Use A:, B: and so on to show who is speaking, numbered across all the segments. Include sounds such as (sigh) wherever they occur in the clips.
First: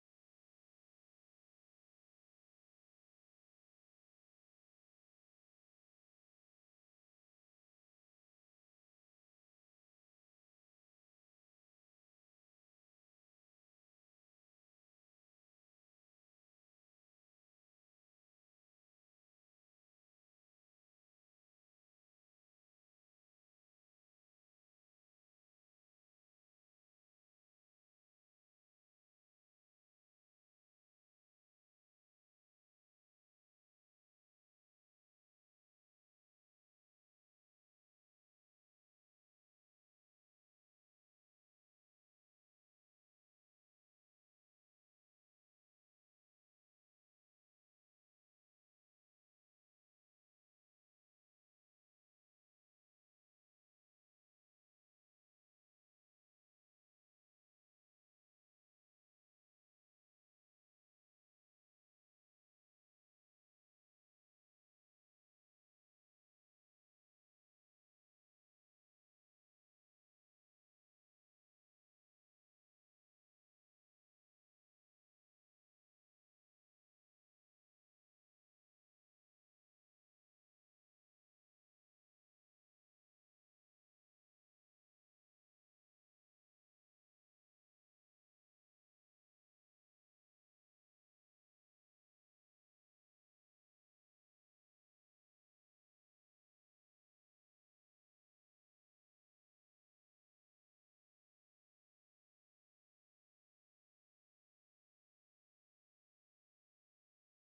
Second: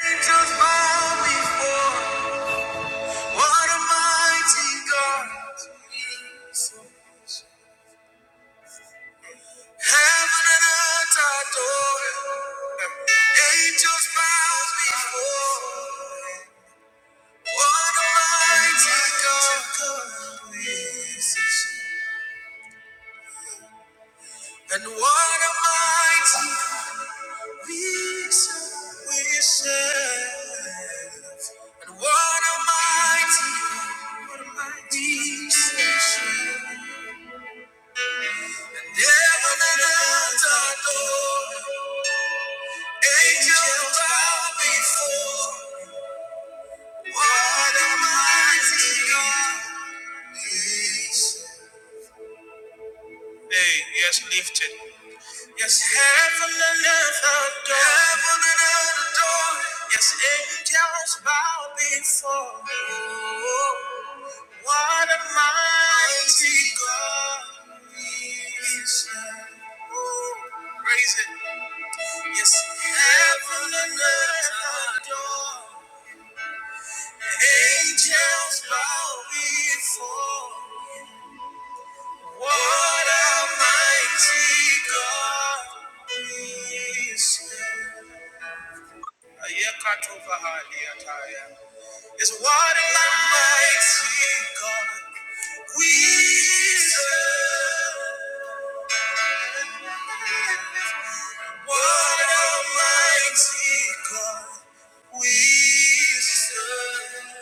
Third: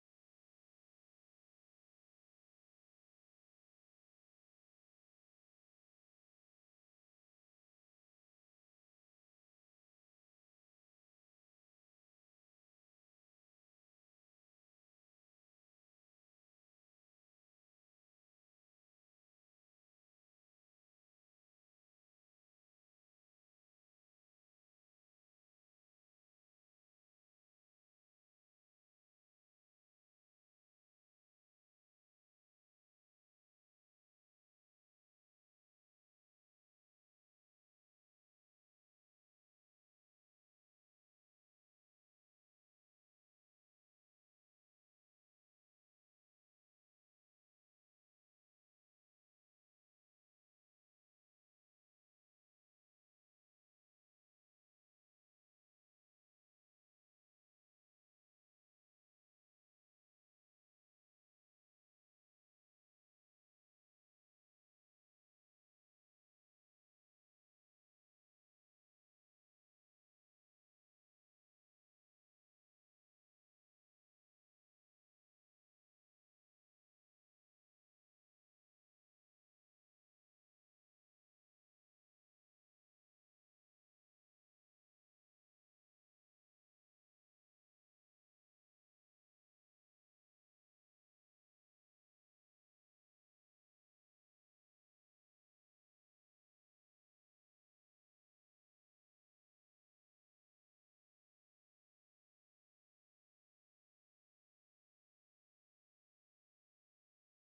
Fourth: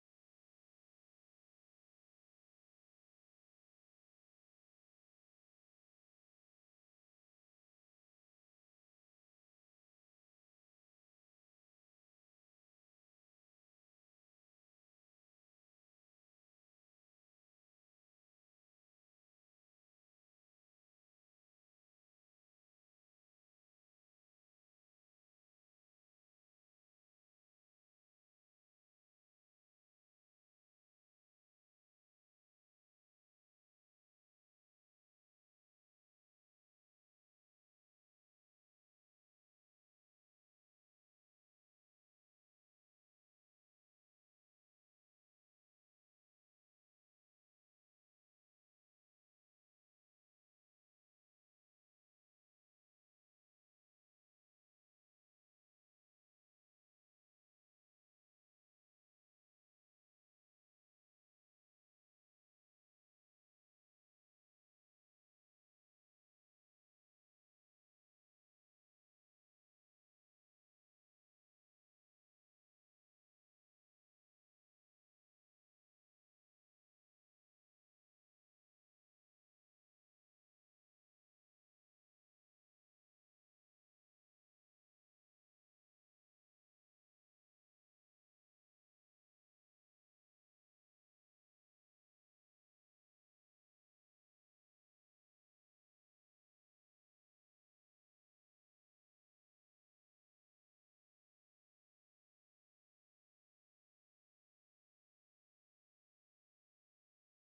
A: Angels bow before. What a mighty God. Heaven and earth adore. Angels bow before. What a mighty God. And what a mighty we serve. We serve. And what a mighty, what a mighty we serve. Hey, yes, lifted. Yes, heaven and earth adore. Heaven and earth adore. Yes, angels bow before. Oh, What a mighty God is. Ooh, Praise it. Yes, heaven and earth adore. Angels bow before. What a mighty God we serve. Ayekatova haliataya. Yes, what a mighty God we serve. What a mighty God we serve.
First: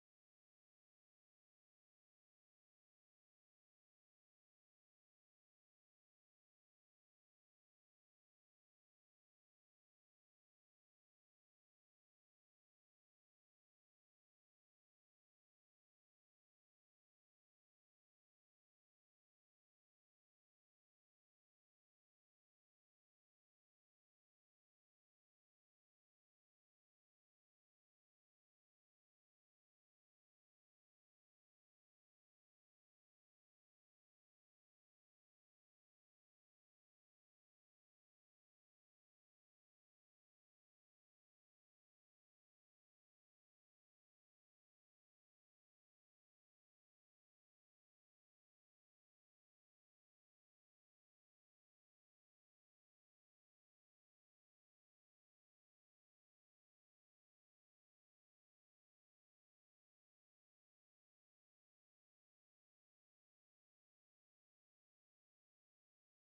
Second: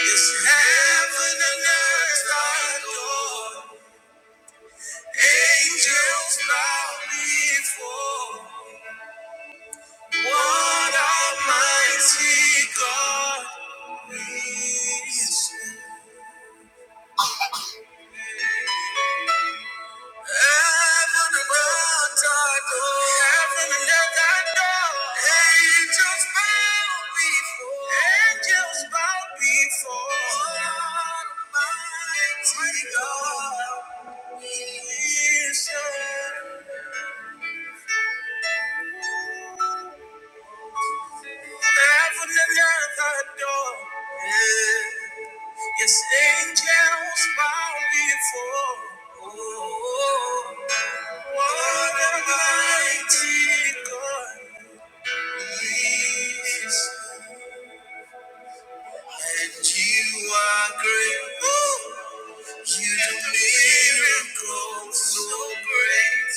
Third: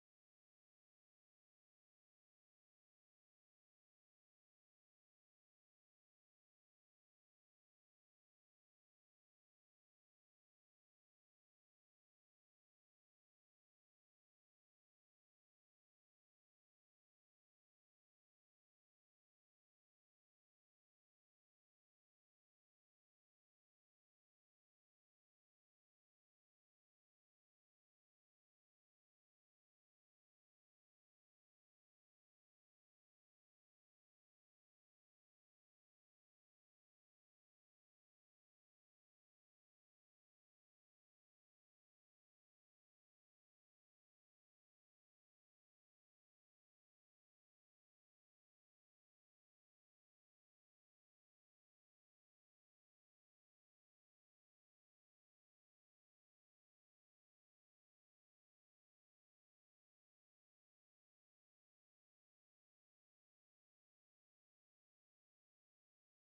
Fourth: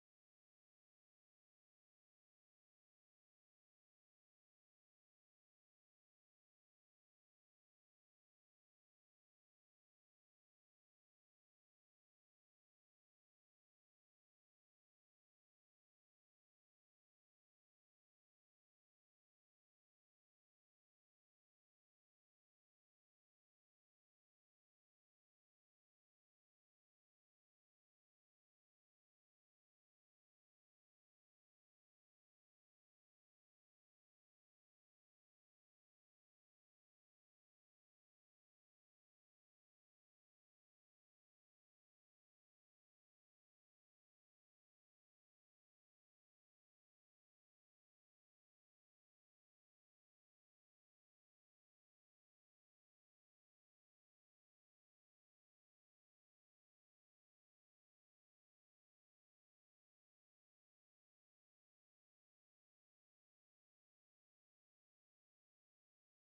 A: It's heaven and earth thy door. Angels bow before. What a mighty God is. Heaven and earth thy door. Heaven and earth thy door. Angels bow before. Angels bow before. What a mighty God is. Heaven and earth adore. Yeah. Yes, angels bow before. Oh, what a mighty God is. And you are great. Ooh. You do miracles so great.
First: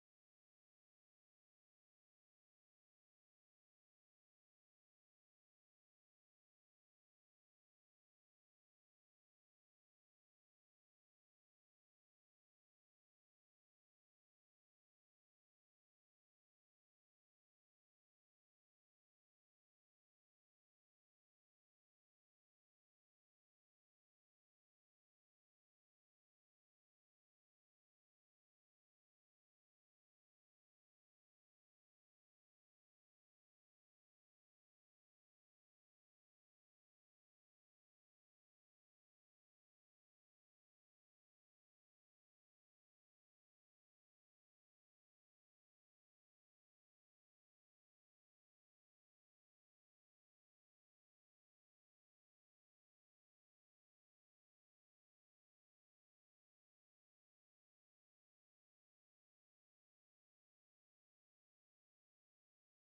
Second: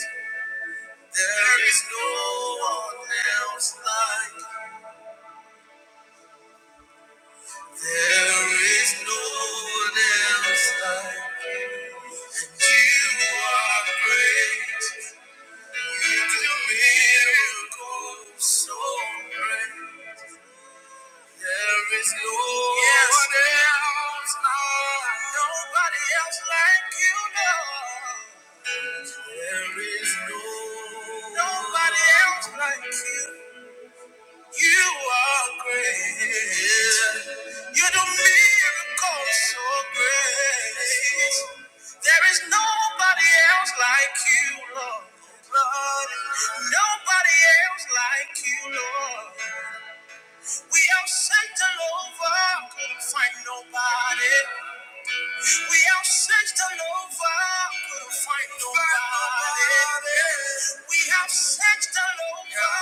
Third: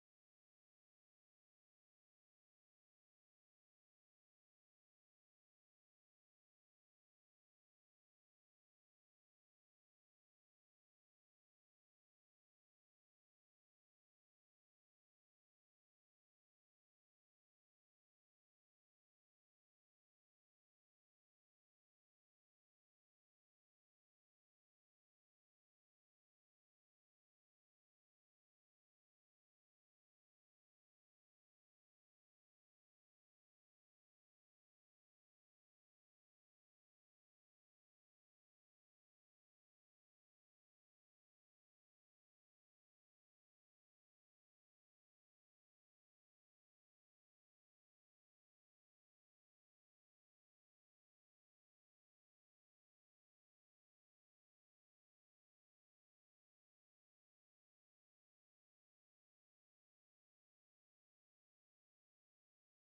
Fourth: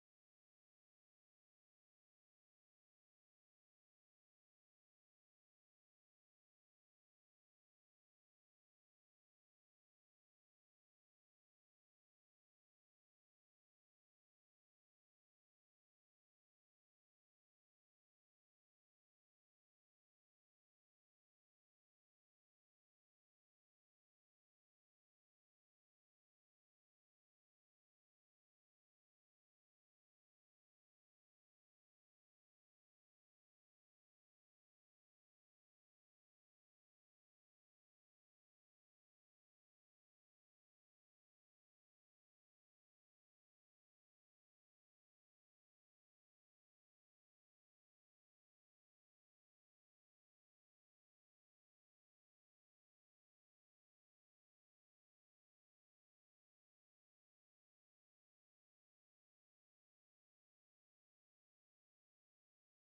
A: There is no one else like. There is no one else like. There is no, no You are great. You do miracles so great. There is nobody else like you, Lord. Lord. Nobody else like you, Lord. We have sent all over, couldn't find nobody. We have searched all over, couldn't find nobody. We have searched all over,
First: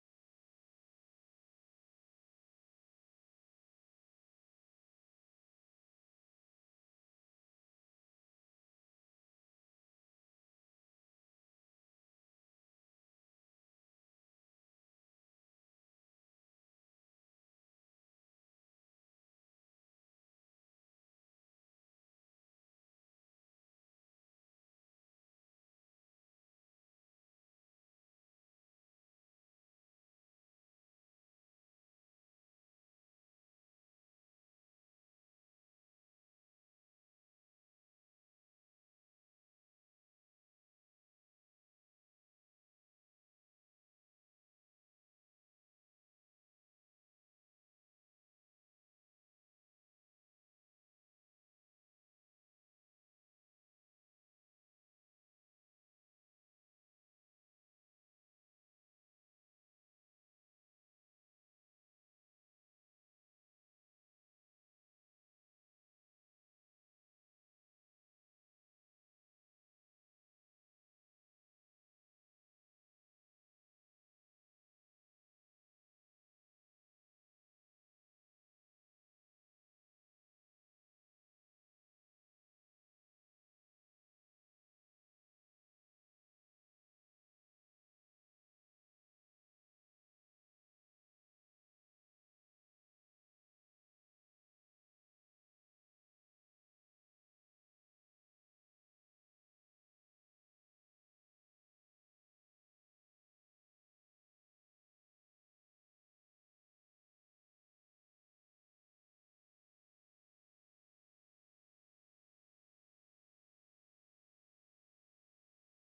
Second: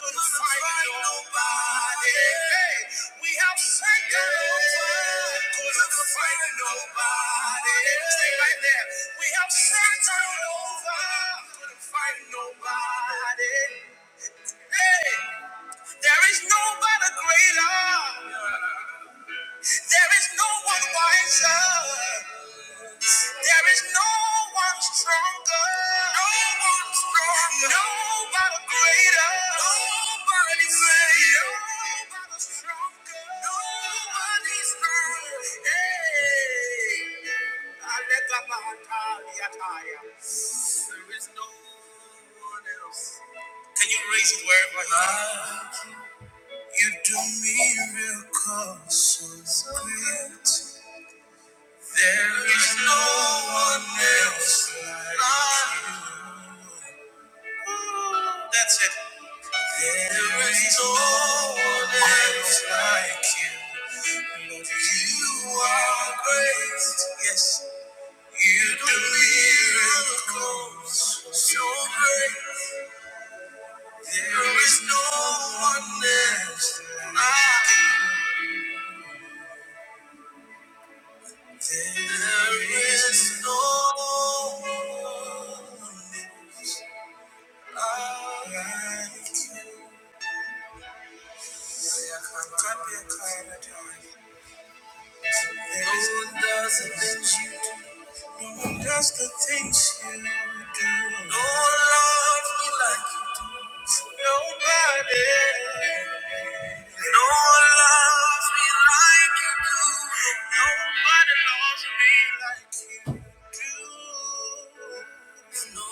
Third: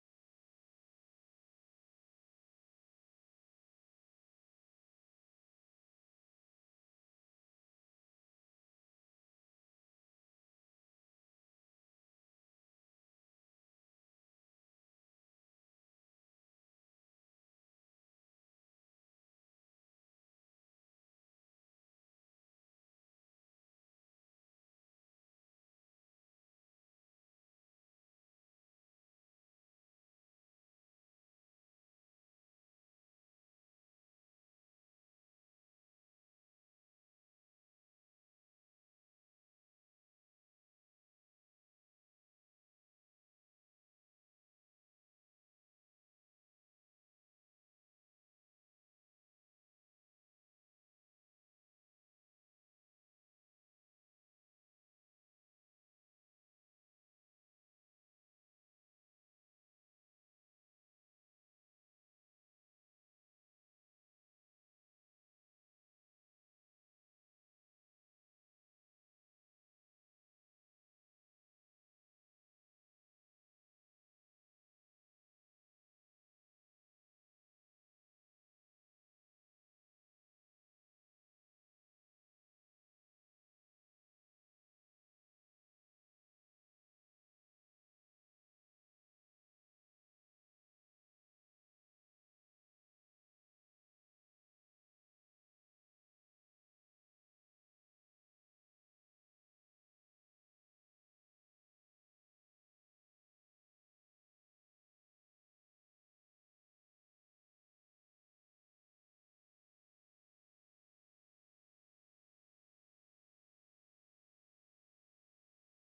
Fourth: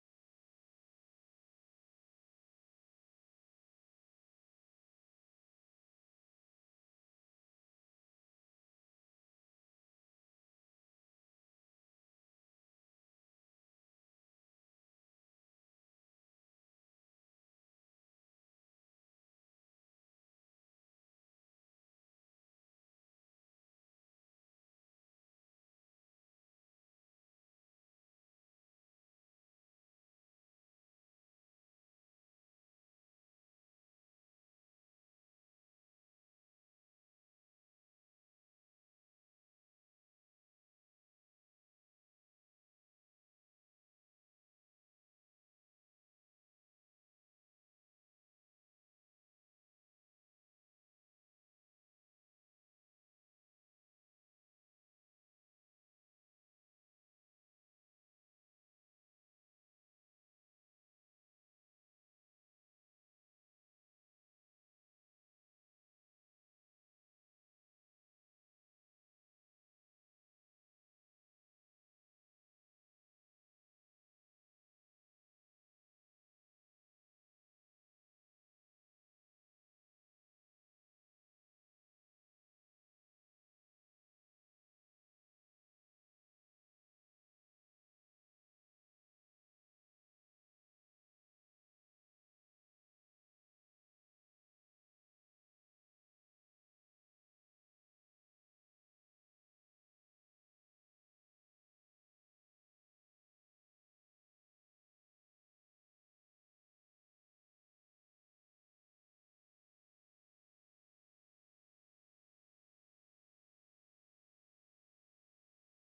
A: couldn't find nobody. Hey, We have searched all over, couldn't find nobody. Stay right there. We have searched all over, couldn't find nobody. Hey, there is nobody greater. There is no one wiser. There is no one stronger, no one stronger, nobody greater, nobody greater, nobody stronger. Hey, Alekabahantaliataya. there is no one else. Can you raise it wherever you are? You do miracles so great. There is no one else like you. That's it. There is no one else like you. Lord, you are great. Yes, you do miracles so great. There is no one else like you. There is no one else like you. No one does the things you do. No one does the things you do. No one loves me like you. Nobody. No one loves me like you do. Nobody loves me like you do. No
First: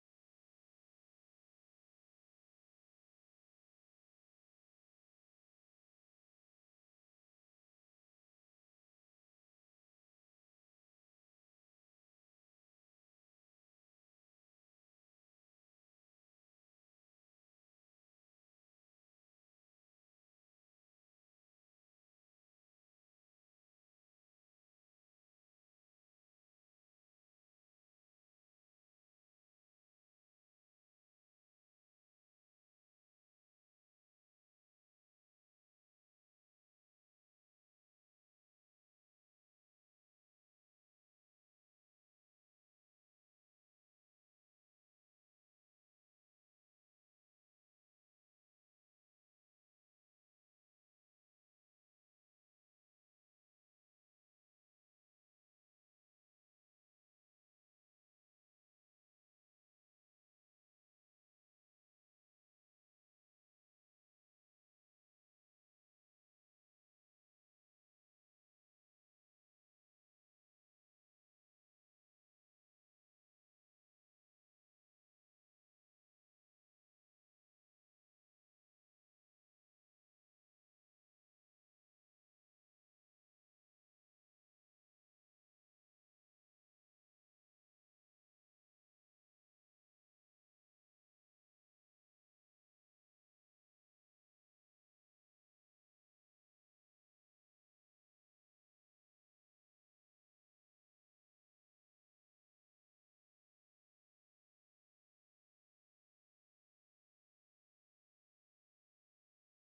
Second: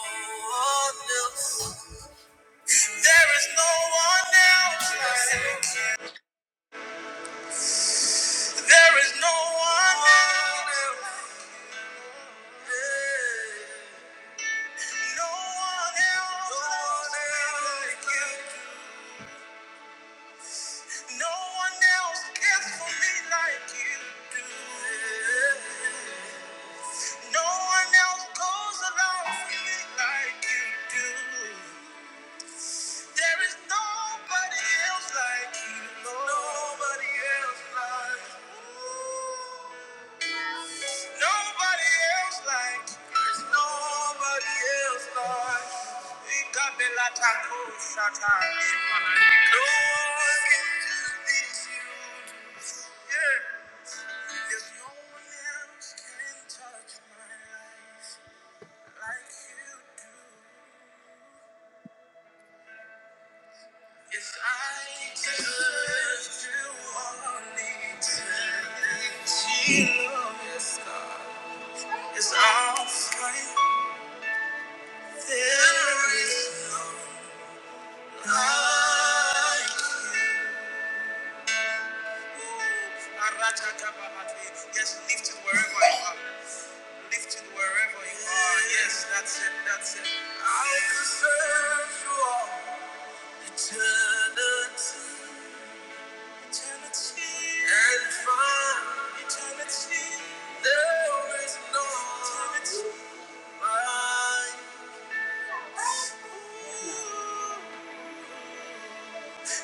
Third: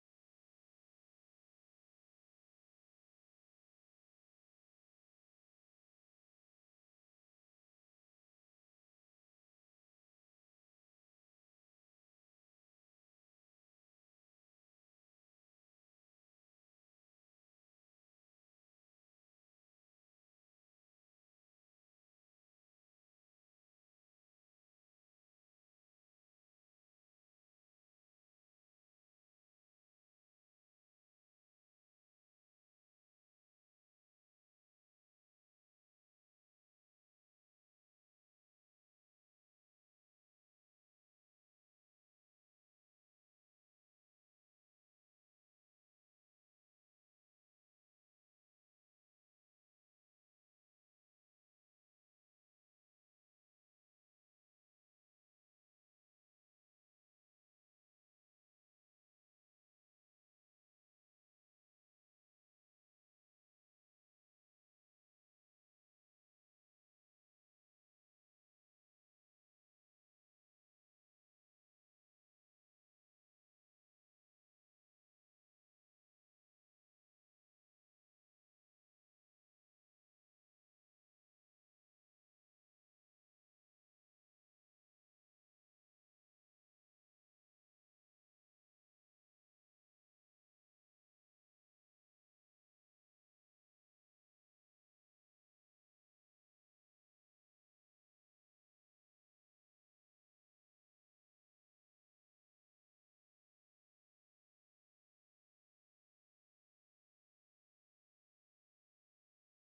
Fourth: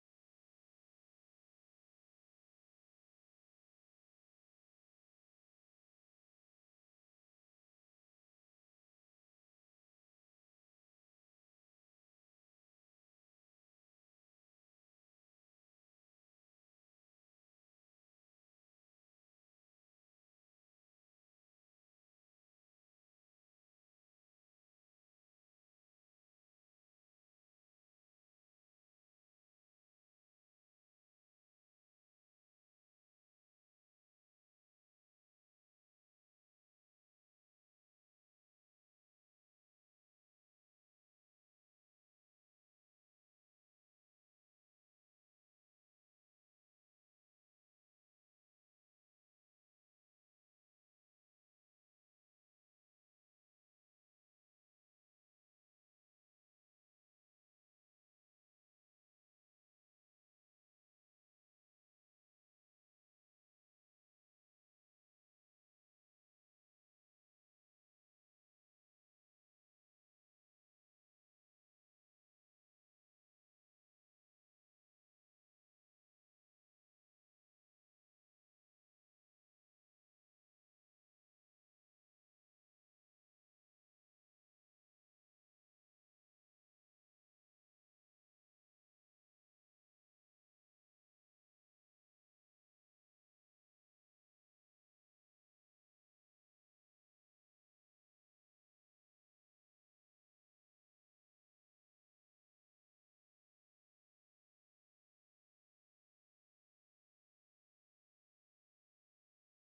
A: one else. There is no one else like you. There is no one else. Yeah. No one else like No cares for me like you do. No one else goes along for me like you do. There is nobody else like you, Lord. Nobody else like Nobody else like you. There's nobody else like No one can do this you do. Yeah. There's no one else can touch my life like you do. If I just do only eternity, yes, God, is our strength. There is no life. Yes, lift it wherever you are. Lifted wherever you are. Yes, that's it. That's it. I could search for eternity, eternity, and find eternity. There is no eternity like you.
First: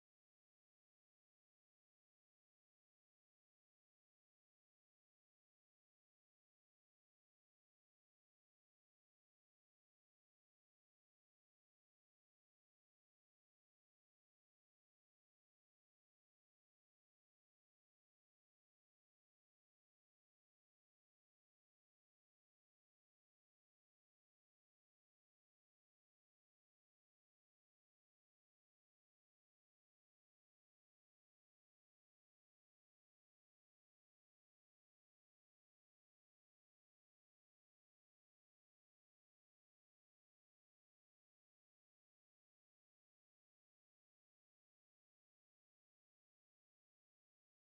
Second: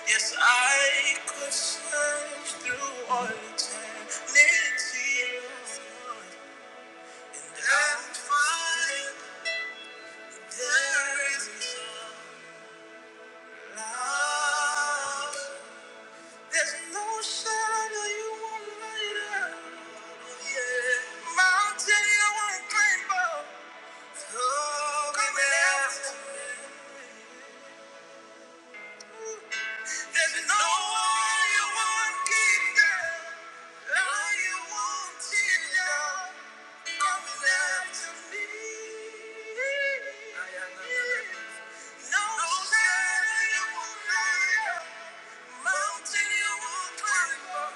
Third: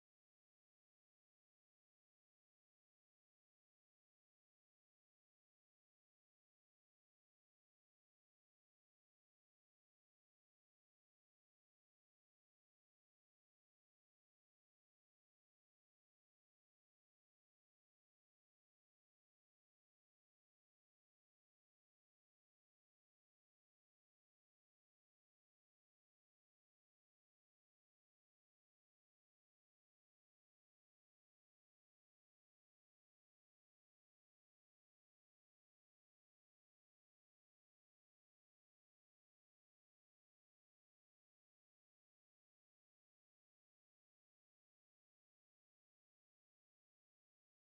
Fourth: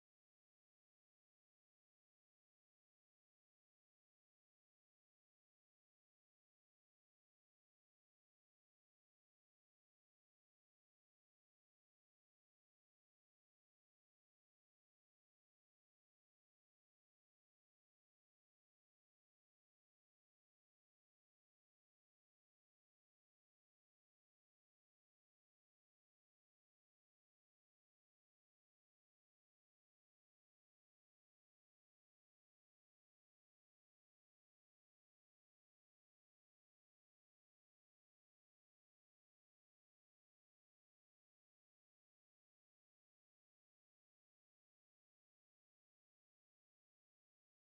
A: Yes, I could search through all eternity and find there is. no. Now, there's no shadow you won't light up. Yeah. Mountain you won't climb up. Oh, Coming after me. There's no wall you won't keep down. Lie you won't tear down. Coming after me. Yeah. No shadow you won't light up. Mountain you won't climb up.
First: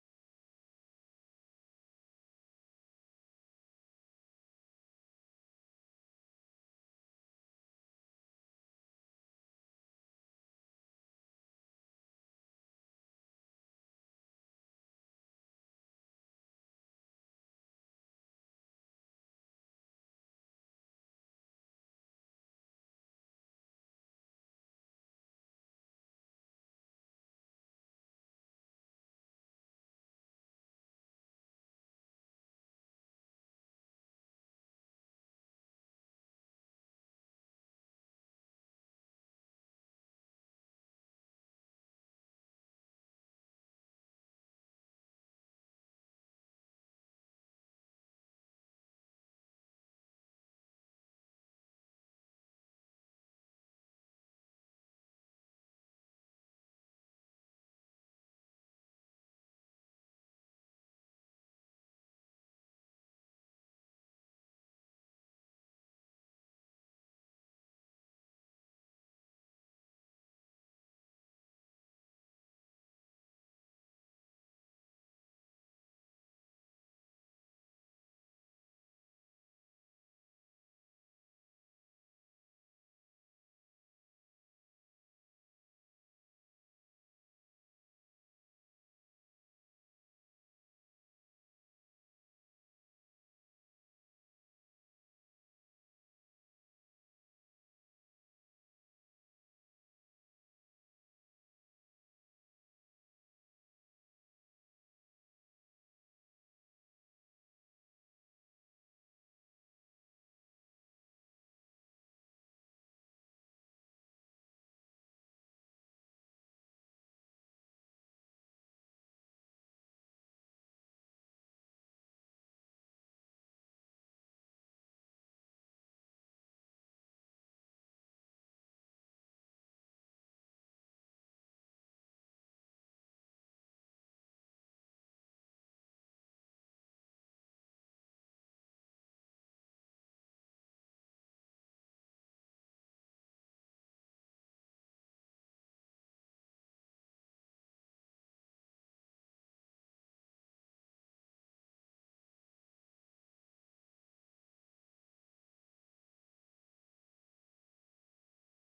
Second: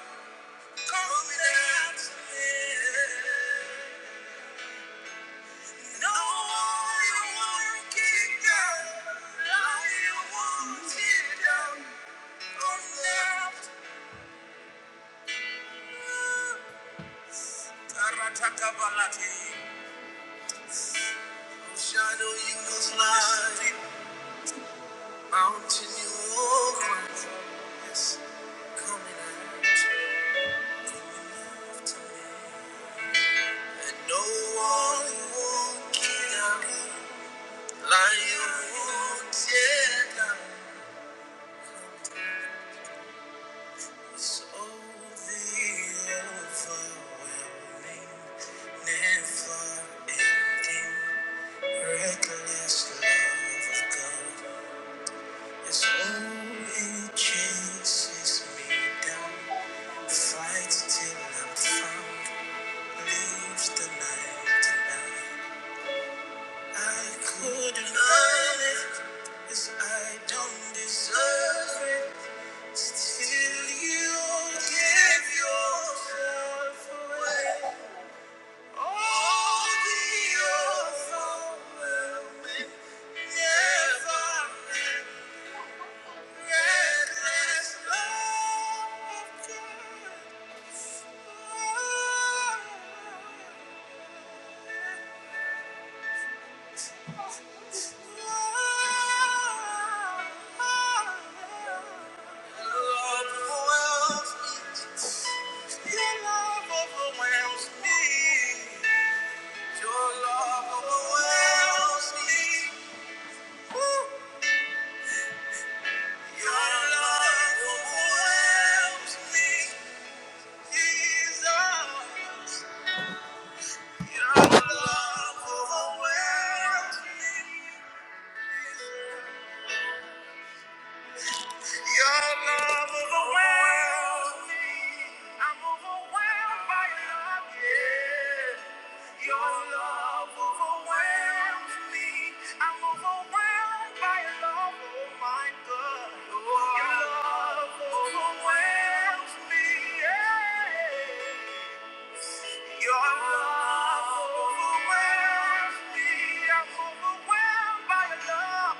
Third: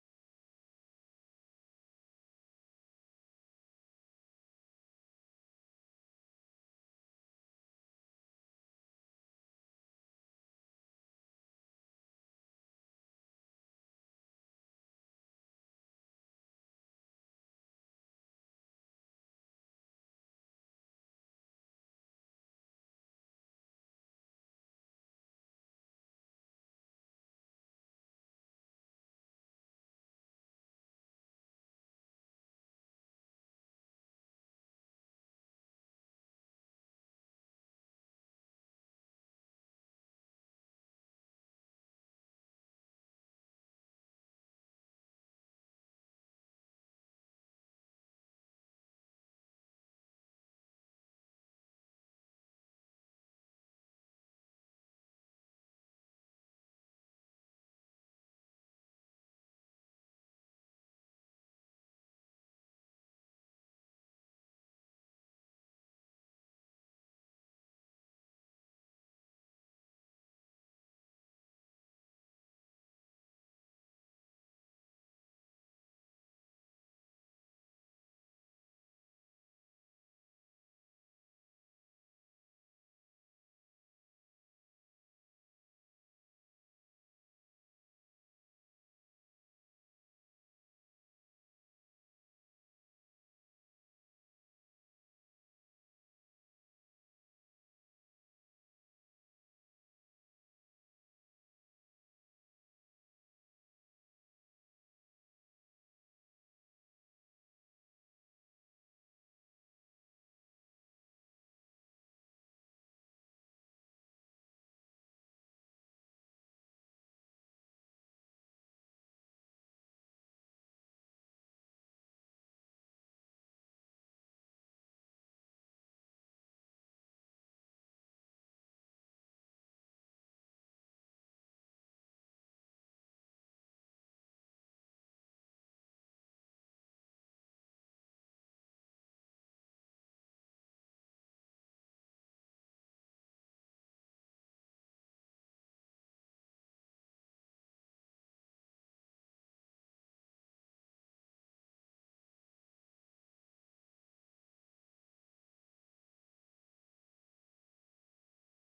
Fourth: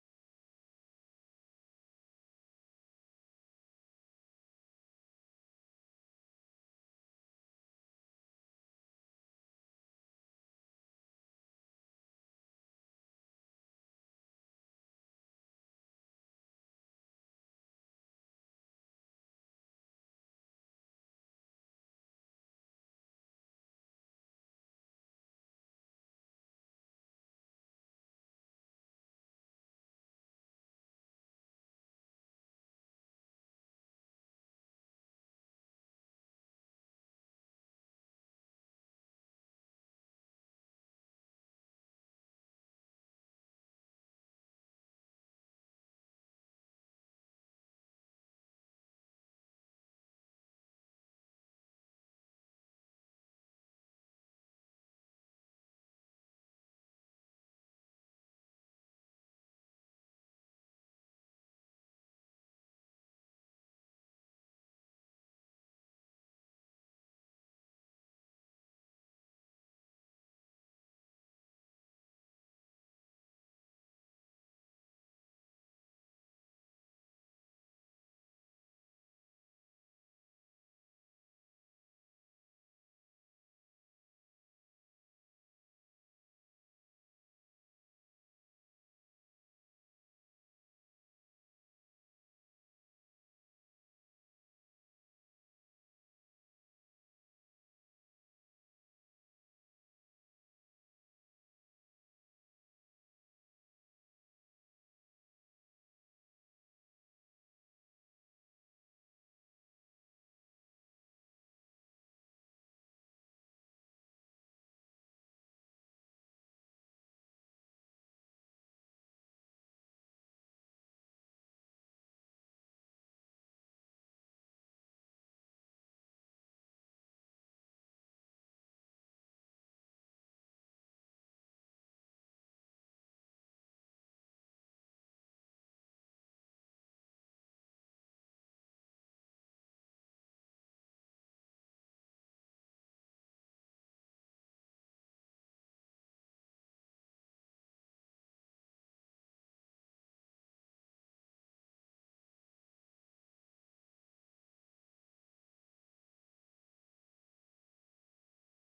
A: Shadow you was light, mountain you walk, yes, coming out from left to me. And no one won't kill them. Lion won't tear them. So the overwhelming, never-ending, reckless love of God is all it chases me down, fights till I'm found, leaves the night and I, I couldn't love it 'cause I don't deserve it. Till you give yourself away, all the overwhelming, never-ending, reckless love Your love overwhelms me. Your love overwhelms me. Your love overwhelms me. Jesus, your love overwhelms me. Your love overwhelms me. I'm overwhelmed by your love. Yeah. Your love overwhelms me. I'm overwhelmed by your love. Oh my God. Your love overwhelms me. Yeah. Your love overwhelms me. I'm overwhelmed by your love.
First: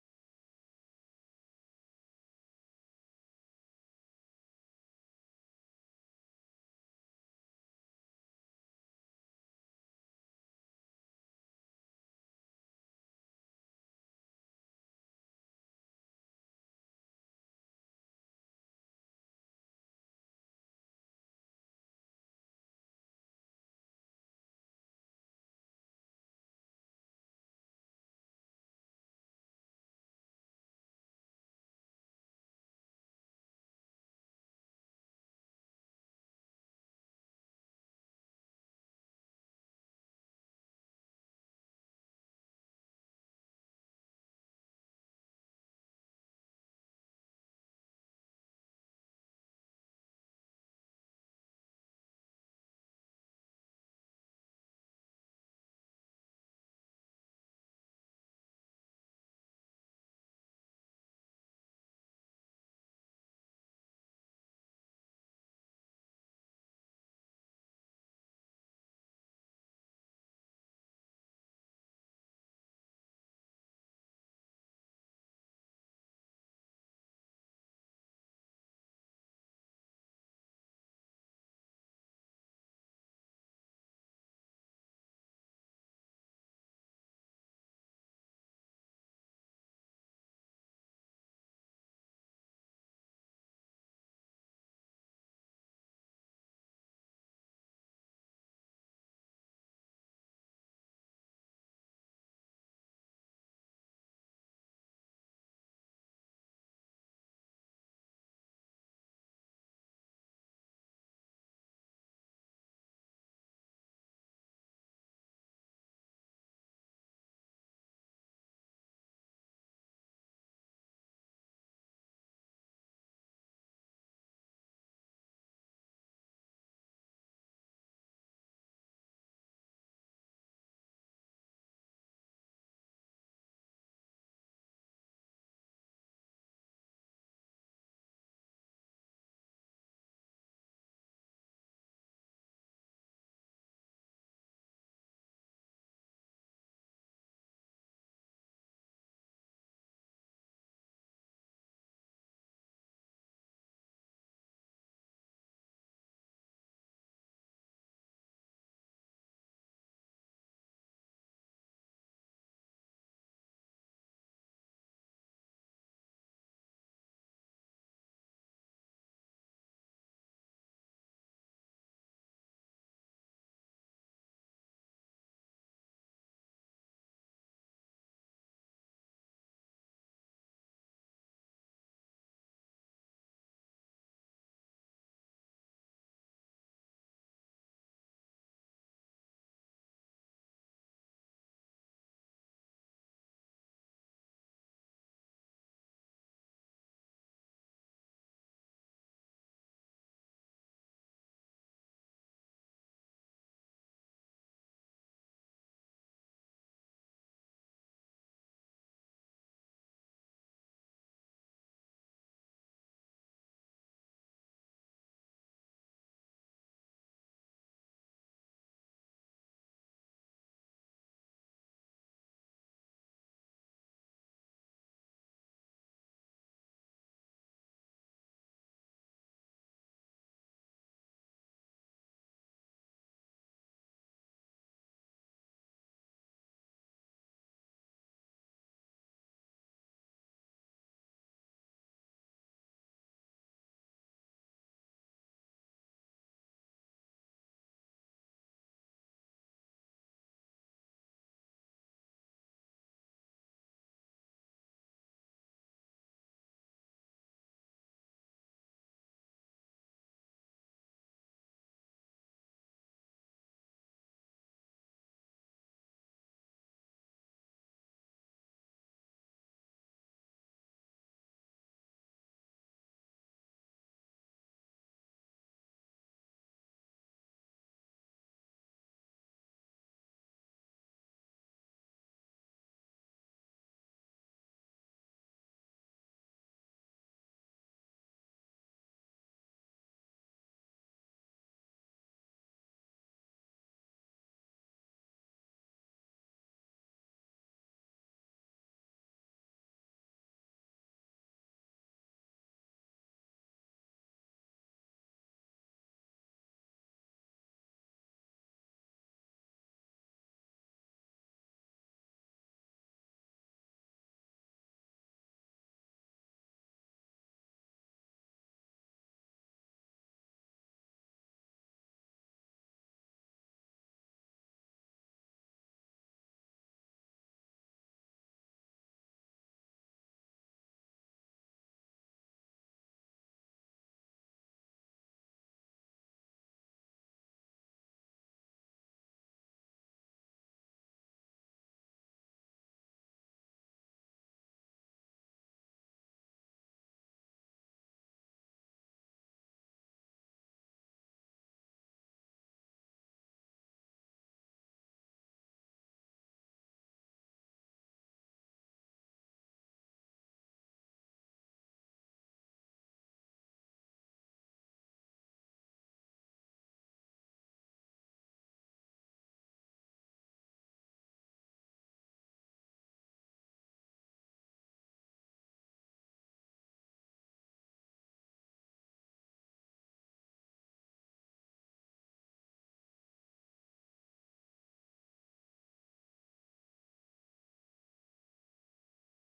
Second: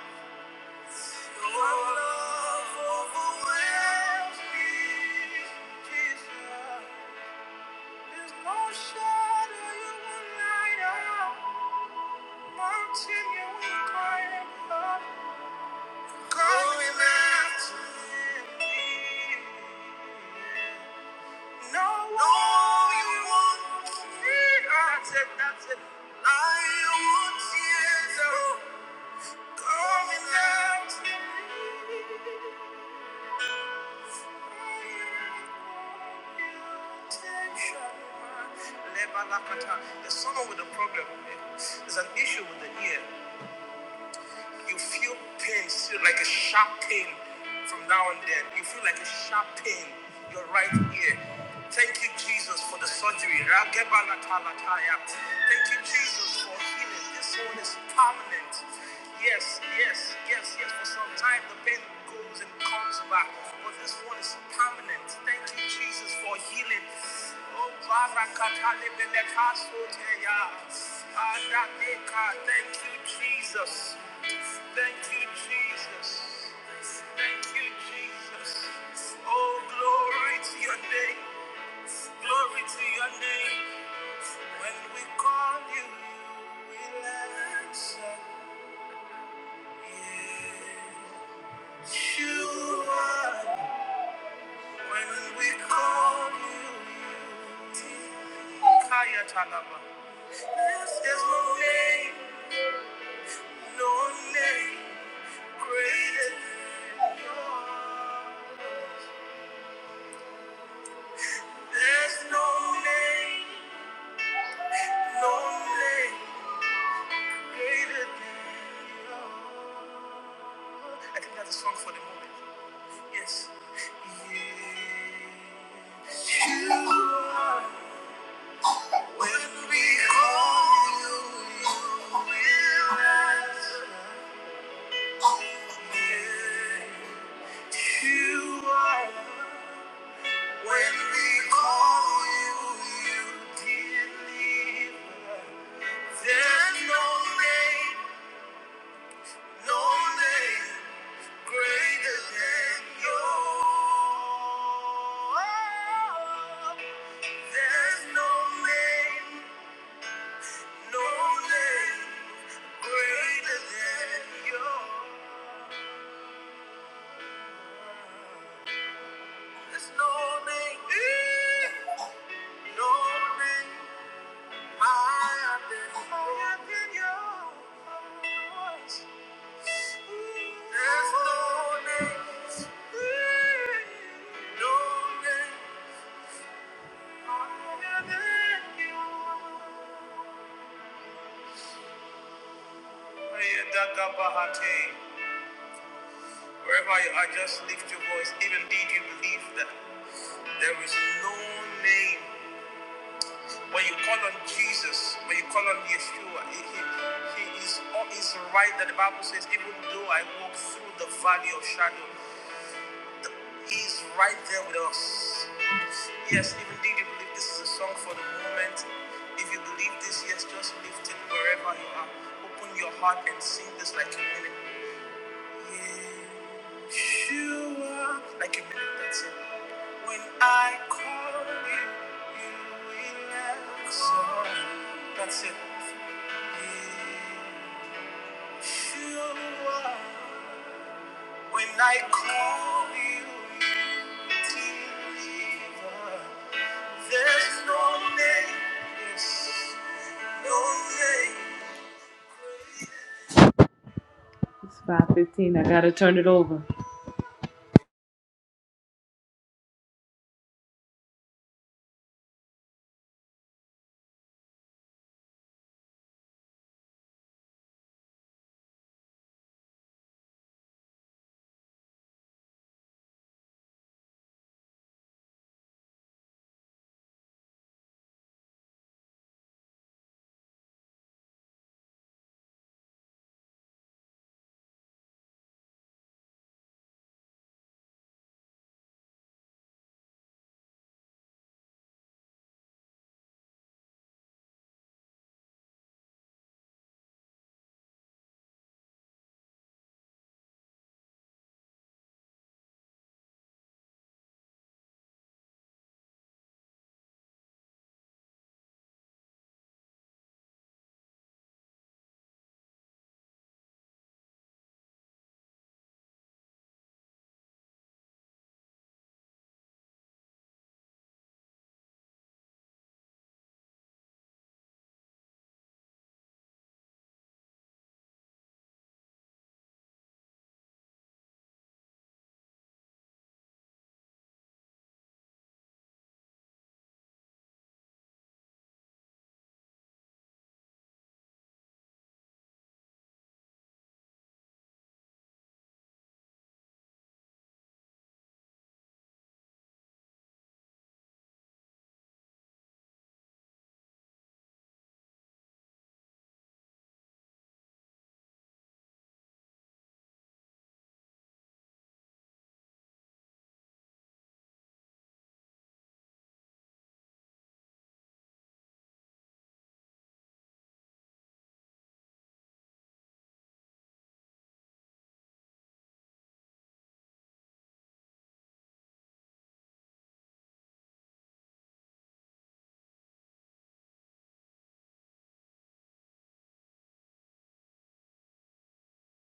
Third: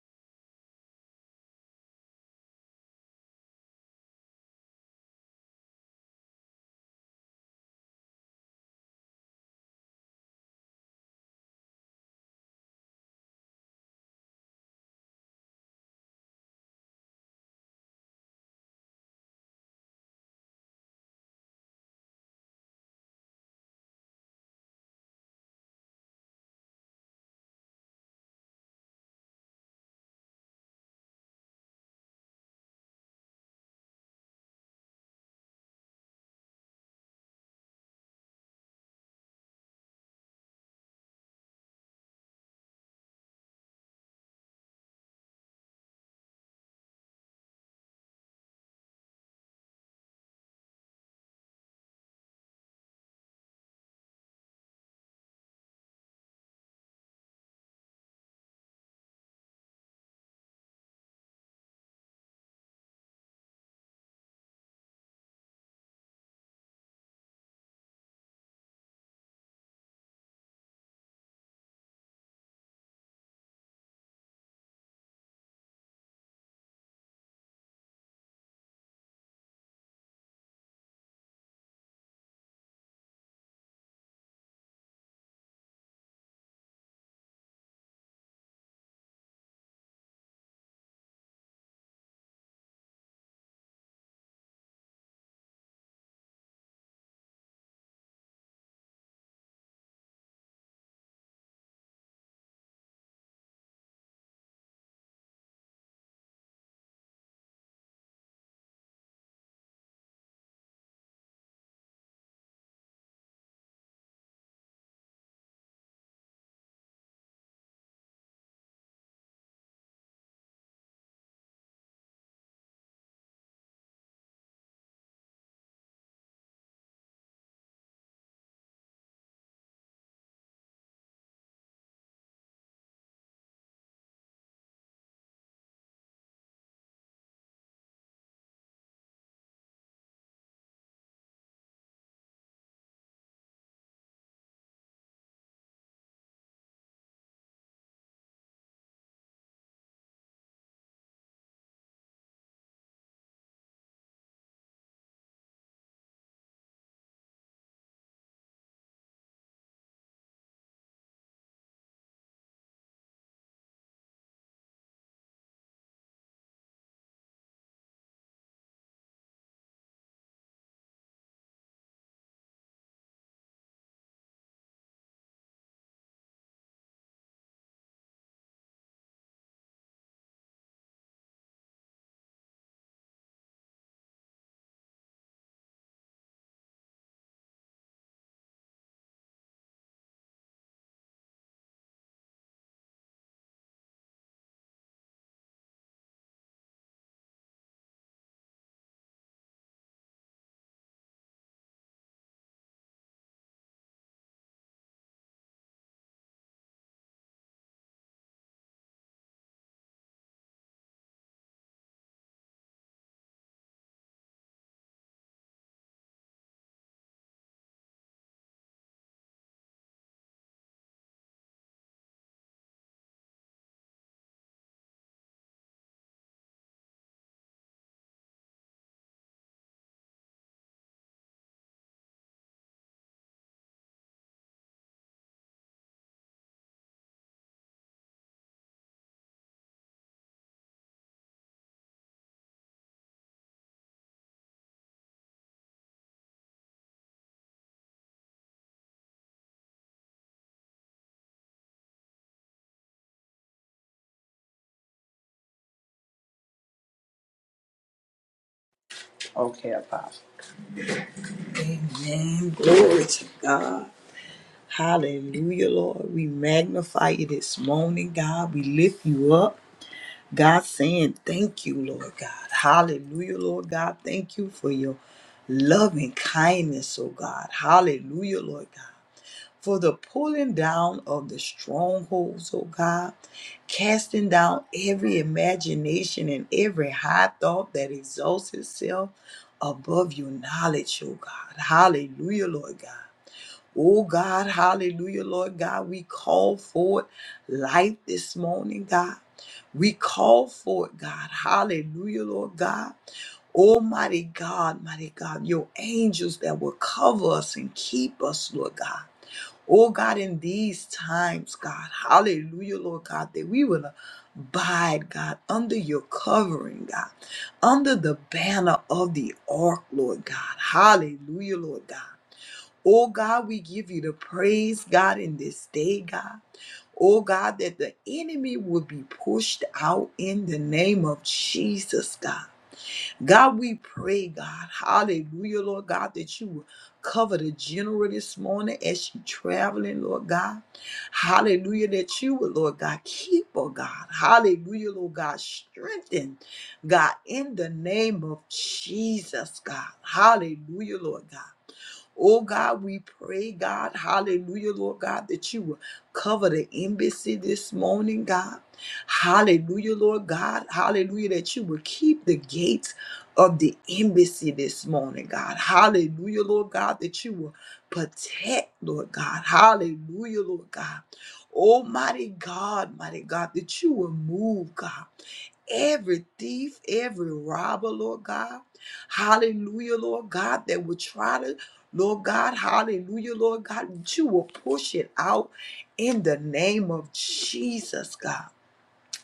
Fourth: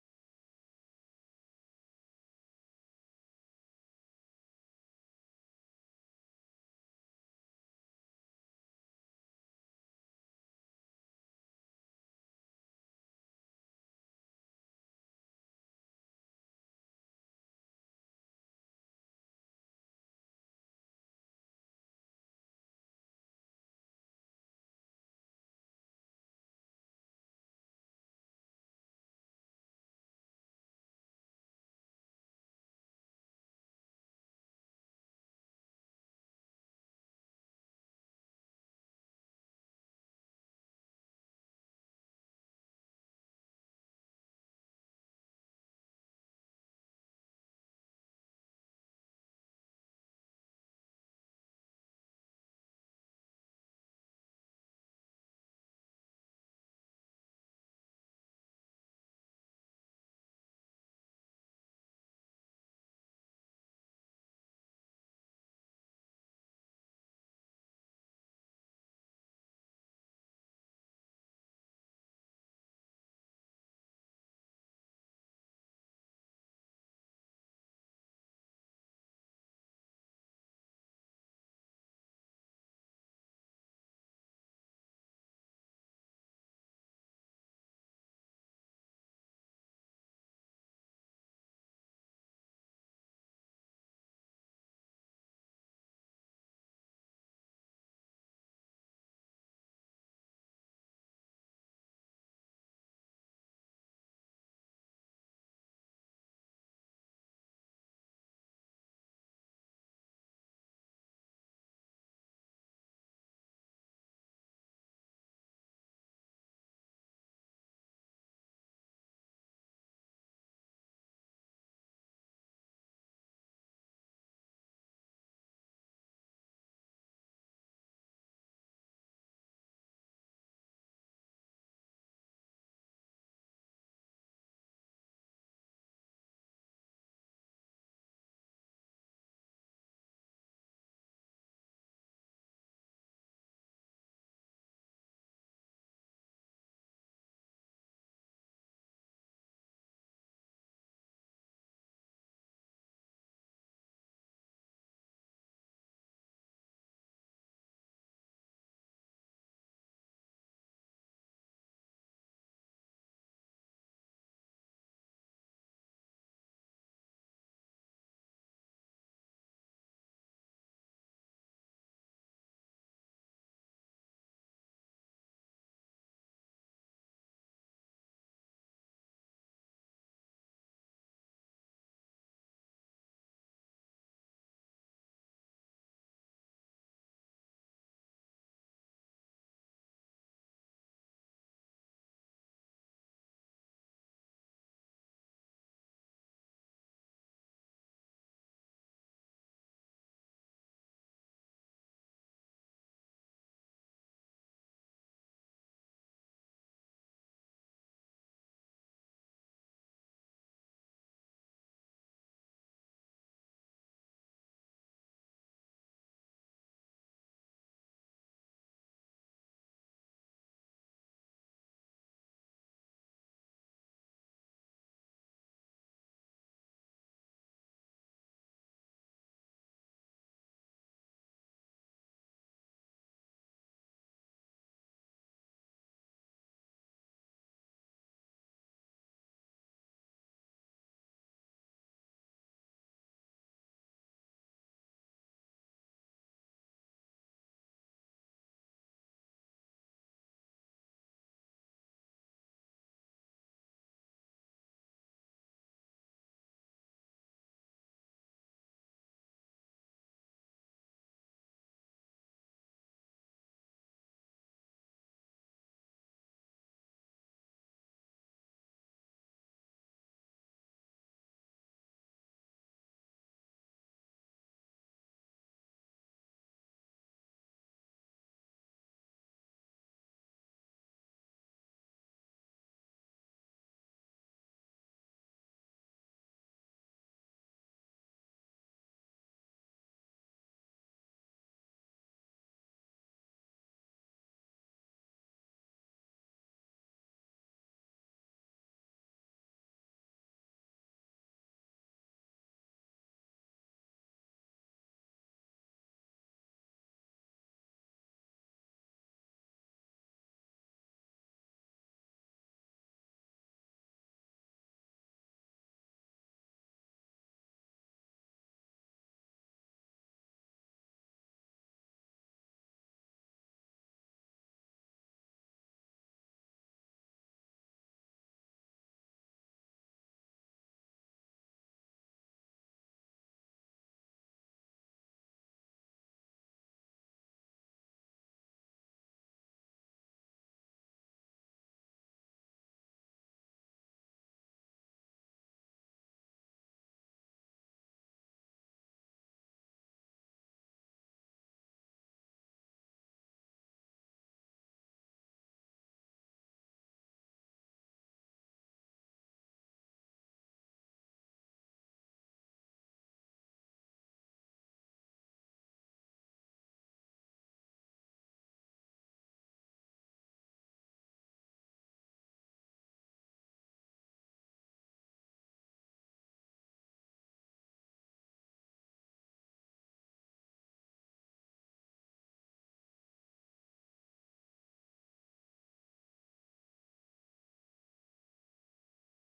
A: There's no name, no name. There's no name, no name. You are. When we call you, you will answer. You are. When we call you, you did There's no name, no name greater than yours. There's no name, no name greater than yours. There's no name, no name. It's 5.15. I got to turn it over.
B: Okay, Apostle. Amen. Glory to God. Hallelujah, Lord. We magnify you this morning, God. We lift you up. God saying, Thank you, Lord God. Hallelujah, Lord God. Thank you for your loving kindness, oh God. Hallelujah, Lord God for the pulling down of the strongholds, oh God, casting down every imagination and every high thought that exalts itself above your knowledge, oh God. Hallelujah, Lord God. Oh God, hallelujah, Lord God. We call forth life this morning, God. We call forth, God. Hallelujah, Lord God. Almighty God, mighty God, your angels that will cover us and keep us, Lord God. Oh God, in these times, God, hallelujah, Lord God, that we will abide, God, under your covering, God, under the banner of the ark, Lord God. Hallelujah, Lord God. Oh God, we give you the praise, God, in this day, God. Oh God, that the enemy will be pushed out in the name of Jesus, God. God, we pray, God, hallelujah, Lord God, that you will cover the general this morning as she traveling, Lord God. Hallelujah, that you will, Lord God, keep her, God. Hallelujah, Lord God, strengthen, God, in the name of Jesus, God. Hallelujah, Lord God. Oh God, we pray, God, hallelujah, Lord God, that you will cover the embassy this morning, God. Hallelujah, Lord God, hallelujah, that you will keep the gates of the embassy this morning, God. Hallelujah, Lord God, that you will protect, Lord God. Hallelujah, Lord God. Almighty God, mighty God, that you will move, God every thief, every robber, Lord God. Hallelujah, Lord God, that would try to, Lord God, hallelujah, Lord God, that you will push it out in the name of Jesus, God.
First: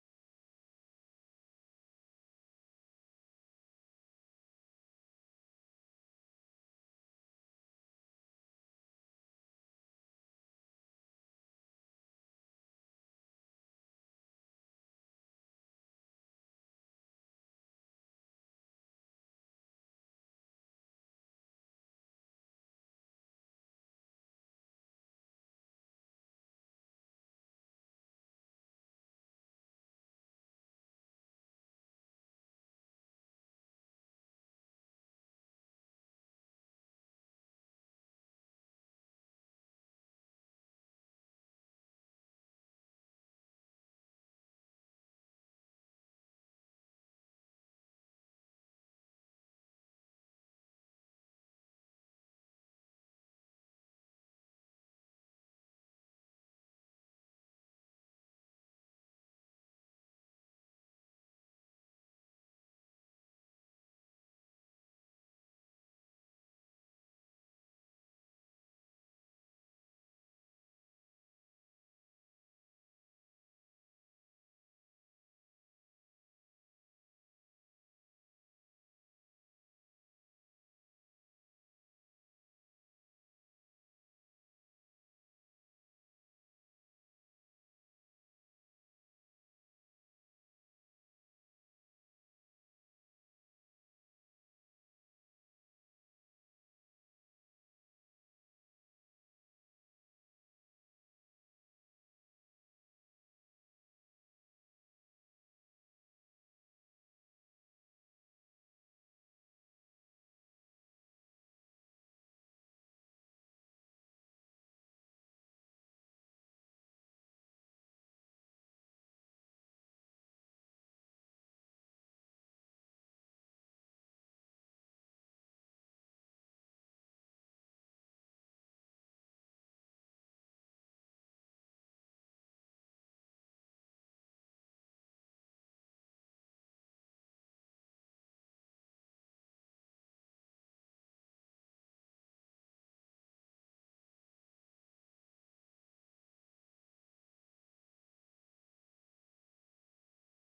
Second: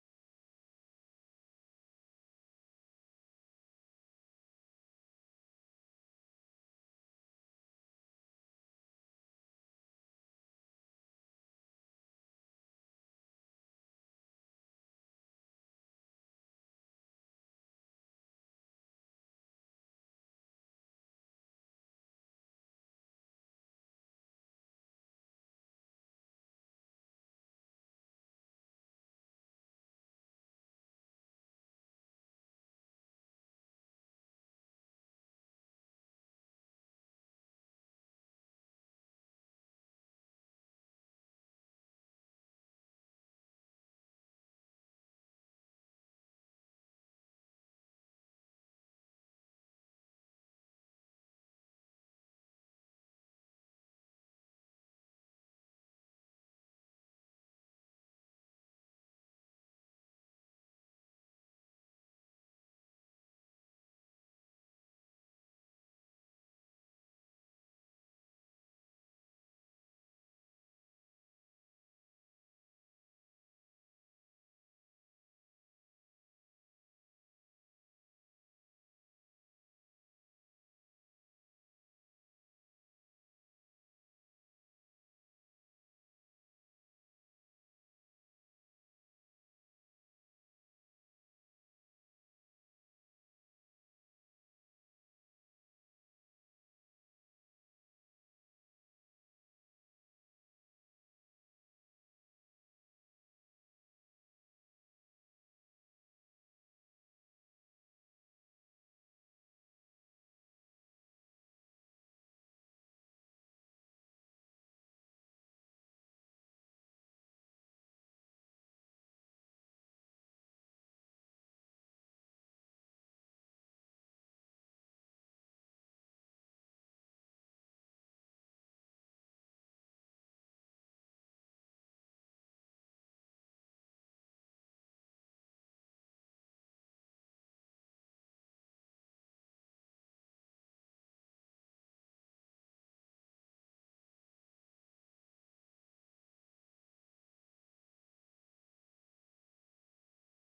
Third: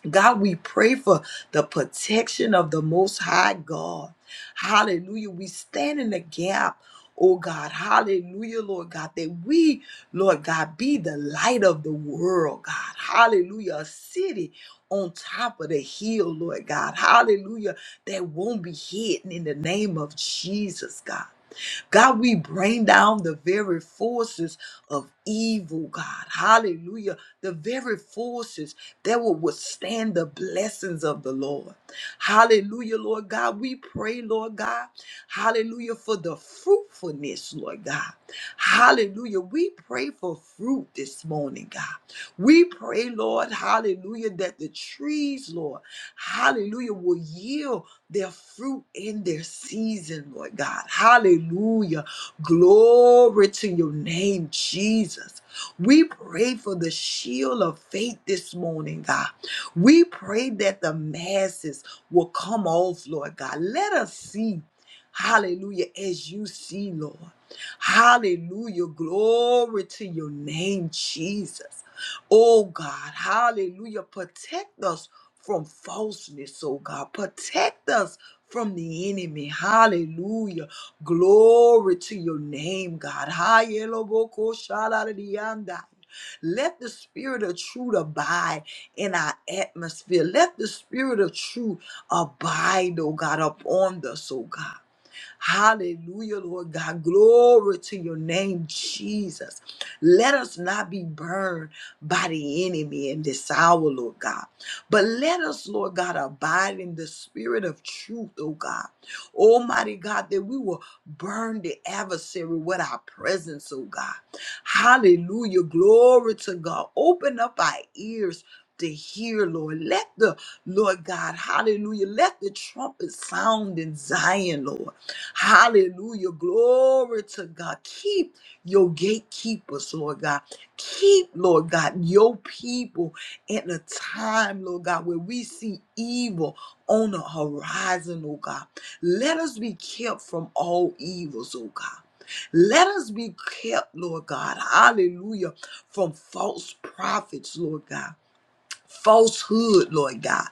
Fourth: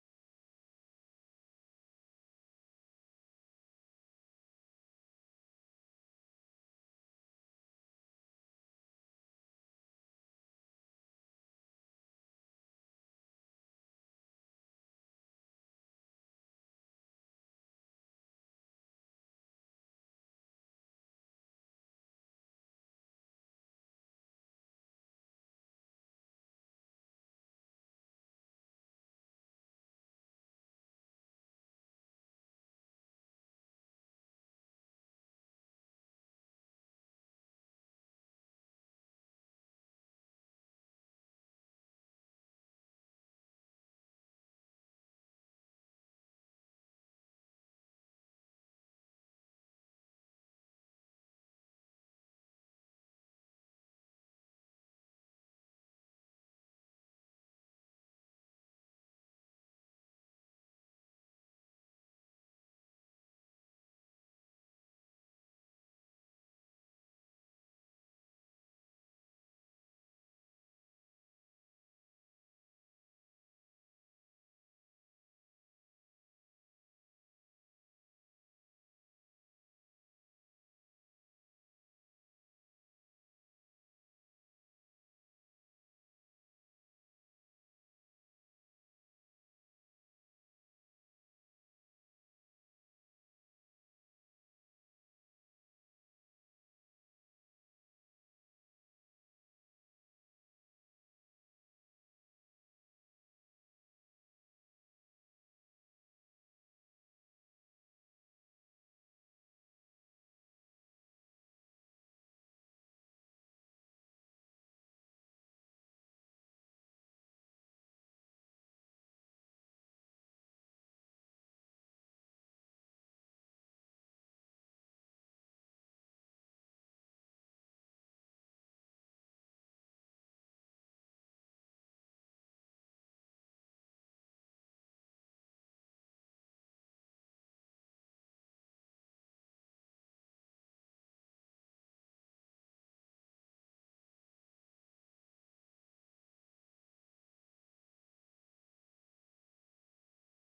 B: God, we pray for the protection of the Most High God. Hallelujah. We stand in the gap, oh God. Hallelujah, Lord God, that we, Lord God, be the light of the world, God. Hallelujah. A city on top of the hill, Lord God. Hallelujah. That won't be hidden in the name of Jesus, God. God, we bring down the very forces of evil, God. Hallelujah. The very forces that will withstand the blessings of the Lord. Hallelujah, Lord God. We pray, Lord God. Hallelujah, for the fruitfulness, Lord God. Hallelujah. We pray for fruit this morning, God. We pray, Lord, hallelujah, that the trees, Lord, hallelujah, will yield their fruit in their season, Lord God. Hallelujah. Glory to your name, Jesus. We pray for the shield of faith this morning, God. We pray that the masses will come off, Lord God. Let us see. Hallelujah, as you see, Lord. Hallelujah. Glory to your name, Jesus. Oh God, hallelujah. Protect us from falseness, oh God. Protect us from the enemy. Hallelujah. Glory to your name, God. Hayelobokoshalariyandai. Let the spirit of truth abide in our atmosphere. Let the spirit of truth abide, oh God, upon us, oh God. Hallelujah, Lord God. Glory to your name, Jesus. Let us not be burned by the enemy in this hour, Lord God. But let us, Lord God, abide in the spirit of truth, oh God. Almighty God, that we will burn the adversary with our presence, oh God. Hallelujah. Glory to God. Open up our ears to hear, Lord. Let the Lord God, hallelujah. Let the trumpet sound in Zion, Lord. Hallelujah. Glory to God. Keep your gatekeepers, Lord God. Keep, Lord God, your people at a time, Lord God, where we see evil on the horizon, oh God. Let us be kept from all evils, oh God. Let us be kept, Lord God, hallelujah, from false prophets, Lord God falsehood, Lord God.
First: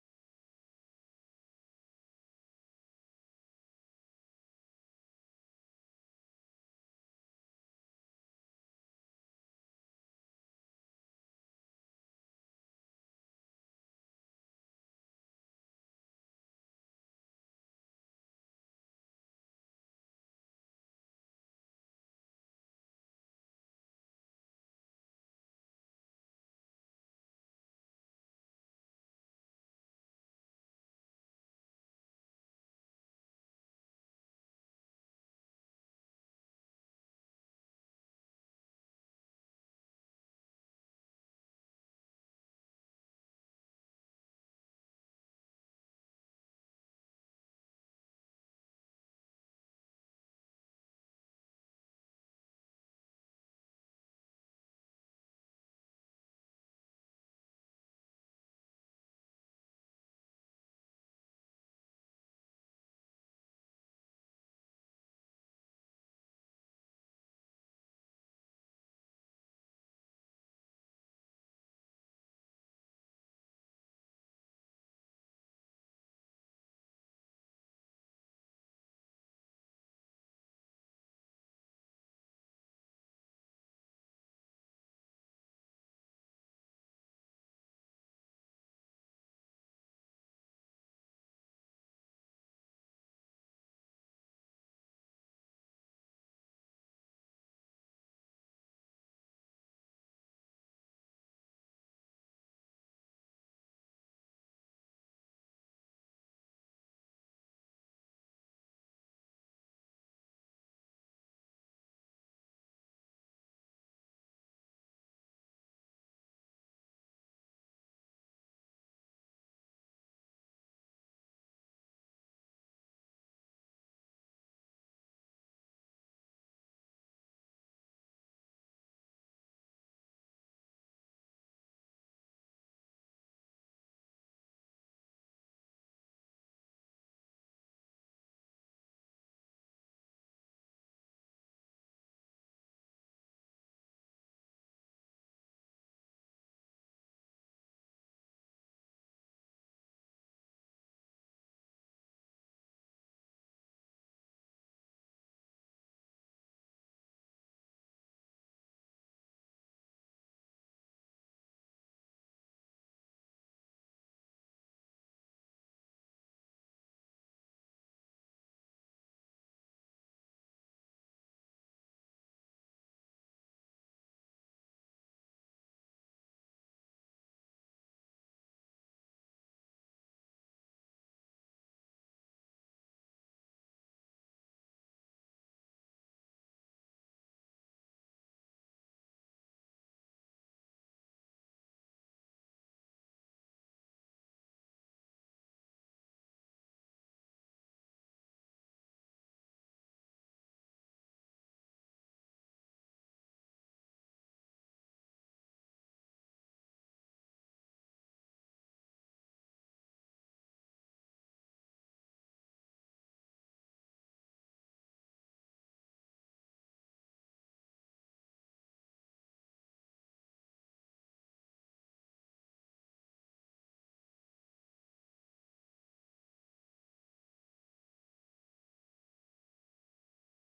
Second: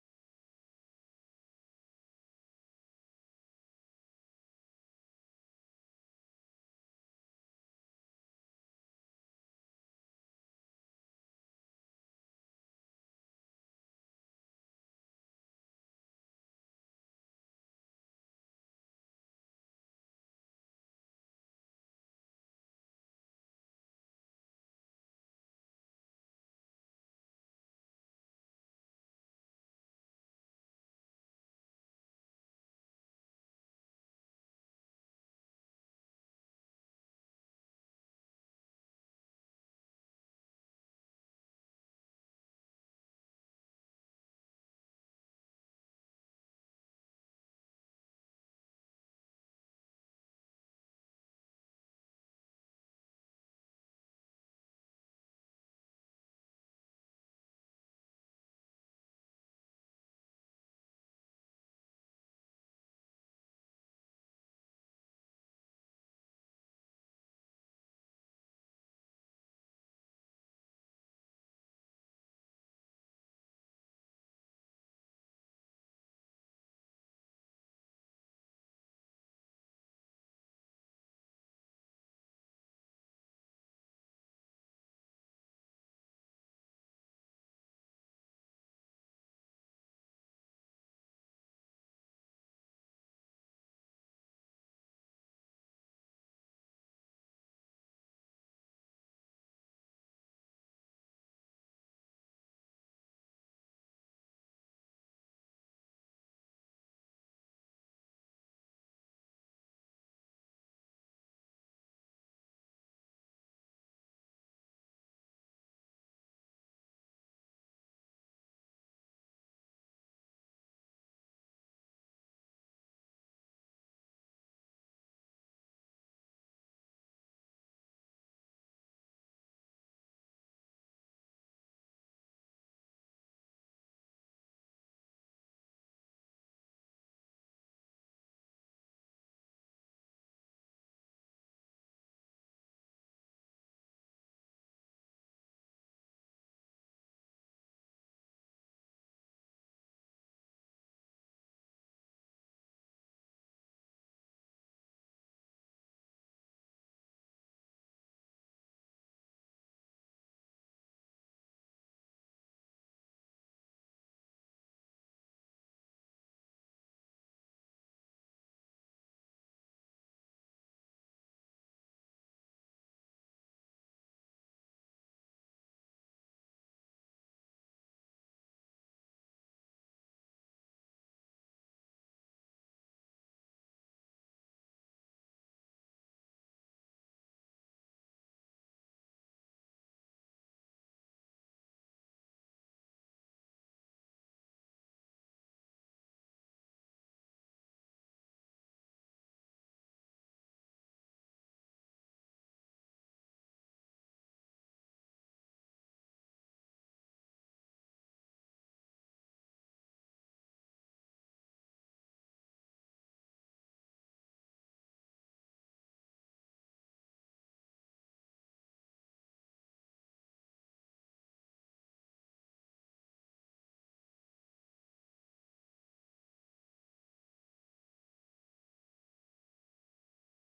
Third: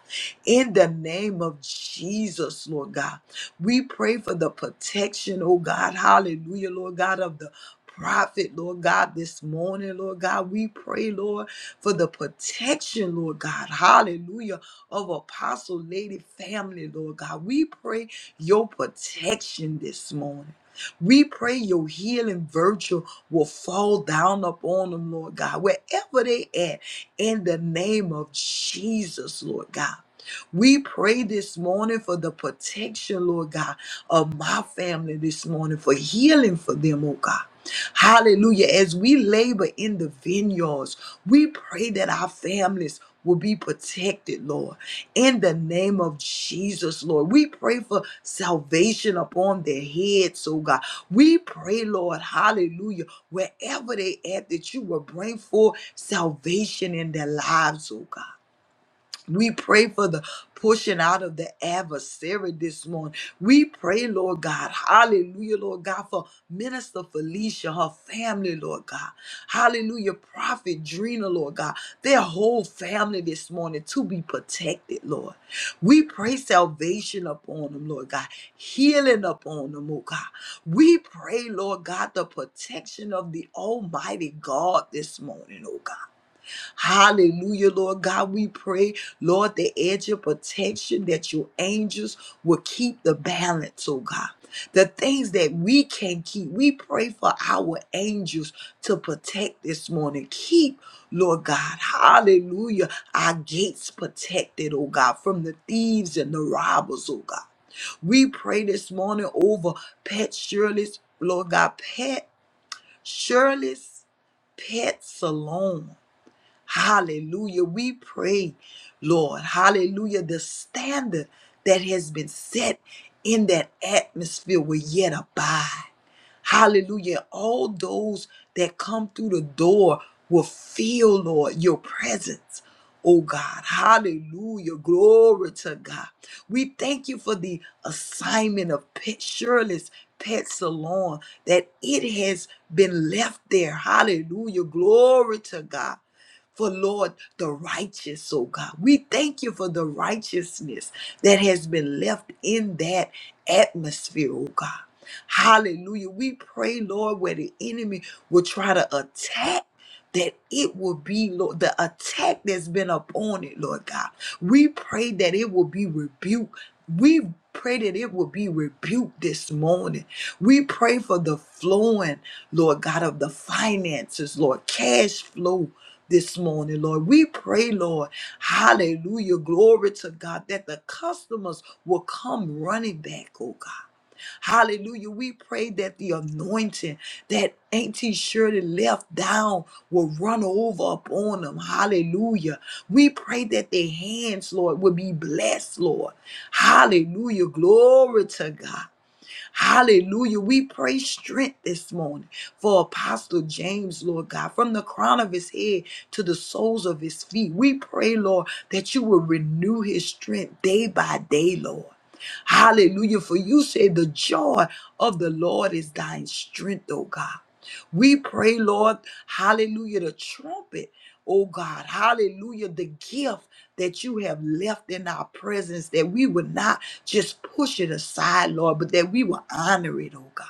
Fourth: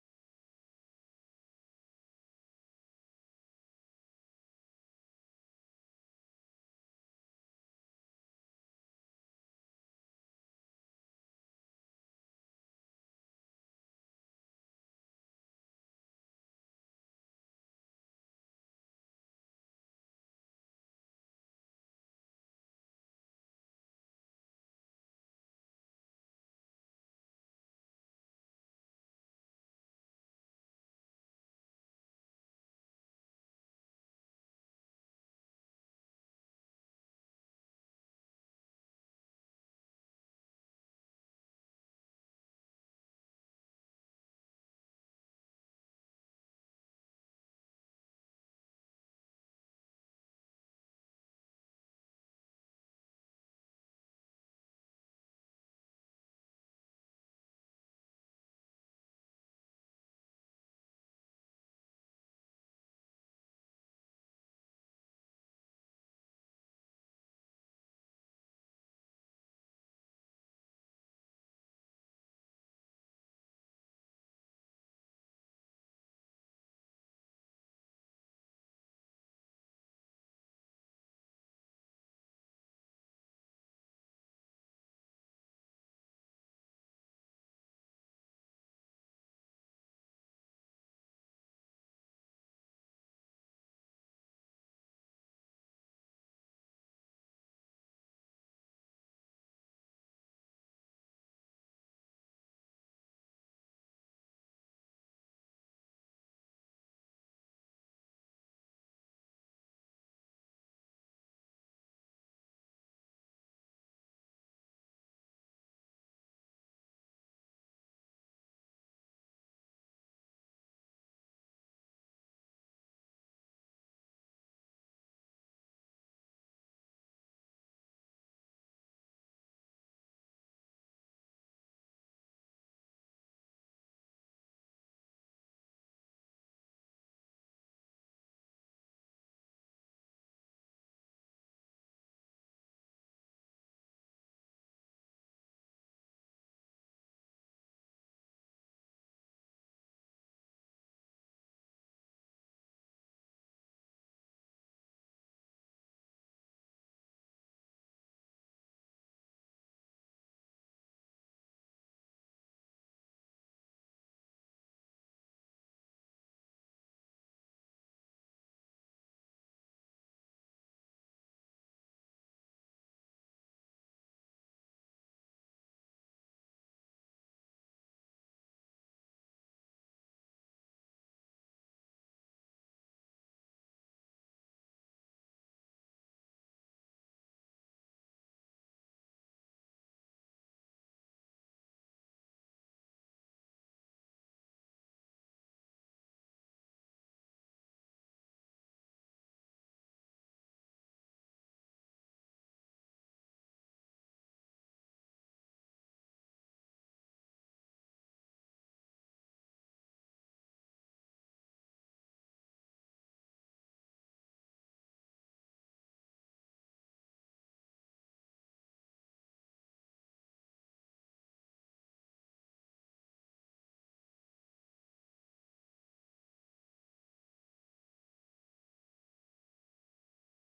B: In the name of Jesus, Lord God, we pray for the protection, oh God. Hallelujah, Lord God, of the prophet, Lord God, this morning, Lord God. We pray, Lord, for the protection, Lord God. Hallelujah, of Apostle Lady family, Lord God. We pray your protection this morning. We pray your healing virtue will fall down upon them, Lord God, wherever they at in the name of Jesus, Lord God. We pray this morning for the protection, Lord God, of my family this morning, for healing for them, oh God. Hallelujah. As we labor in the vineyards, we pray that our families will be protected, Lord. In the name of Jesus, Lord, we pray for salvation upon their heads, oh God. We pray, Lord, hallelujah wherever they at, that you will bring forth salvation in their lives, oh God. We pray for the pushing out of the adversary this morning. We pray, Lord God, hallelujah, Lord God, for Minister Felicia, her family, Lord God, hallelujah, Prophet Drina, Lord God, their whole family this morning to be protected, Lord. We pray salvation upon them, Lord God, healing upon them, oh God. We pray, Lord God, the protection of the Almighty God this morning, oh God. Hallelujah, Lord God. We pray, Lord, the edge of protection that your angels will keep the balance, oh God. The things that we can keep, we pray for our angels to protect this morning. Keep, Lord God, hallelujah, our gates protected, oh God, from the thieves and the robbers, oh God. We pray this morning over Pet Shirley's, Lord God, Pet Shirley's pet salon. Hallelujah. We pray, Lord, hallelujah, the standard that has been set in that atmosphere will yet abide. Hallelujah. All those that come through the door will feel, Lord, your presence. Oh God, hallelujah, glory to God. We thank you for the assignment of Pet Shirley's Pet Salon, that it has been left there. Hallelujah, glory to God for Lord, the righteous, oh God. We thank you for the righteousness that has been left in that atmosphere, oh God. Hallelujah. We pray, Lord, where the enemy will try to attack. That it will be, Lord, the attack that's been upon it, Lord God. We pray that it will be rebuked. We pray that it will be rebuked this morning. We pray for the flowing, Lord God, of the finances, Lord, cash flow this morning, Lord. We pray, Lord, hallelujah, glory to God, that the customers will come running back, oh God. Hallelujah. We pray that the anointing that Auntie Shirley left down will run over upon them. Hallelujah. We pray that their hands, Lord, will be blessed, Lord. Hallelujah. Glory to God. Hallelujah. We pray strength this morning for Apostle James, Lord God, from the crown of his head to the soles of his feet. We pray, Lord, that you will renew his strength day by day, Lord. Hallelujah. For you say the joy of the Lord is thine strength, oh God. We pray, Lord, hallelujah, the trumpet, oh God, hallelujah, the gift that you have left in our presence that we would not just push it aside, Lord, but that we will honor it, oh God.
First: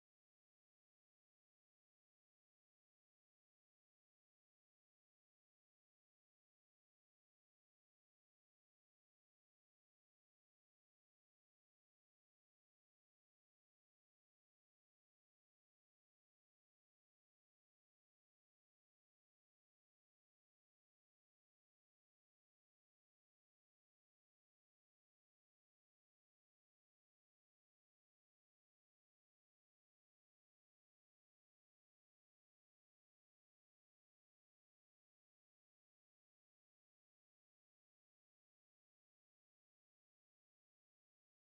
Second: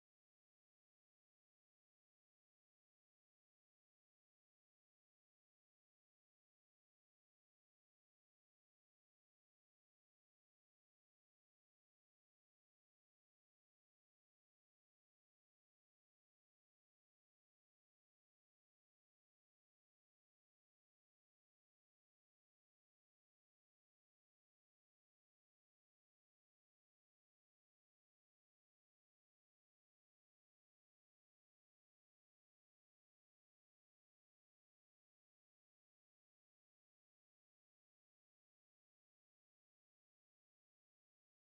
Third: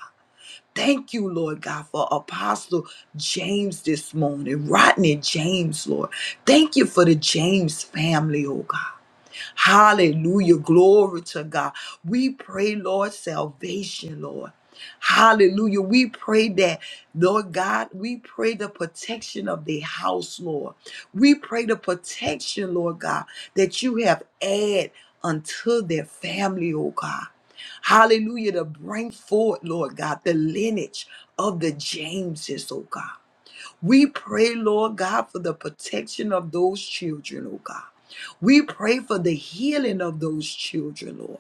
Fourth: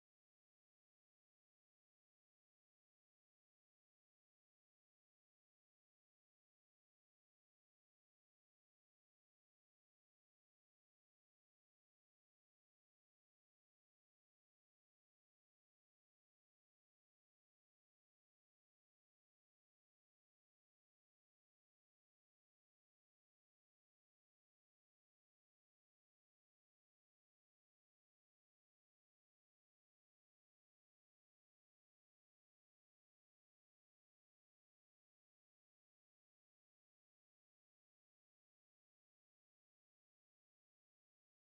B: Thank you, Lord God, for Apostle James this morning, Rodney James, Lord. Thank you for the James family, oh God. Hallelujah. Glory to God. We pray, Lord, salvation, Lord. Hallelujah. We pray that, Lord God, we pray the protection of the house, Lord. We pray the protection, Lord God, that you have add unto their family, oh God. Hallelujah. To bring forth, Lord God, the lineage of the Jameses, oh God. We pray, Lord God, for the protection of those children, oh God. We pray for the healing of those children, Lord.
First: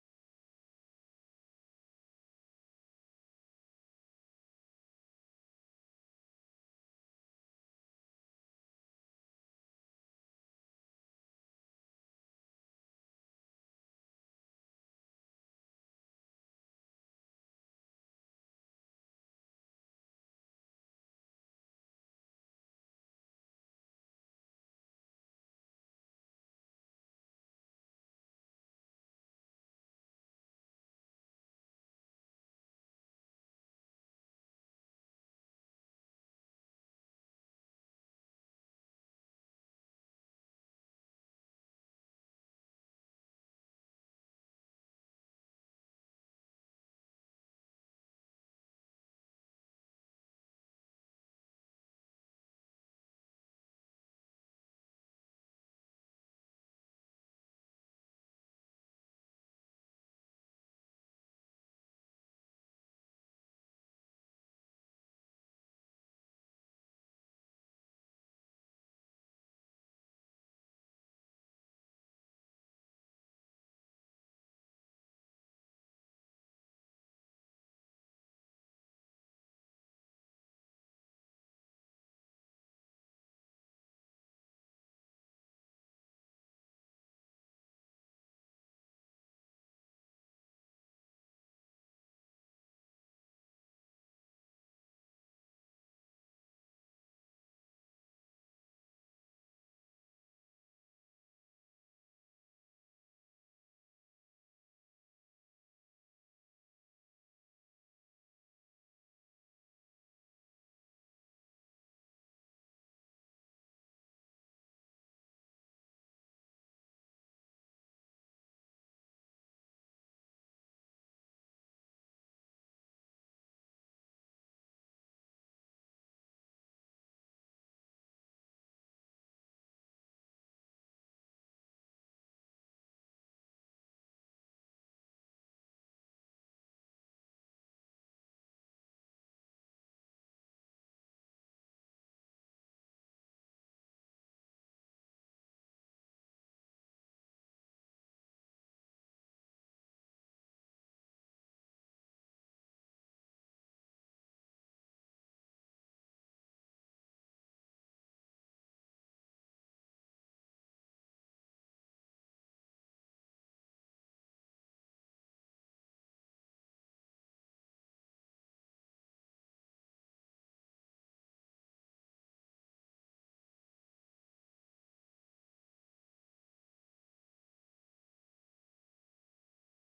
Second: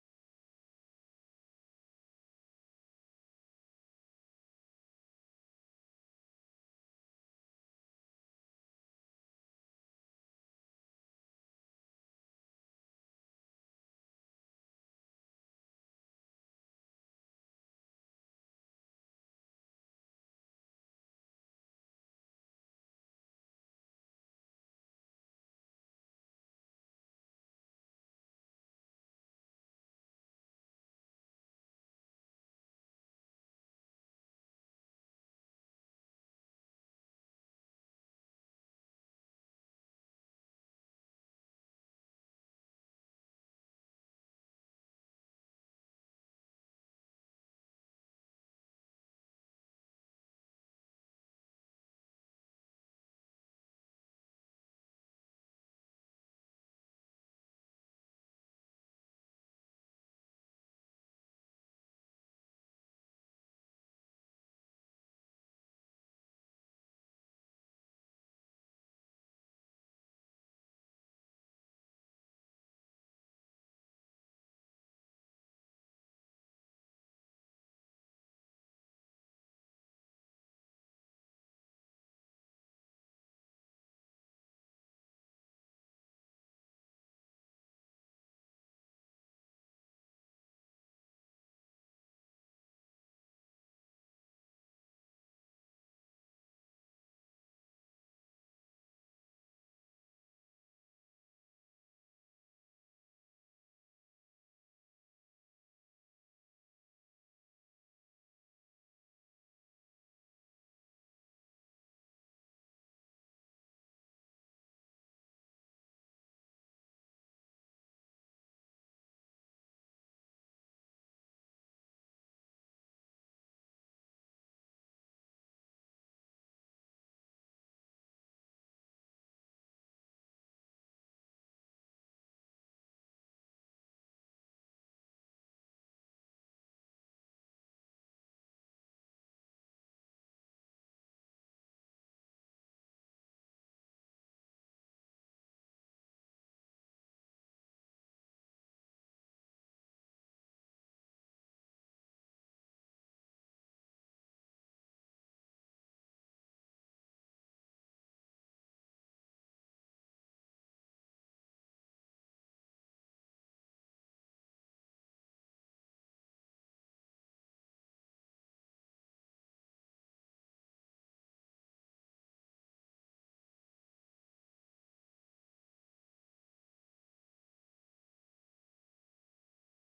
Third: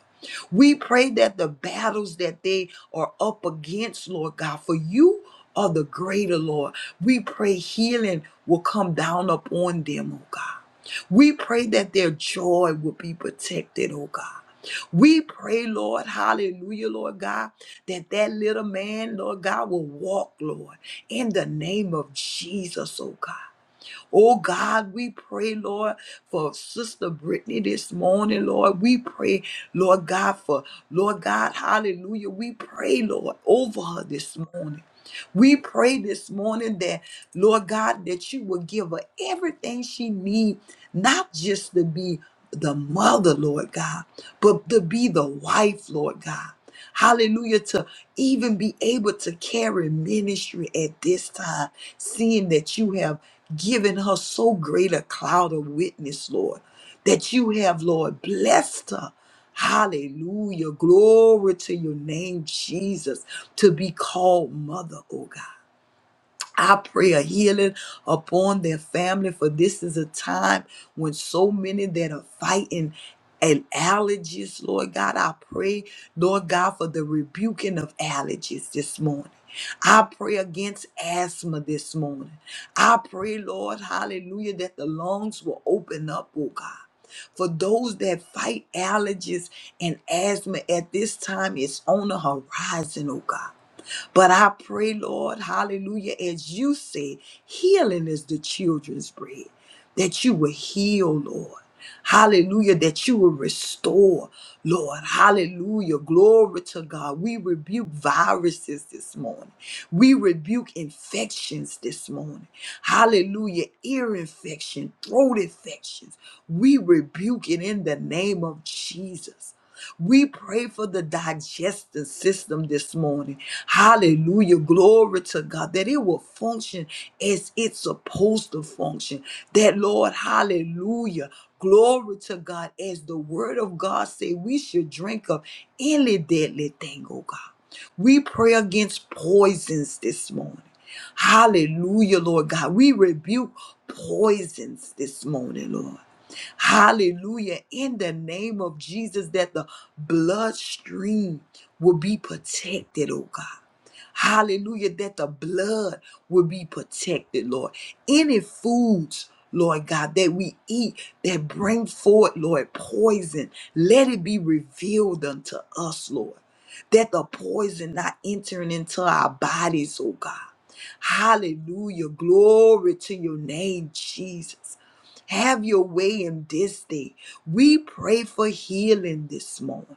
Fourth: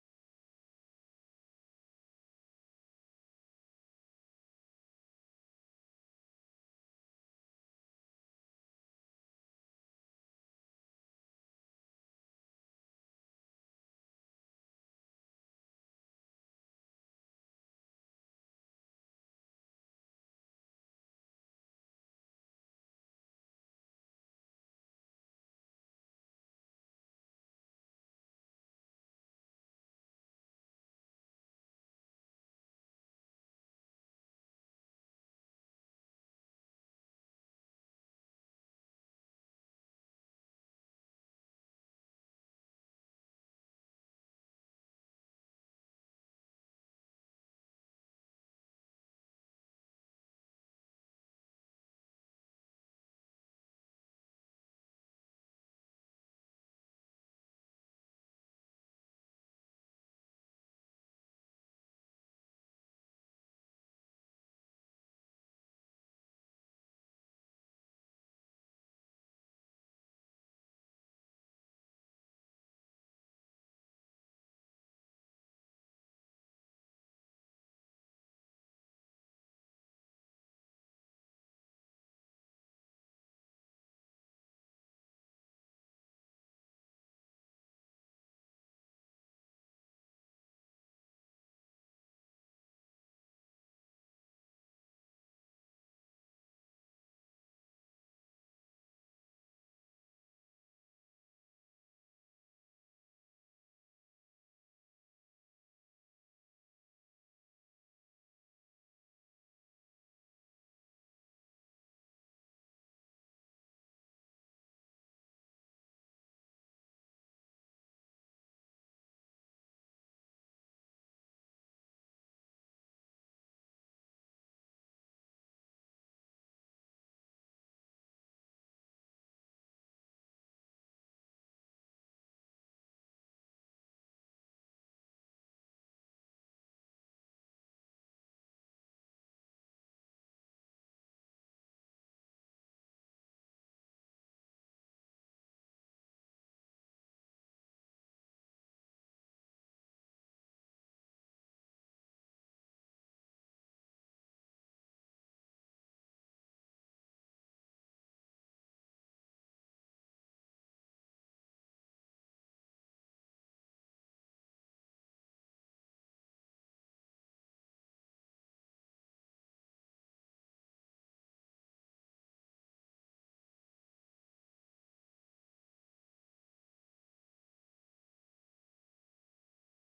B: We pray that the battles that they are up against, Lord God, for you are the greater, Lord. We pray healing will come down upon them, oh God. We pray that their joy will be protected, oh God. We pray, Lord, hallelujah, Lord God, that that little man, Lord God, will walk, Lord in the name of Jesus, oh God. Oh God, we pray, Lord, for Sister Brittany this morning, Lord. We pray, Lord God, for Lord God, hallelujah. We pray, Lord, over her this morning. We pray this morning that, Lord God, that you will give her everything she needs, not just to be the mother, Lord God, but to be the wife, Lord God. Hallelujah, to even be able to carry ministry at this time, seeing that you have given her so great a cloud of witness, Lord, that you have, Lord, blessed her. Hallelujah. Glory to your name, Jesus, to be called mother, oh God. I pray a healing upon their family, for this is a time when so many that are fighting and allergies, Lord God, I pray, Lord God, for the rebuking of allergies this morning. I pray against asthma this morning. I pray, Lord, hallelujah, that the lungs will open up, oh God. For those that fight allergies and asthma at this time, it's on the horizon, oh God. But I pray, Lord, hallelujah, as you say, healing is the children's bread, that you will heal, Lord. Hallelujah, that you will restore, Lord. Hallelujah. Glory to God. We rebuke viruses this morning. We rebuke infections this morning. Hallelujah. Ear infection, throat infections. We rebuke it in the name of Jesus. We pray for the digestive system this morning. Hallelujah. Glory to God that it will function as it's supposed to function. That, Lord, hallelujah. Glory to God as the word of God say we should drink of any deadly thing, oh God. We pray against poisons this morning. Hallelujah, Lord God. We rebuke poisons this morning, Lord. Hallelujah. In the name of Jesus, that the bloodstream will be protected, oh God. Hallelujah, that the blood will be protected, Lord. Any foods, Lord God, that we eat that bring forth, Lord, poison, let it be revealed unto us, Lord. That the poison not entering into our bodies, oh God. Hallelujah. Glory to your name, Jesus. Have your way in this day. We pray for healing this morning.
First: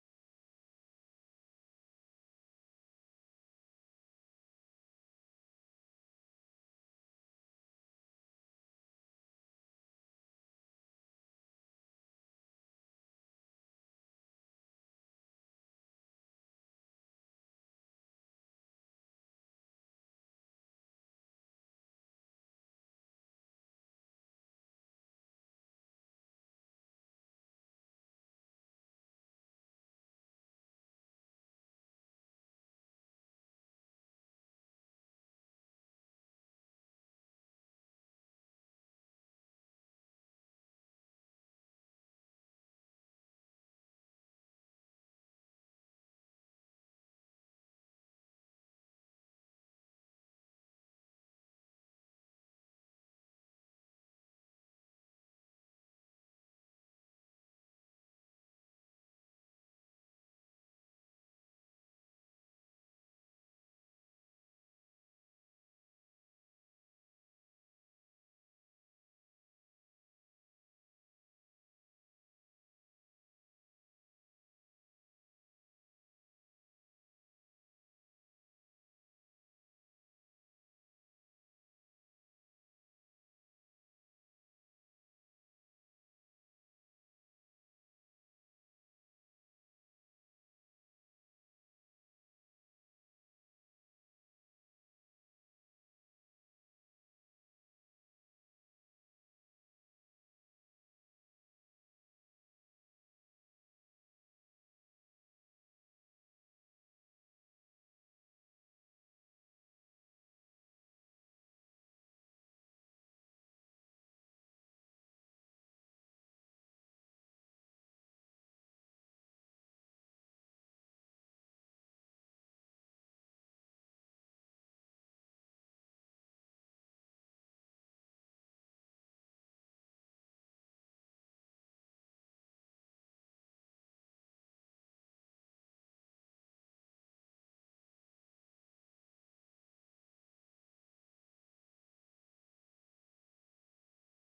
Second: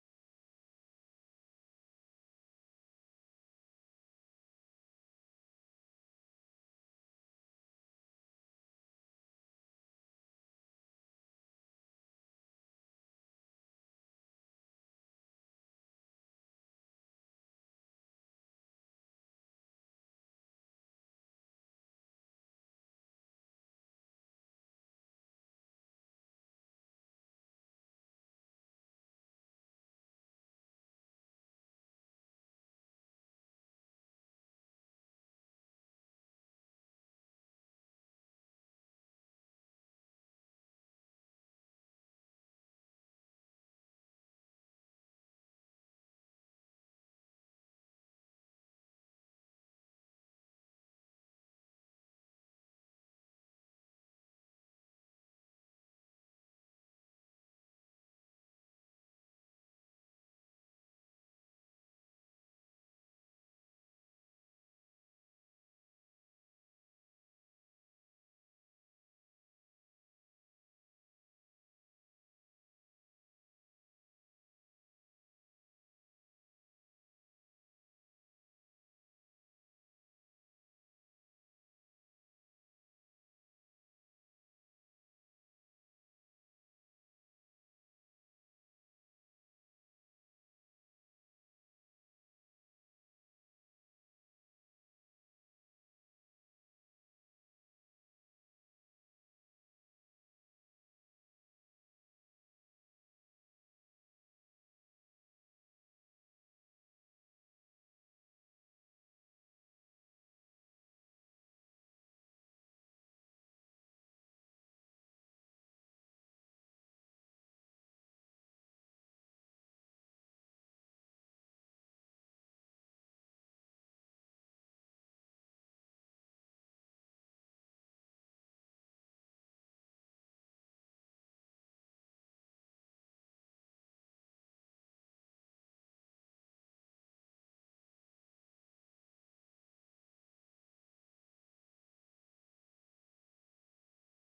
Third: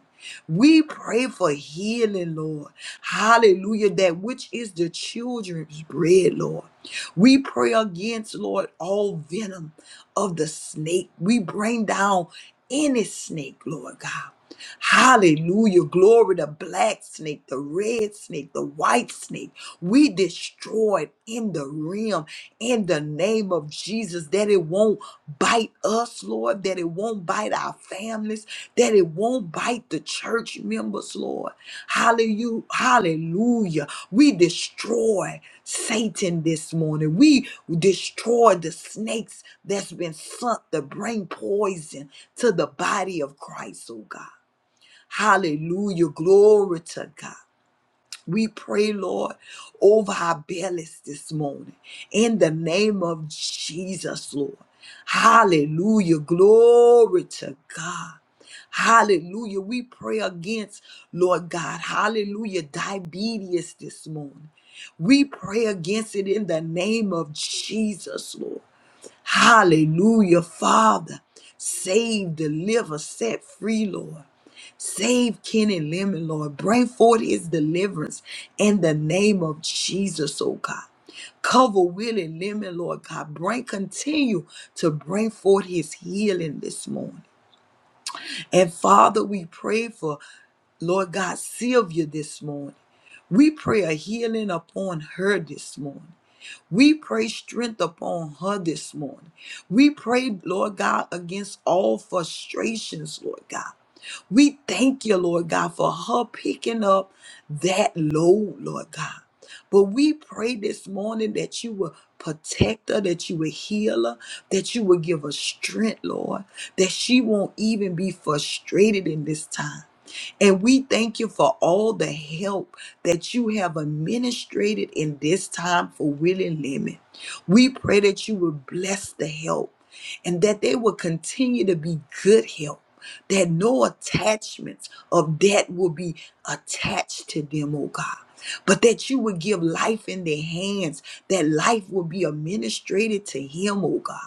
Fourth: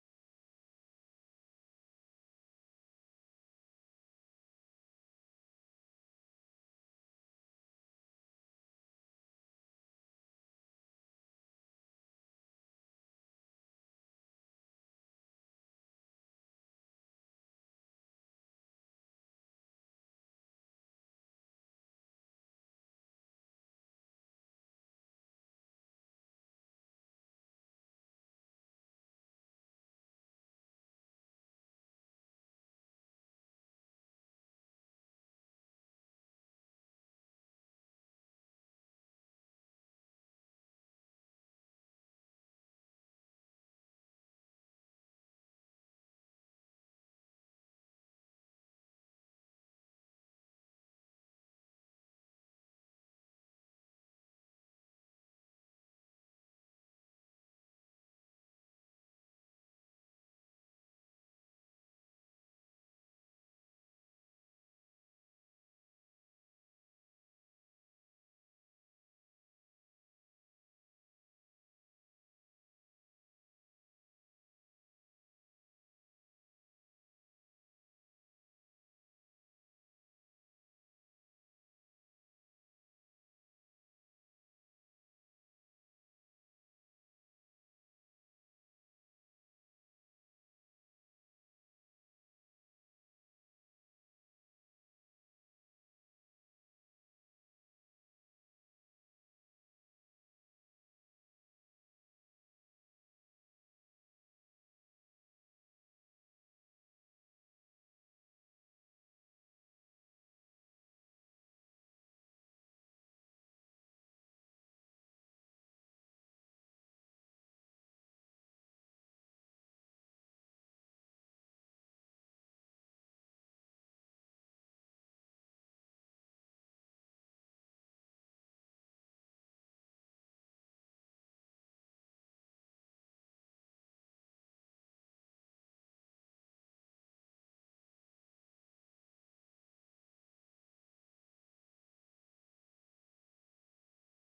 B: We pray for healing, Lord. Hallelujah. That which is the children's bread, Lord. We pray against, Lord, all venom of the snake. We bring down any snake, Lord God. Hallelujah. Glory the black snake, the red snake, the white snake. We destroy it in the realm in the name of Jesus that it won't bite us, Lord, that it won't bite our families, that it won't bite the church members, Lord. Hallelujah. Hallelujah. We destroy Satan this morning. We destroy the snakes that's been sent to bring poison to the body of Christ, oh God. Hallelujah. Glory to God. We pray, Lord, over our bellies this morning in the name of Jesus, Lord. Hallelujah. Glory to God. Hallelujah. We pray against, Lord God, hallelujah, diabetes this morning. We pray against it in the name of Jesus, Lord. Hallelujah, Father. Save, deliver, set free, Lord. Save Ken and Lemon, Lord. Bring forth his deliverance in the name of Jesus, oh God. Cover Willie Lemon, Lord God. Bring, continue to bring forth his healing this morning. And Father, we pray for Lord God Sylvia this morning. We pray a healing upon her this morning. We pray strength upon her this morning. We pray, Lord God, against all frustrations, Lord God. We thank you, Lord God, for her picking up that load, Lord God. But we pray this morning that you will protect her, that you will heal her, that you will give her strength, Lord, that she won't even be frustrated in this time. And we thank you for all the help that you have administrated in this time for Willie Lemon. We pray that you will bless the help and that they will continue to be good help that no attachments of debt will be attached to them, oh God. But that you would give life in their hands, that life will be administrated to him, oh God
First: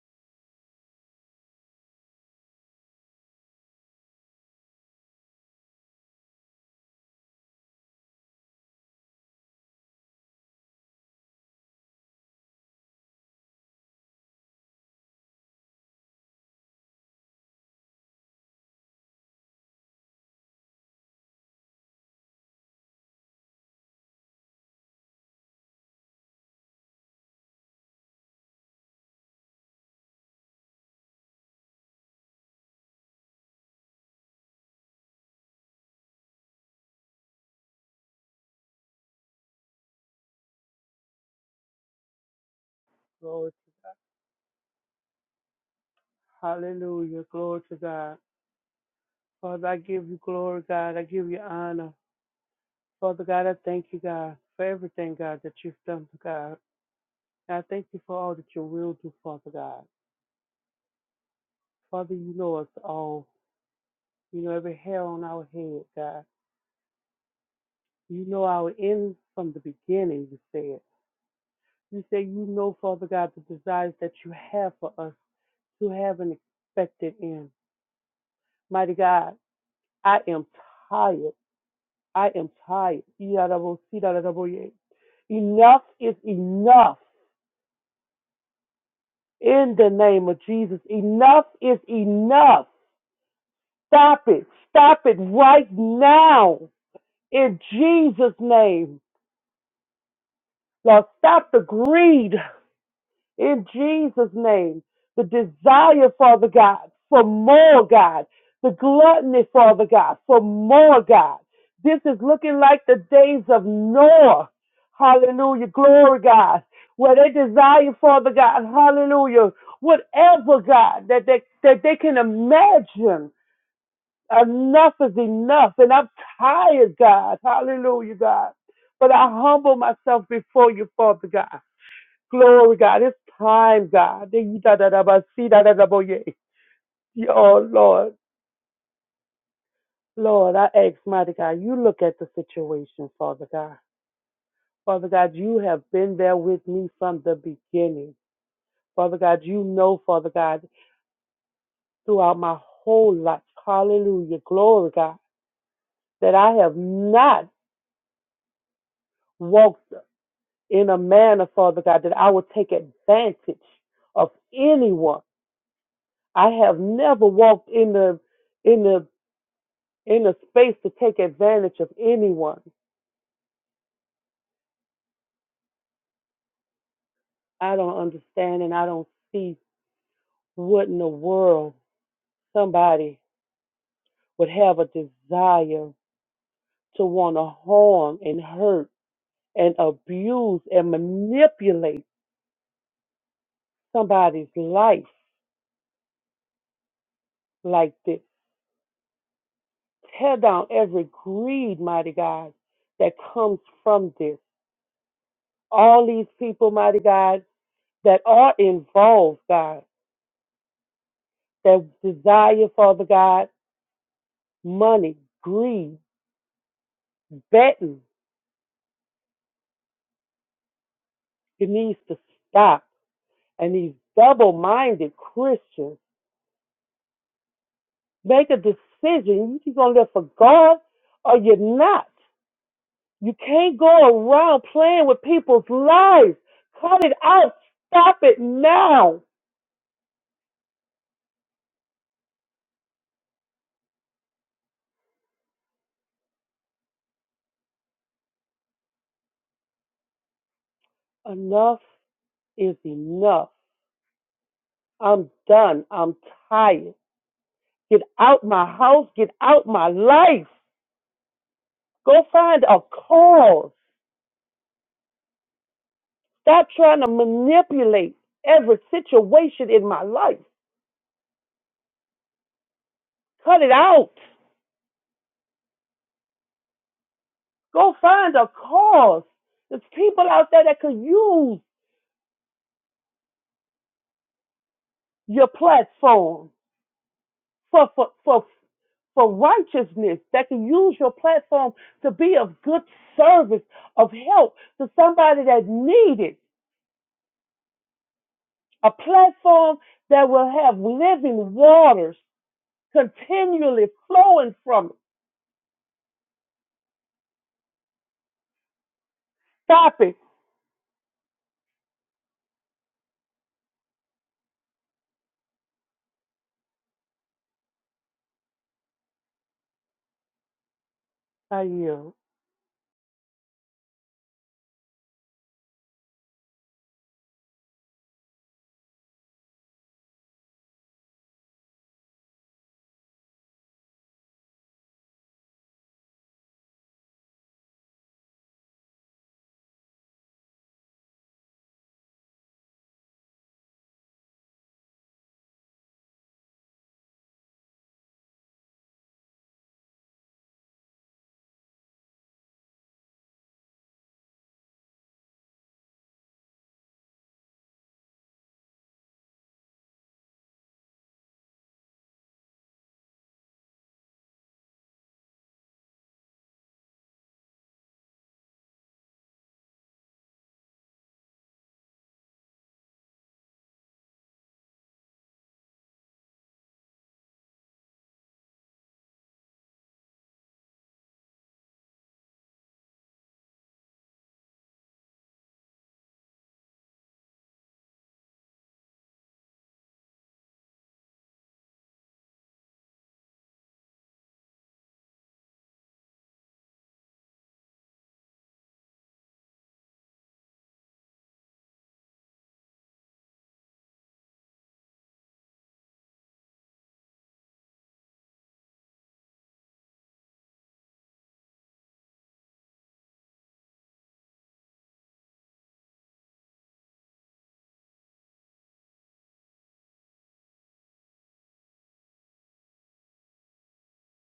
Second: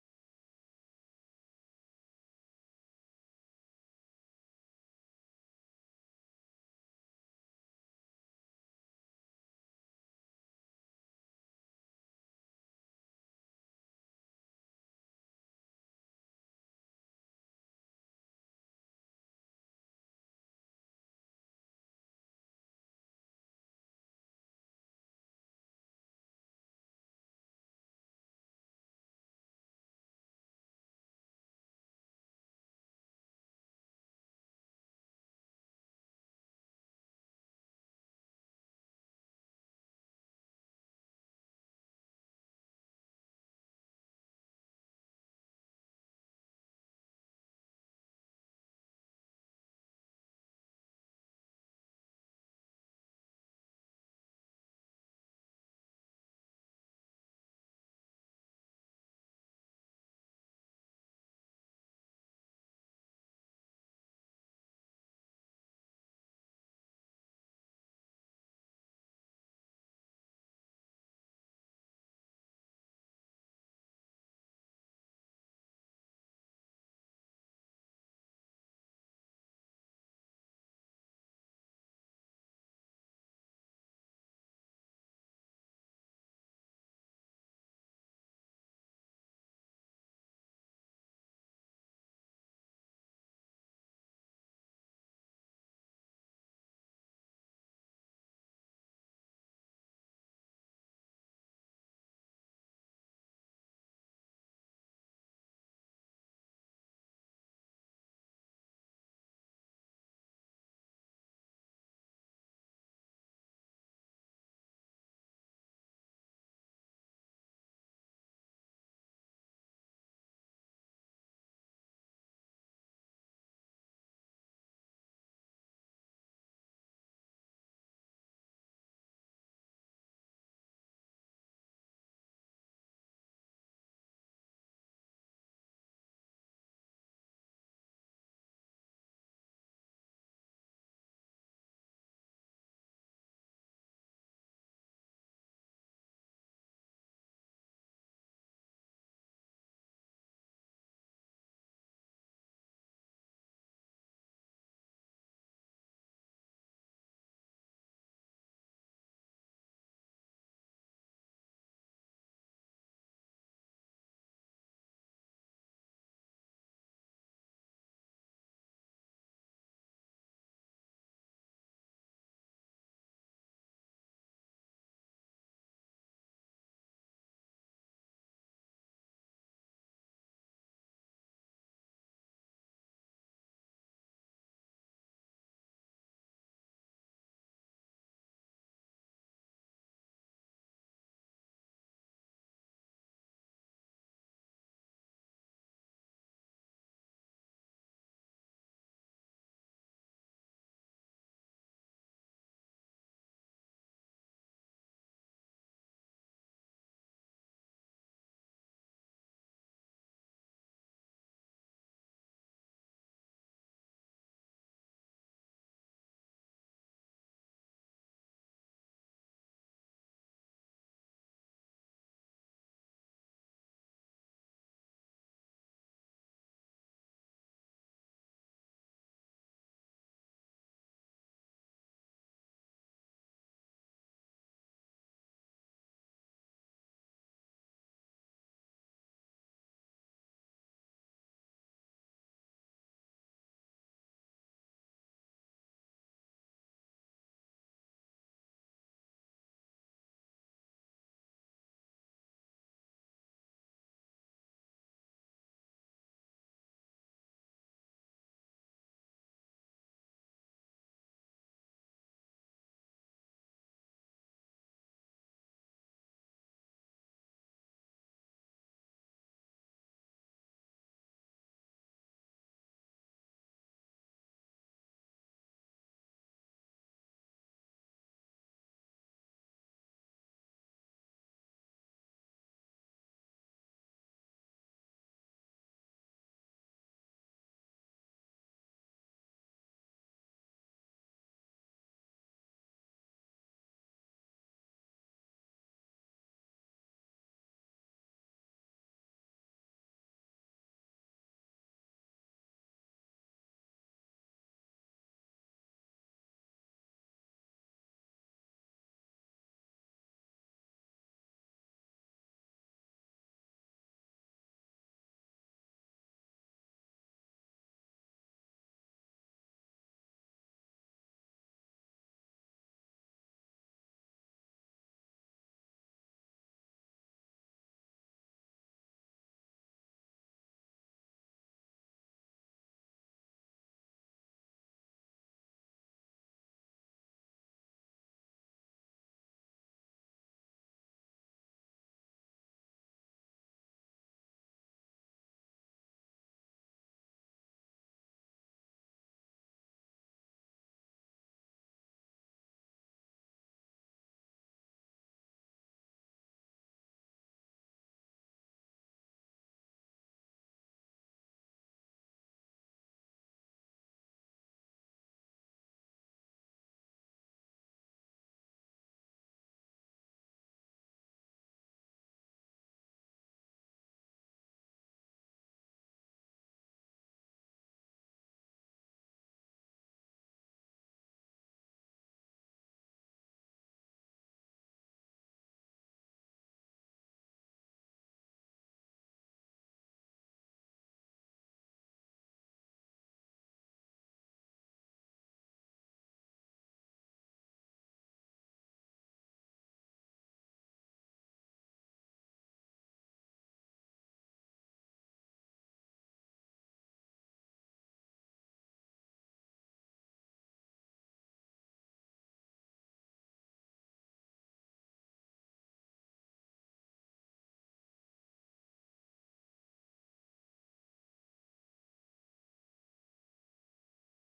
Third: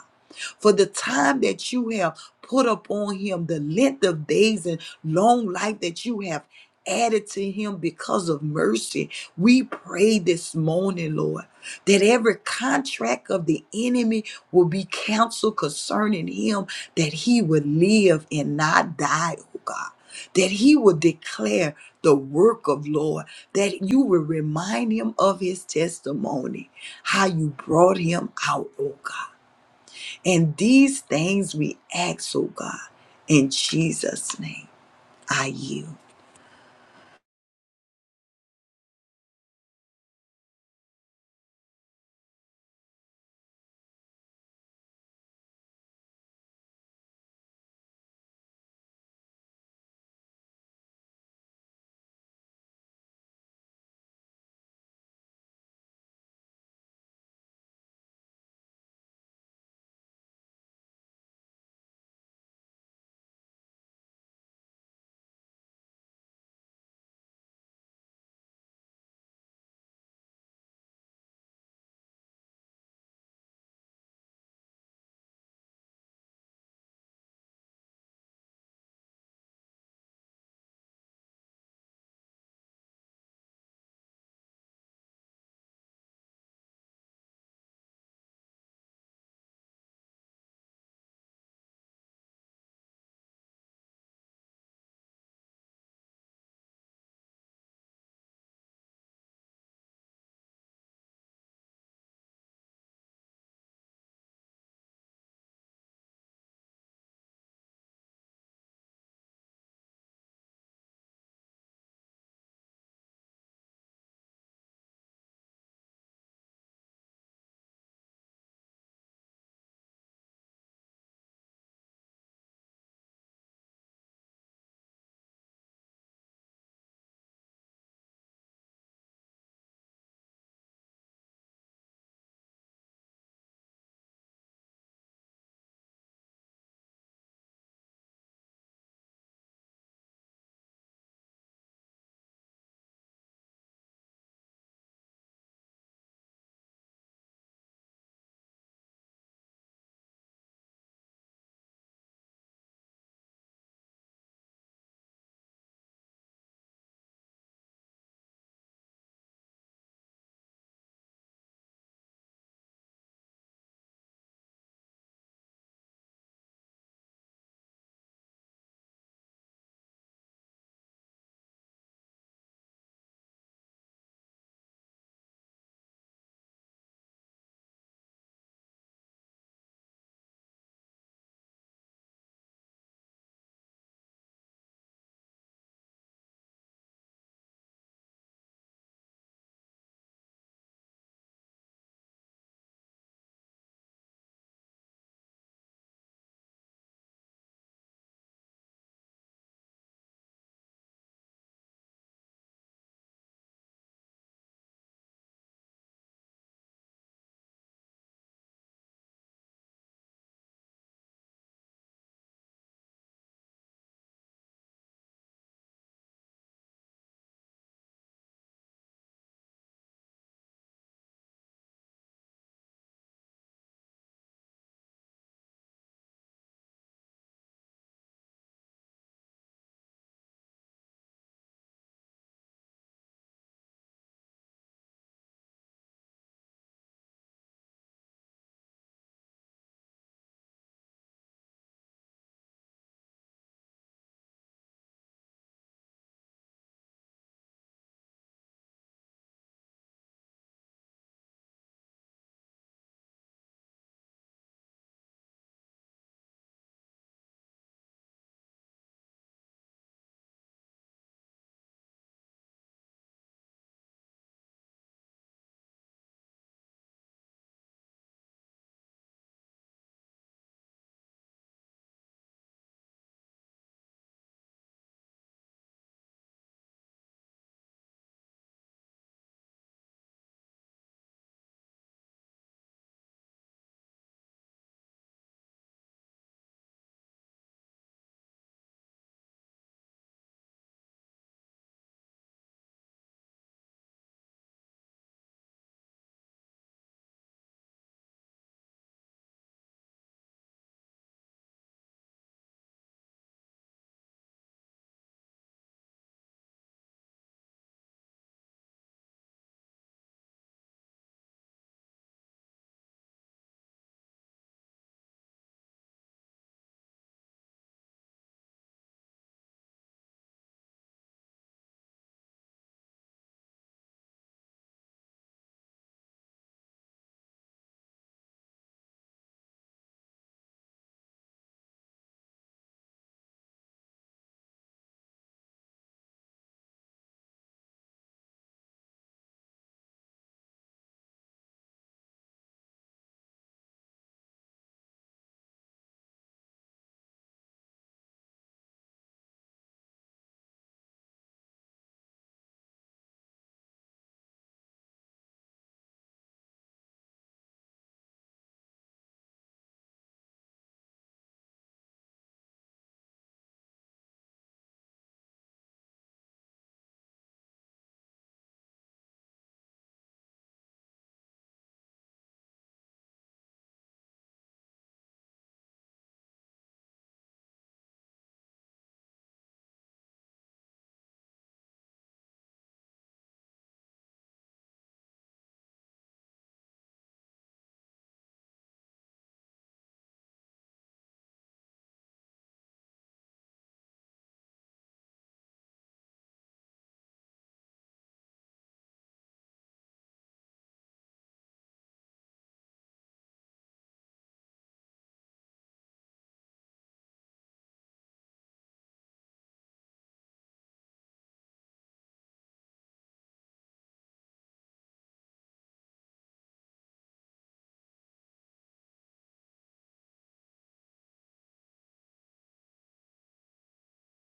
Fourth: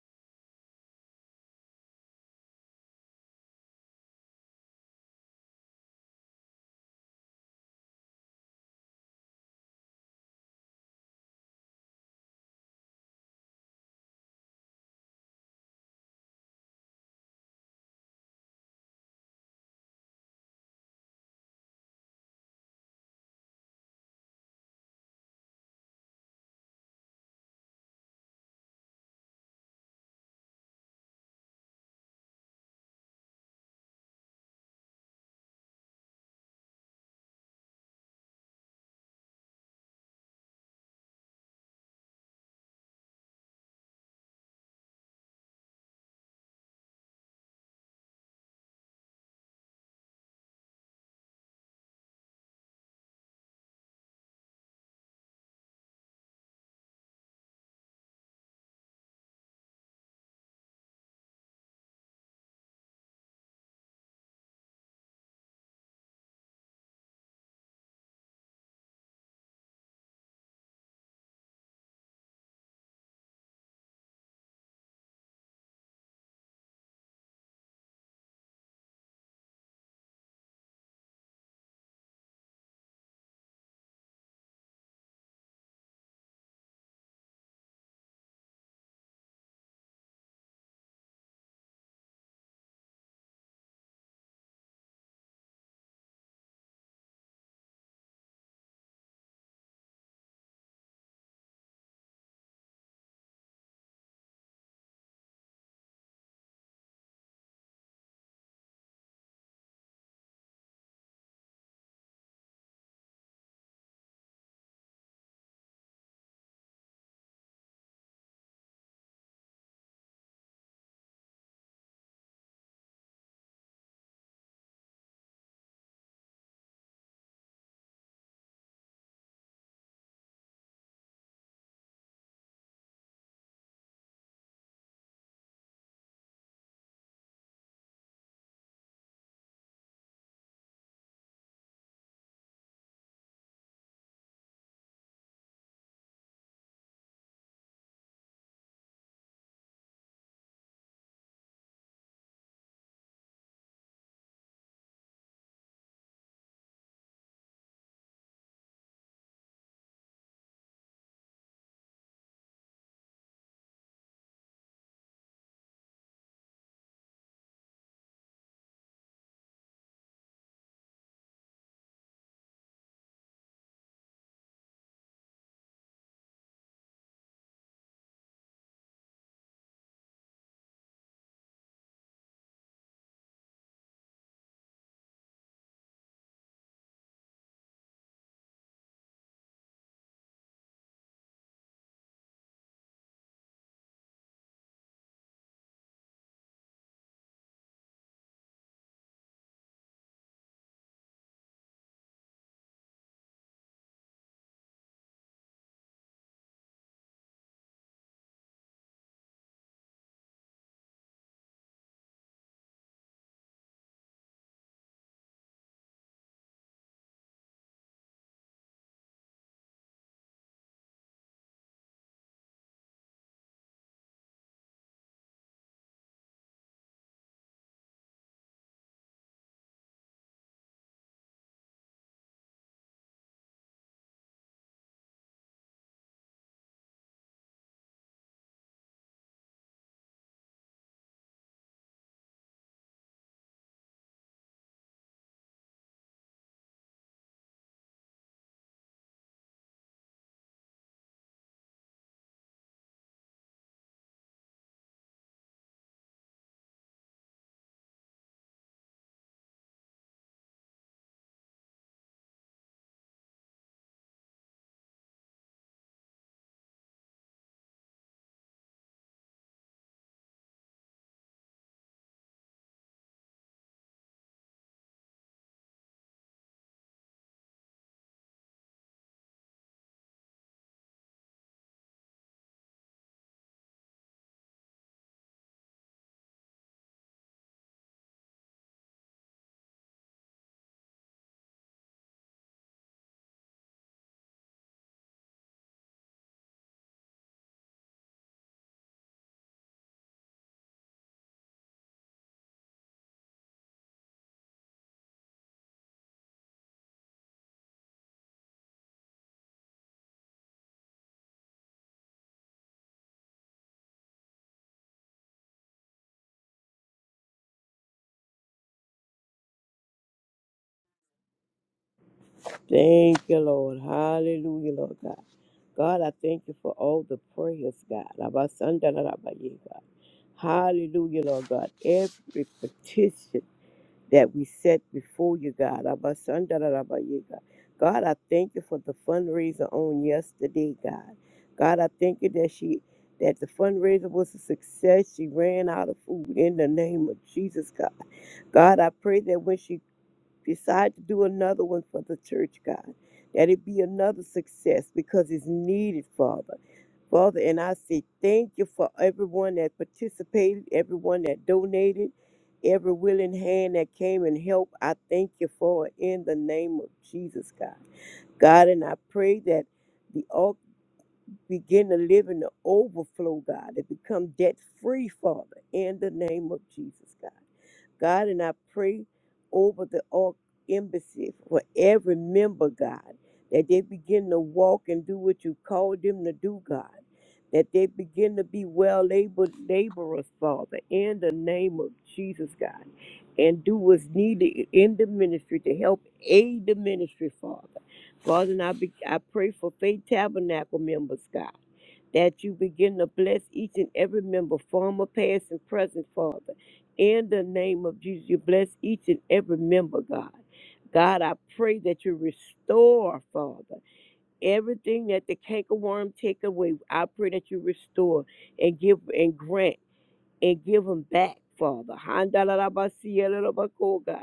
B: for the time that you have put upon him, the length of days and long life that you have added to him because of mercy. We pray this morning, Lord, that every contract of the enemy will be canceled concerning him, that he would live and not die, oh God. That he will declare the work of Lord, that you will remind him of his testimony, how you brought him out, oh God. And these things we ask, oh God, in Jesus' name, I yield.
C: Lord. Hallelujah. Glory to God. Father, I give you glory, God. I give you honor. Father God, I thank you, God, for everything, God, that you've done for God. And I thank you for all that you will do, Father God. Father, you know us all. You know every hair on our head, God. You know our end from the beginning, you said. You say you know, Father God, the desires that you have for us to have an expected end. Mighty God, I am tired. I am tired. Enough is enough. In the name of Jesus, enough is enough. Stop it. Stop it right now. In Jesus' name. Lord, stop the greed. in Jesus' name. The desire, Father God, for more, God. The gluttony, Father God, for more, God. This is looking like the days of Noah. Hallelujah. Glory, God. Where they desire, Father God, hallelujah. Whatever, God, that they, that they can imagine. Enough is enough. And I'm tired, God. Hallelujah, God. But I humble myself before you, Father God. Glory, God. It's time, God. Oh, Lord. Lord, I ask, mighty God, you look at the situation, Father God. Father God, you have been there with me from the beginning. Father God, you know, Father God, throughout my whole life, hallelujah, glory, God, that I have not walked in a manner, Father God, that I would take advantage of anyone. I have never walked in the in the in a space to take advantage of anyone. I don't understand and I don't see what in the world somebody would have a desire to want to harm and hurt and abuse and manipulate somebody's life like this. Tear down every greed, mighty God, that comes from this. All these people, mighty God, that are involved, God, that desire, Father God, money, greed, Betting it needs to stop. And these double minded Christians make a decision. You're going to live for God or you're not. You can't go around playing with people's lives. Cut it out. Stop it now. Enough is enough. I'm done. I'm tired. Get out my house. Get out my life. Go find a cause. Stop trying to manipulate every situation in my life. Cut it out. Go find a cause. There's people out there that could use your platform for for for for righteousness. That can use your platform to be of good service, of help to somebody that needed a platform that will have living waters continually flowing from it. Stop it. I yield.
D: Thank you, Lord. Hallelujah, Lord God. God, I thank you for all the prayers, God. Abasandarabaye, God. Hallelujah, Lord God. Every petition that we set before you, God. Abasandarabaye, God, God, I thank you for the fundraiser on yesterday, God. God, I thank you that she that the fundraiser was a success. She ran out of food in the name of Jesus, God. God, I pray that when she Decide to do another one for the church, God. That it be another success because it's needed, Father. Father, and I say thank you for everyone that participated, everyone that donated, every willing hand that came and helped. I thank you for it in the name of Jesus, God. God, and I pray that the all begin to live in the overflow, God, and become debt free, Father, in the name of Jesus, God. God, and I pray over the all embassy for every member, God, that they begin to walk and do what you called them to do, God. That they begin to be well able laborers, Father, in the name of Jesus, God, and do what's needed in the ministry to help aid the ministry, Father. Father, and I, be, I pray for Faith Tabernacle members, God that you begin to bless each and every member, former, past, and present, Father. In the name of Jesus, you bless each and every member, God. God, I pray that you restore, Father, everything that the cankerworm take away. I pray that you restore and give and grant and give them back, Father. Handalalabasiyalalabakoga.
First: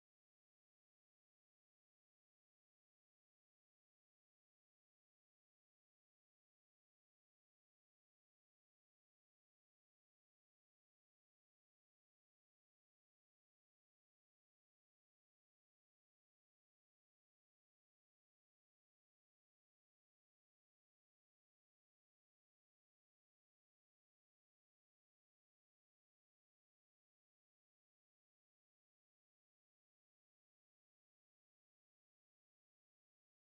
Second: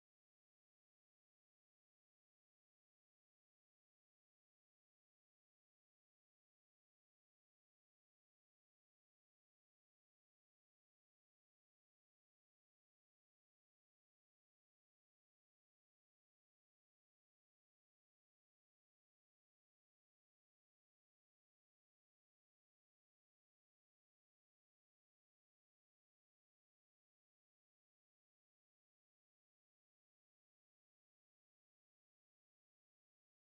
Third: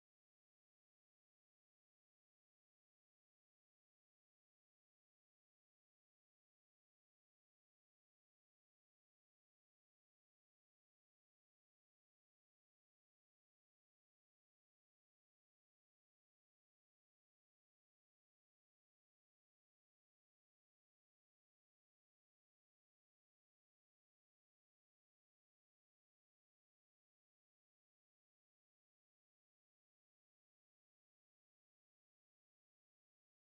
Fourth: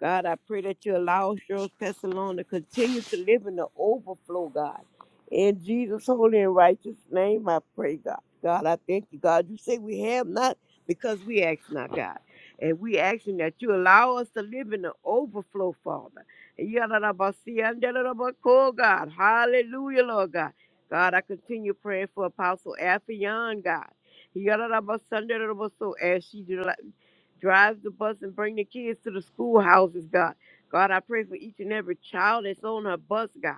D: God, I pray that you allow Cheryl Pessalone to continue to live in the overflow, God. In Jesus' holy and righteous name, I pray, God. God, I thank you, God. You say we have not because we ask not, God. And we asking that you allow us to live in the overflow, Father. Yalalabasiyandalalabakoga, God. Hallelujah, Lord God. God, I continue praying for Apostle Afion, God. Yadadabasandaroso, As she deli- drives the bus and bring the kids to the schoolhouses, God. God, I pray for each and every child that's on her bus, God.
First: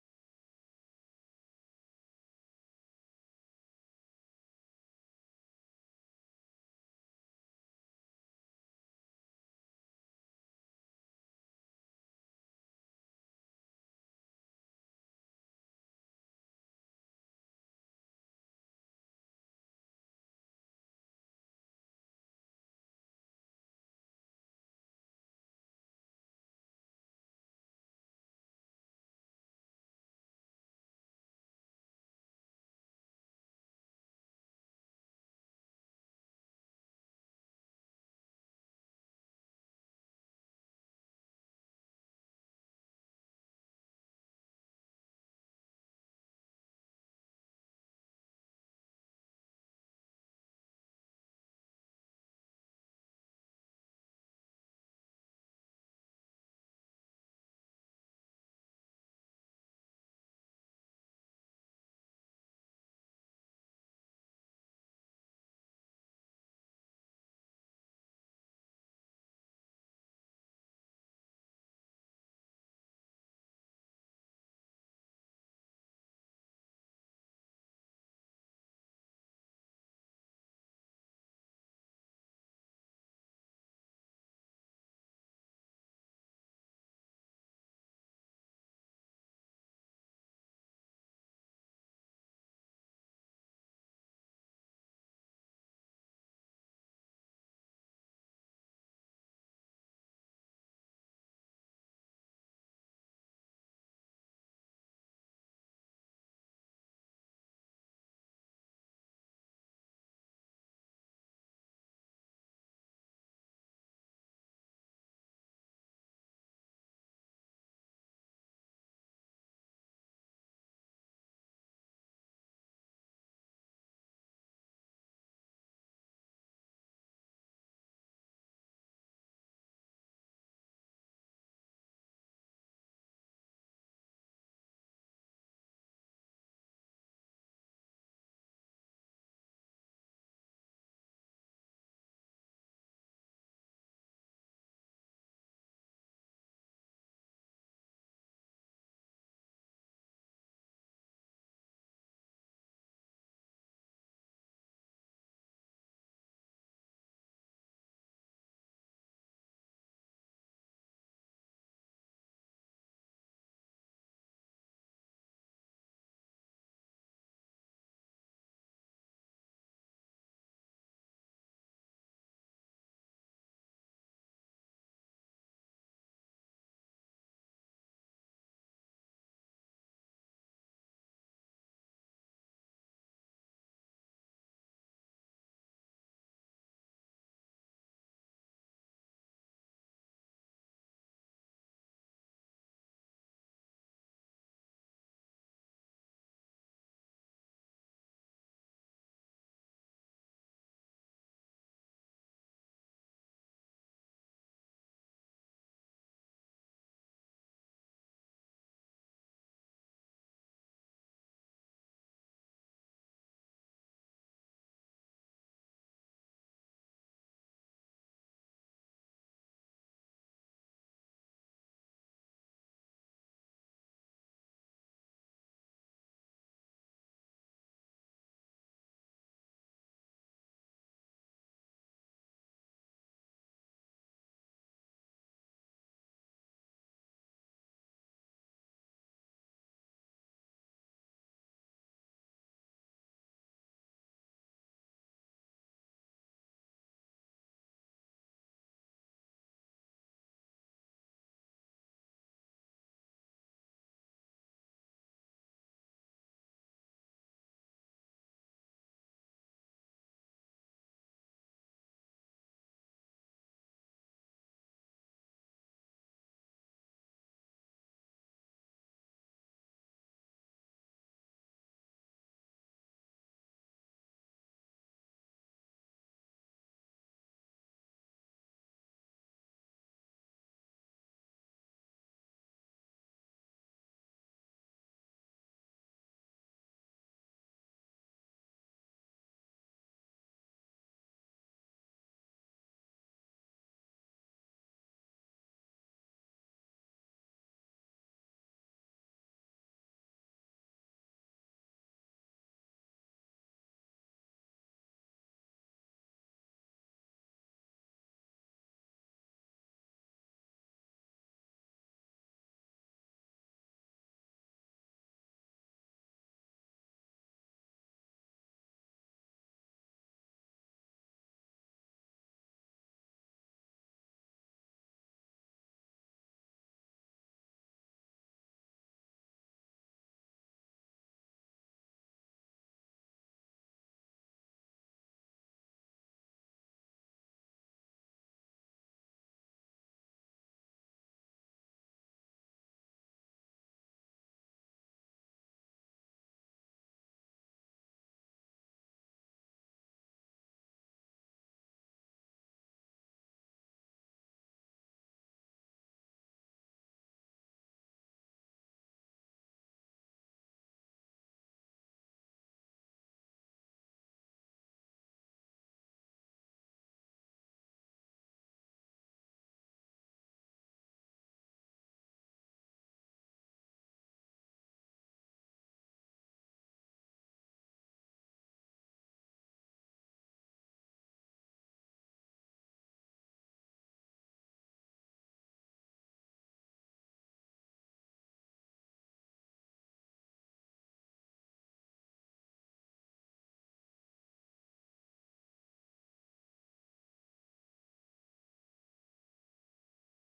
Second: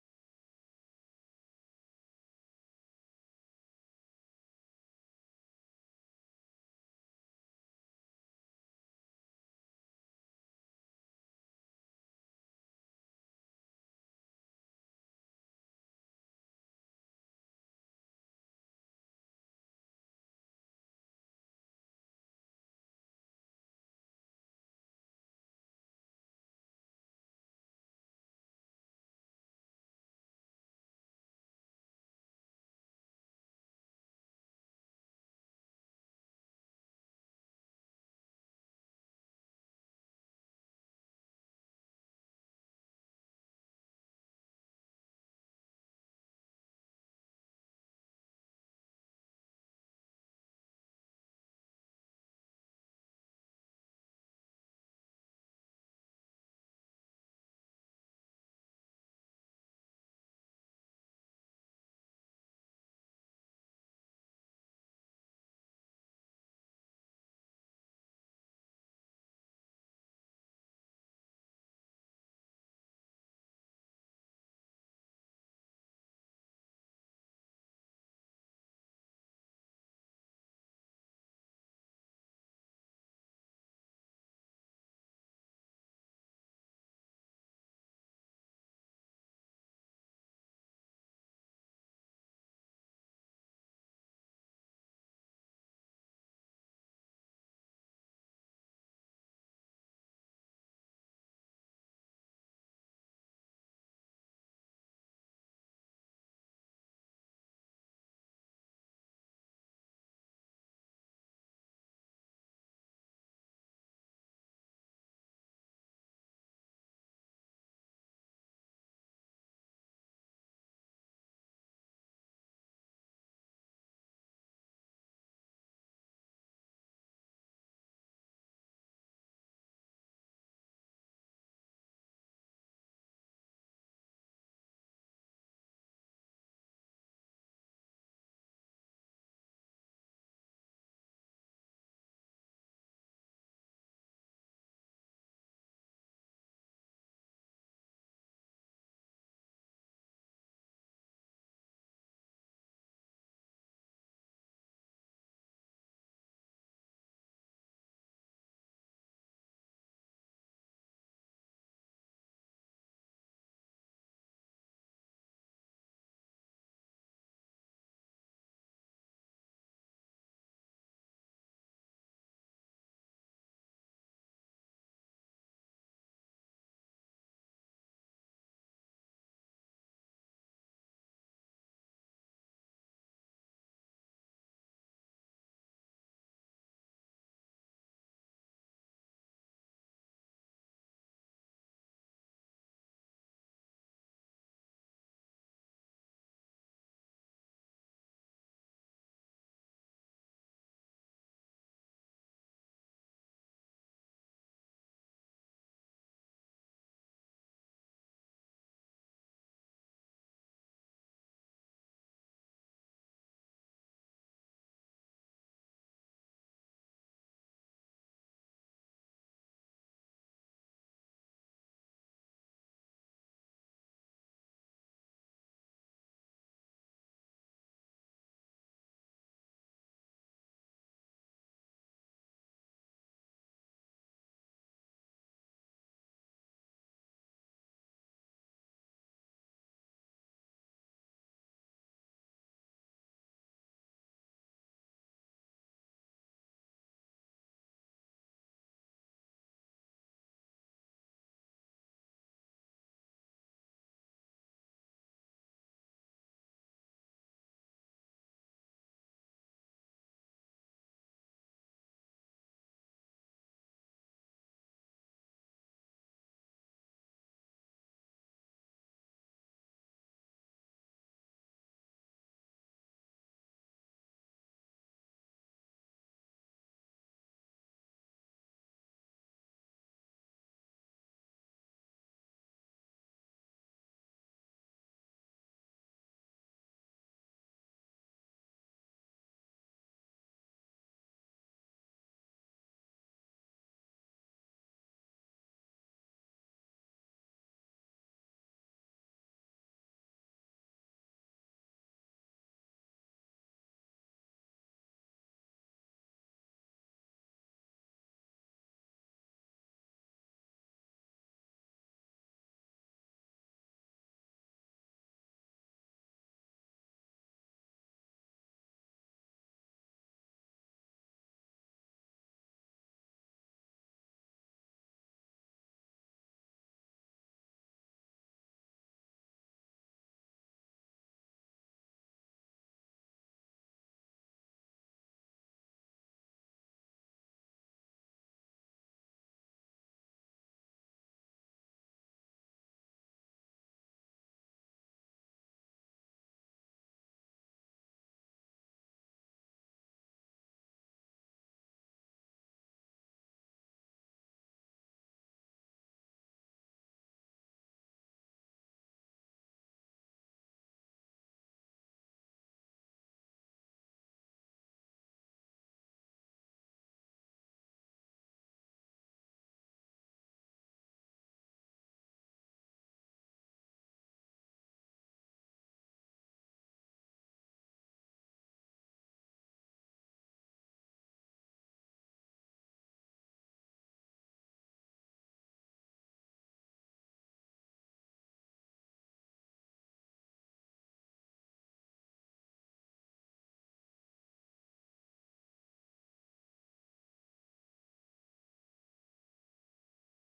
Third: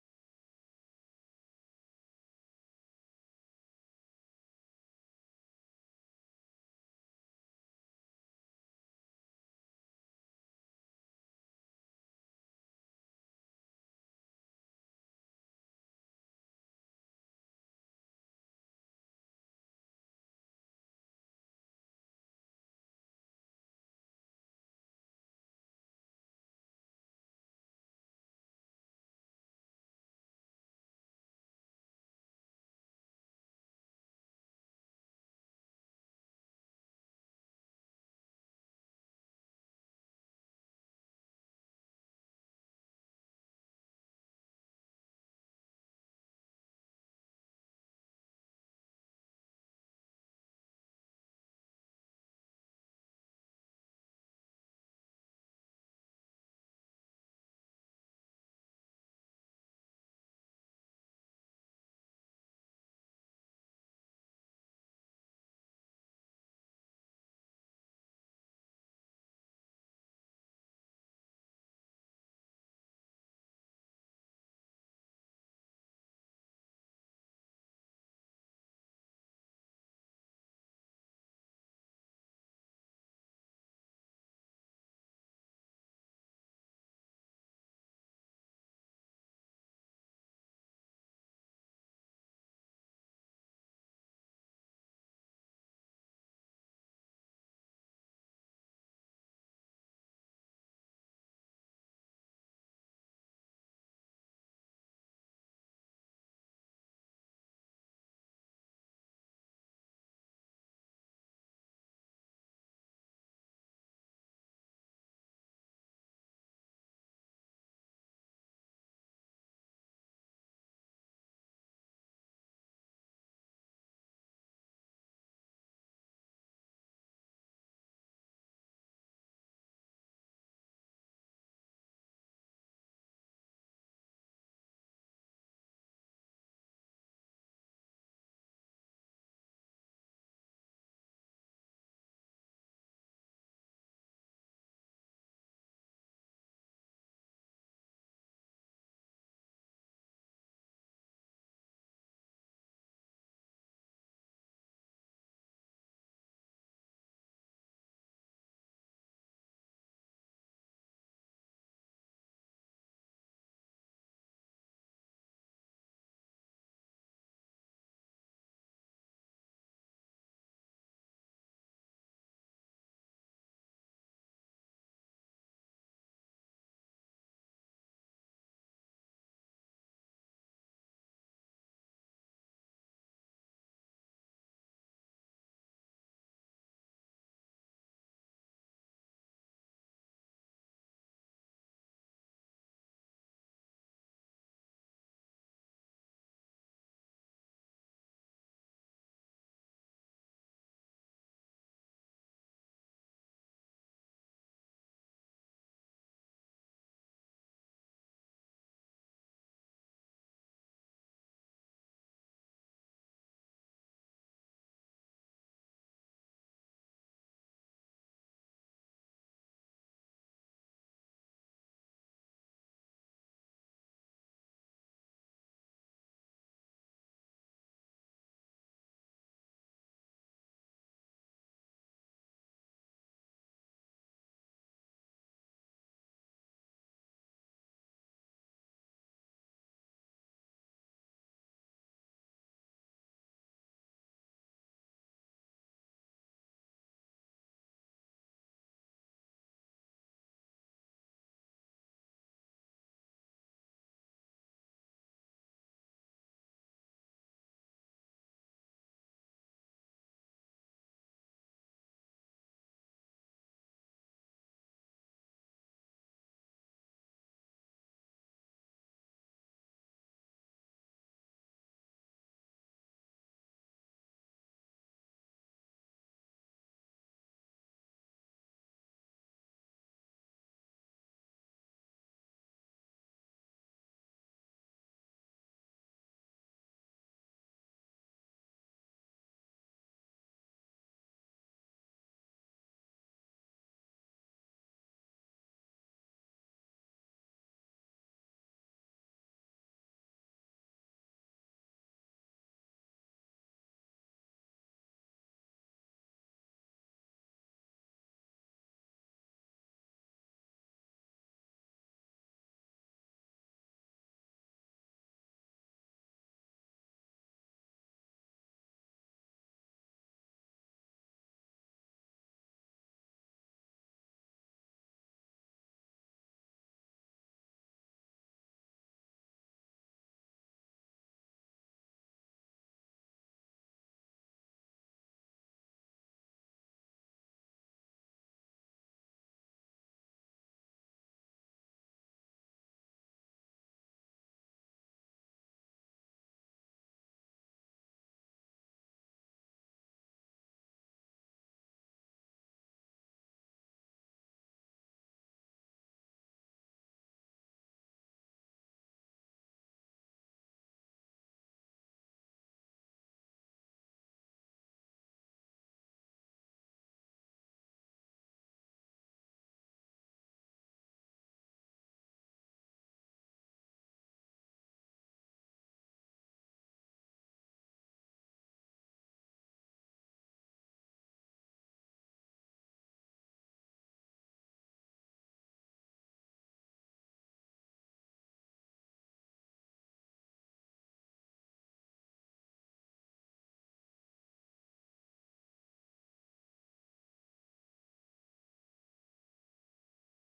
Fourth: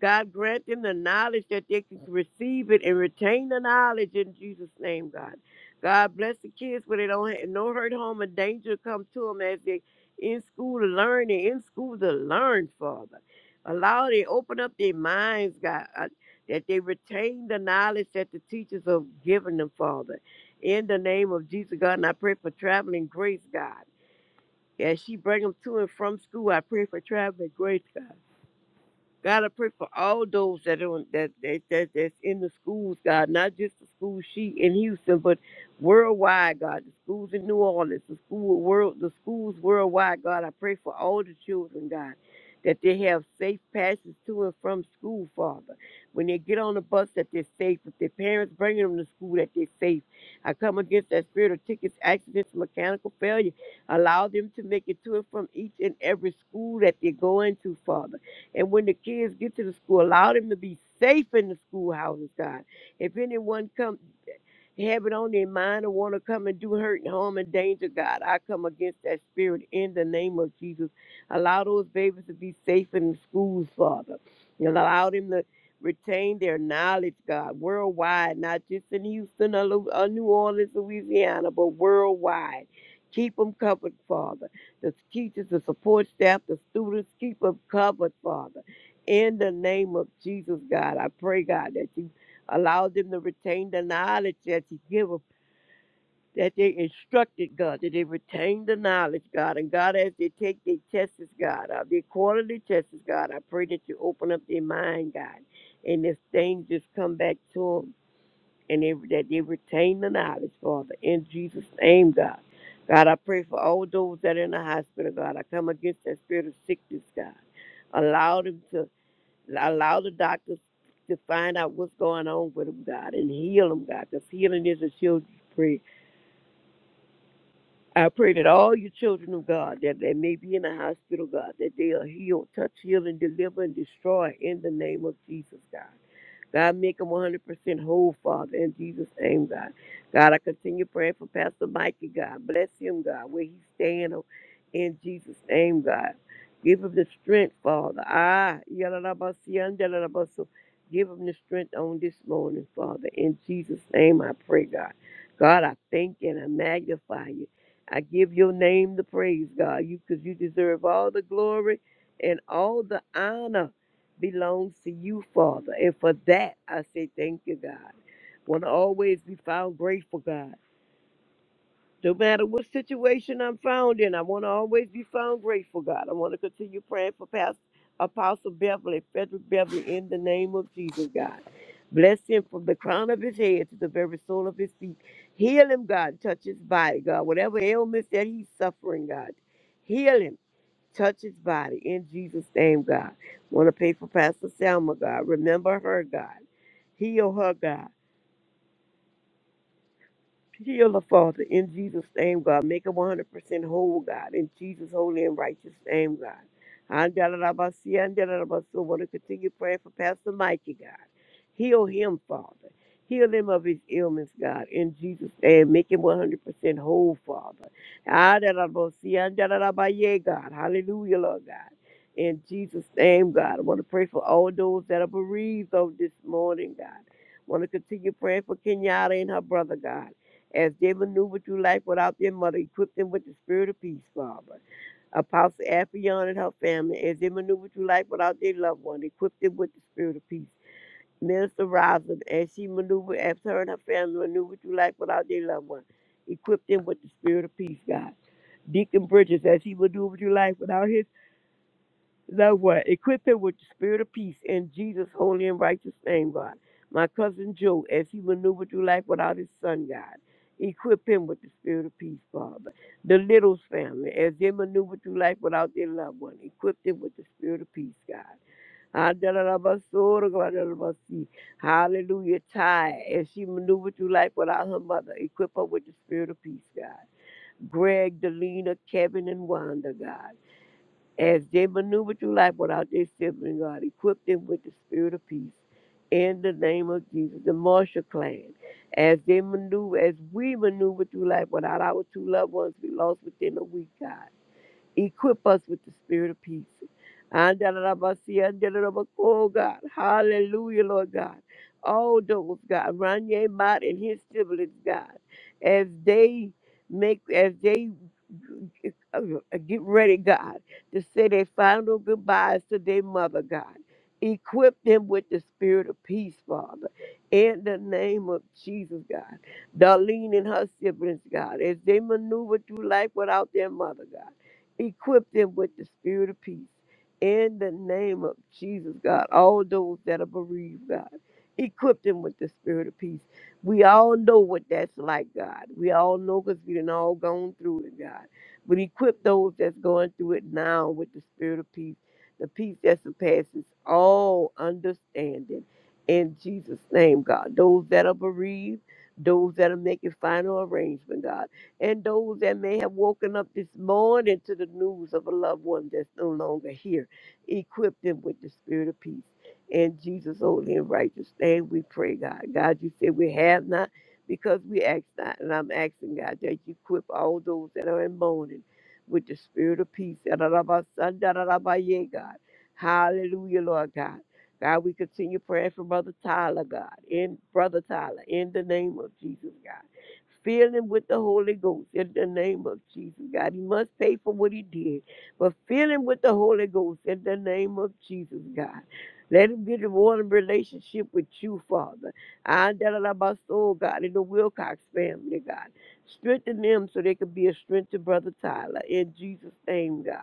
D: God grant them the knowledge that they can receive it and retain the knowledge in Jesus' name, God. God bless the kids where they don't have no hurt, harm, or danger come to them as they in school to learn and in school to learn, Father. Allow they open up their minds, God, uh, that they retain the knowledge that the teachers have given them, Father. In the name of Jesus, God, and I pray for traveling grace, God. As she bring them to and from school, I pray for traveling grace, God. God, I pray for all those that are on, that, that that that's in the schools, God, not just the school she in Houston, but worldwide, God, the schools in New Orleans, the school world, the schools worldwide, God. I pray for all the children, God, that they have safe passes to and from school, Father. When they get on the bus, that they're safe. If their parents bringing them to school, that they're safe. I come against that spirit of tickets, accidents, mechanical failure. Allow them to make it to and from each and every school that they go into, Father. And when the kids get to the school, allow them to be safe in the schoolhouses, God. If anyone comes, have it on their mind and want to come and do hurt and harm and danger, God. I come against that spirit in the name of Jesus. Allow those babies to be safe in the schools, Father. And allow them to retain their knowledge, God, worldwide, not just in Houston or Lu- or New Orleans, Louisiana, but worldwide. Keep them covered, Father. The teachers, the support staff, the students, keep them covered, Father. In the name of Jesus, God, I pray, God, that you Allow them to retain the knowledge that you give them, that they instructed, God, that they retain the knowledge, God. And God, as they take their tests, God, uh, their quarterly tests, God, I pray that you open up their mind, God. And if things just come back to them and they, that they retain the knowledge, Father, in Jesus' name, God. God, I pray for all those that are in the hospital, God. I come against that spirit of sickness, God. Allow them to allow the doctors to find out what's going on with them, God, and heal them, God, because healing is a children's prayer. I pray that all your children of God that they may be in the hospital, God, that they are healed, touch, heal, and deliver and destroy in the name of Jesus, God. God, make him 100% whole, Father, in Jesus' name, God. God, I continue praying for Pastor Mikey, God. Bless him, God, where he's staying, oh, in Jesus' name, God. Give him the strength, Father. Ah, yalalabasu. Give him the strength on this morning, Father. In Jesus' name, I pray, God. God, I thank you and I magnify you. I give your name the praise, God, you because you deserve all the glory and all the honor belongs to you, Father. And for that, I say thank you, God. Want to always be found grateful, God. No matter what situation I'm found in, I want to always be found grateful, God. I want to continue praying for Pastor Apostle Beverly, Frederick Beverly, in the name of Jesus, God. Bless him from the crown of his head to the very sole of his feet. Heal him, God. Touch his body, God. Whatever ailments that he's suffering, God. Heal him. Touch his body in Jesus' name, God. Want to pay for Pastor Selma, God. Remember her, God. Heal her, God. Heal her, Father, in Jesus' name, God. Make her 100% whole, God, in Jesus' holy and righteous name, God. Andalabasi, andalabaso. want to continue praying for Pastor Mikey, God. Heal him, Father. Heal him of his ailments, God, in Jesus' name. Make him 100% whole, Father. Andalabasi, andalabaye, God. Hallelujah, Lord God. In Jesus' name, God. I want to pray for all those that are bereaved on this morning, God. Want to continue praying for Kenyatta and her brother, God. As they maneuver through life without their mother, equip them with the spirit of peace, Father. Apostle Afion and her family, as they maneuver through life without their loved one, equip them with the spirit of peace. Minister Rosin, as she maneuvered, as her and her family maneuver through life without their loved one, equip them with the spirit of peace, God. Deacon Bridges, as he maneuvered through life without his Thou what? Equip him with the spirit of peace in Jesus' holy and righteous name, God. My cousin Joe, as he maneuvered through life without his son, God. Equip him with the spirit of peace, Father. The Littles family, as they maneuvered through life without their loved one, equip them with the spirit of peace, God. Adalabasorogwadalabasi. Hallelujah. Ty, as she maneuvered through life without her mother, equip her with the spirit of peace, God. Greg, Delina, Kevin, and Wanda, God as they maneuver through life without their sibling, God, equip them with the spirit of peace. In the name of Jesus, the Marshall clan, as they maneuver, as we maneuver through life without our two loved ones, we lost within a week, God. Equip us with the spirit of peace. Andalabasi, andalabako, Oh God, hallelujah, Lord God. All those, God, Ranye Mott and his siblings, God, as they make, as they uh, get ready, God, to say their final goodbyes to their mother, God. Equip them with the spirit of peace, Father, in the name of Jesus, God. Darlene and her siblings, God, as they maneuver through life without their mother, God. Equip them with the spirit of peace. In the name of Jesus, God, all those that are bereaved, God, equip them with the spirit of peace. We all know what that's like, God. We all know because we done all gone through it, God. But equip those that's going through it now with the spirit of peace, the peace that surpasses all understanding. In Jesus' name, God. Those that are bereaved, those that are making final arrangement, God and those that may have woken up this morning to the news of a loved one that's no longer here. Equip them with the spirit of peace. In Jesus' holy and righteous name, we pray, God. God, you said we have not because we ask not. And I'm asking, God, that you equip all those that are in mourning with the spirit of peace. Yadadabasandaradabaye, God. Hallelujah, Lord God. God, we continue praying for Brother Tyler, God, in Brother Tyler, in the name of Jesus, God. Fill him with the Holy Ghost in the name of Jesus, God. He must pay for what he did, but fill him with the Holy Ghost in the name of Jesus, God. Let him get a warm relationship with you, Father. I my soul, God, in the Wilcox family, God. Strengthen them so they can be a strength to Brother Tyler. In Jesus' name, God.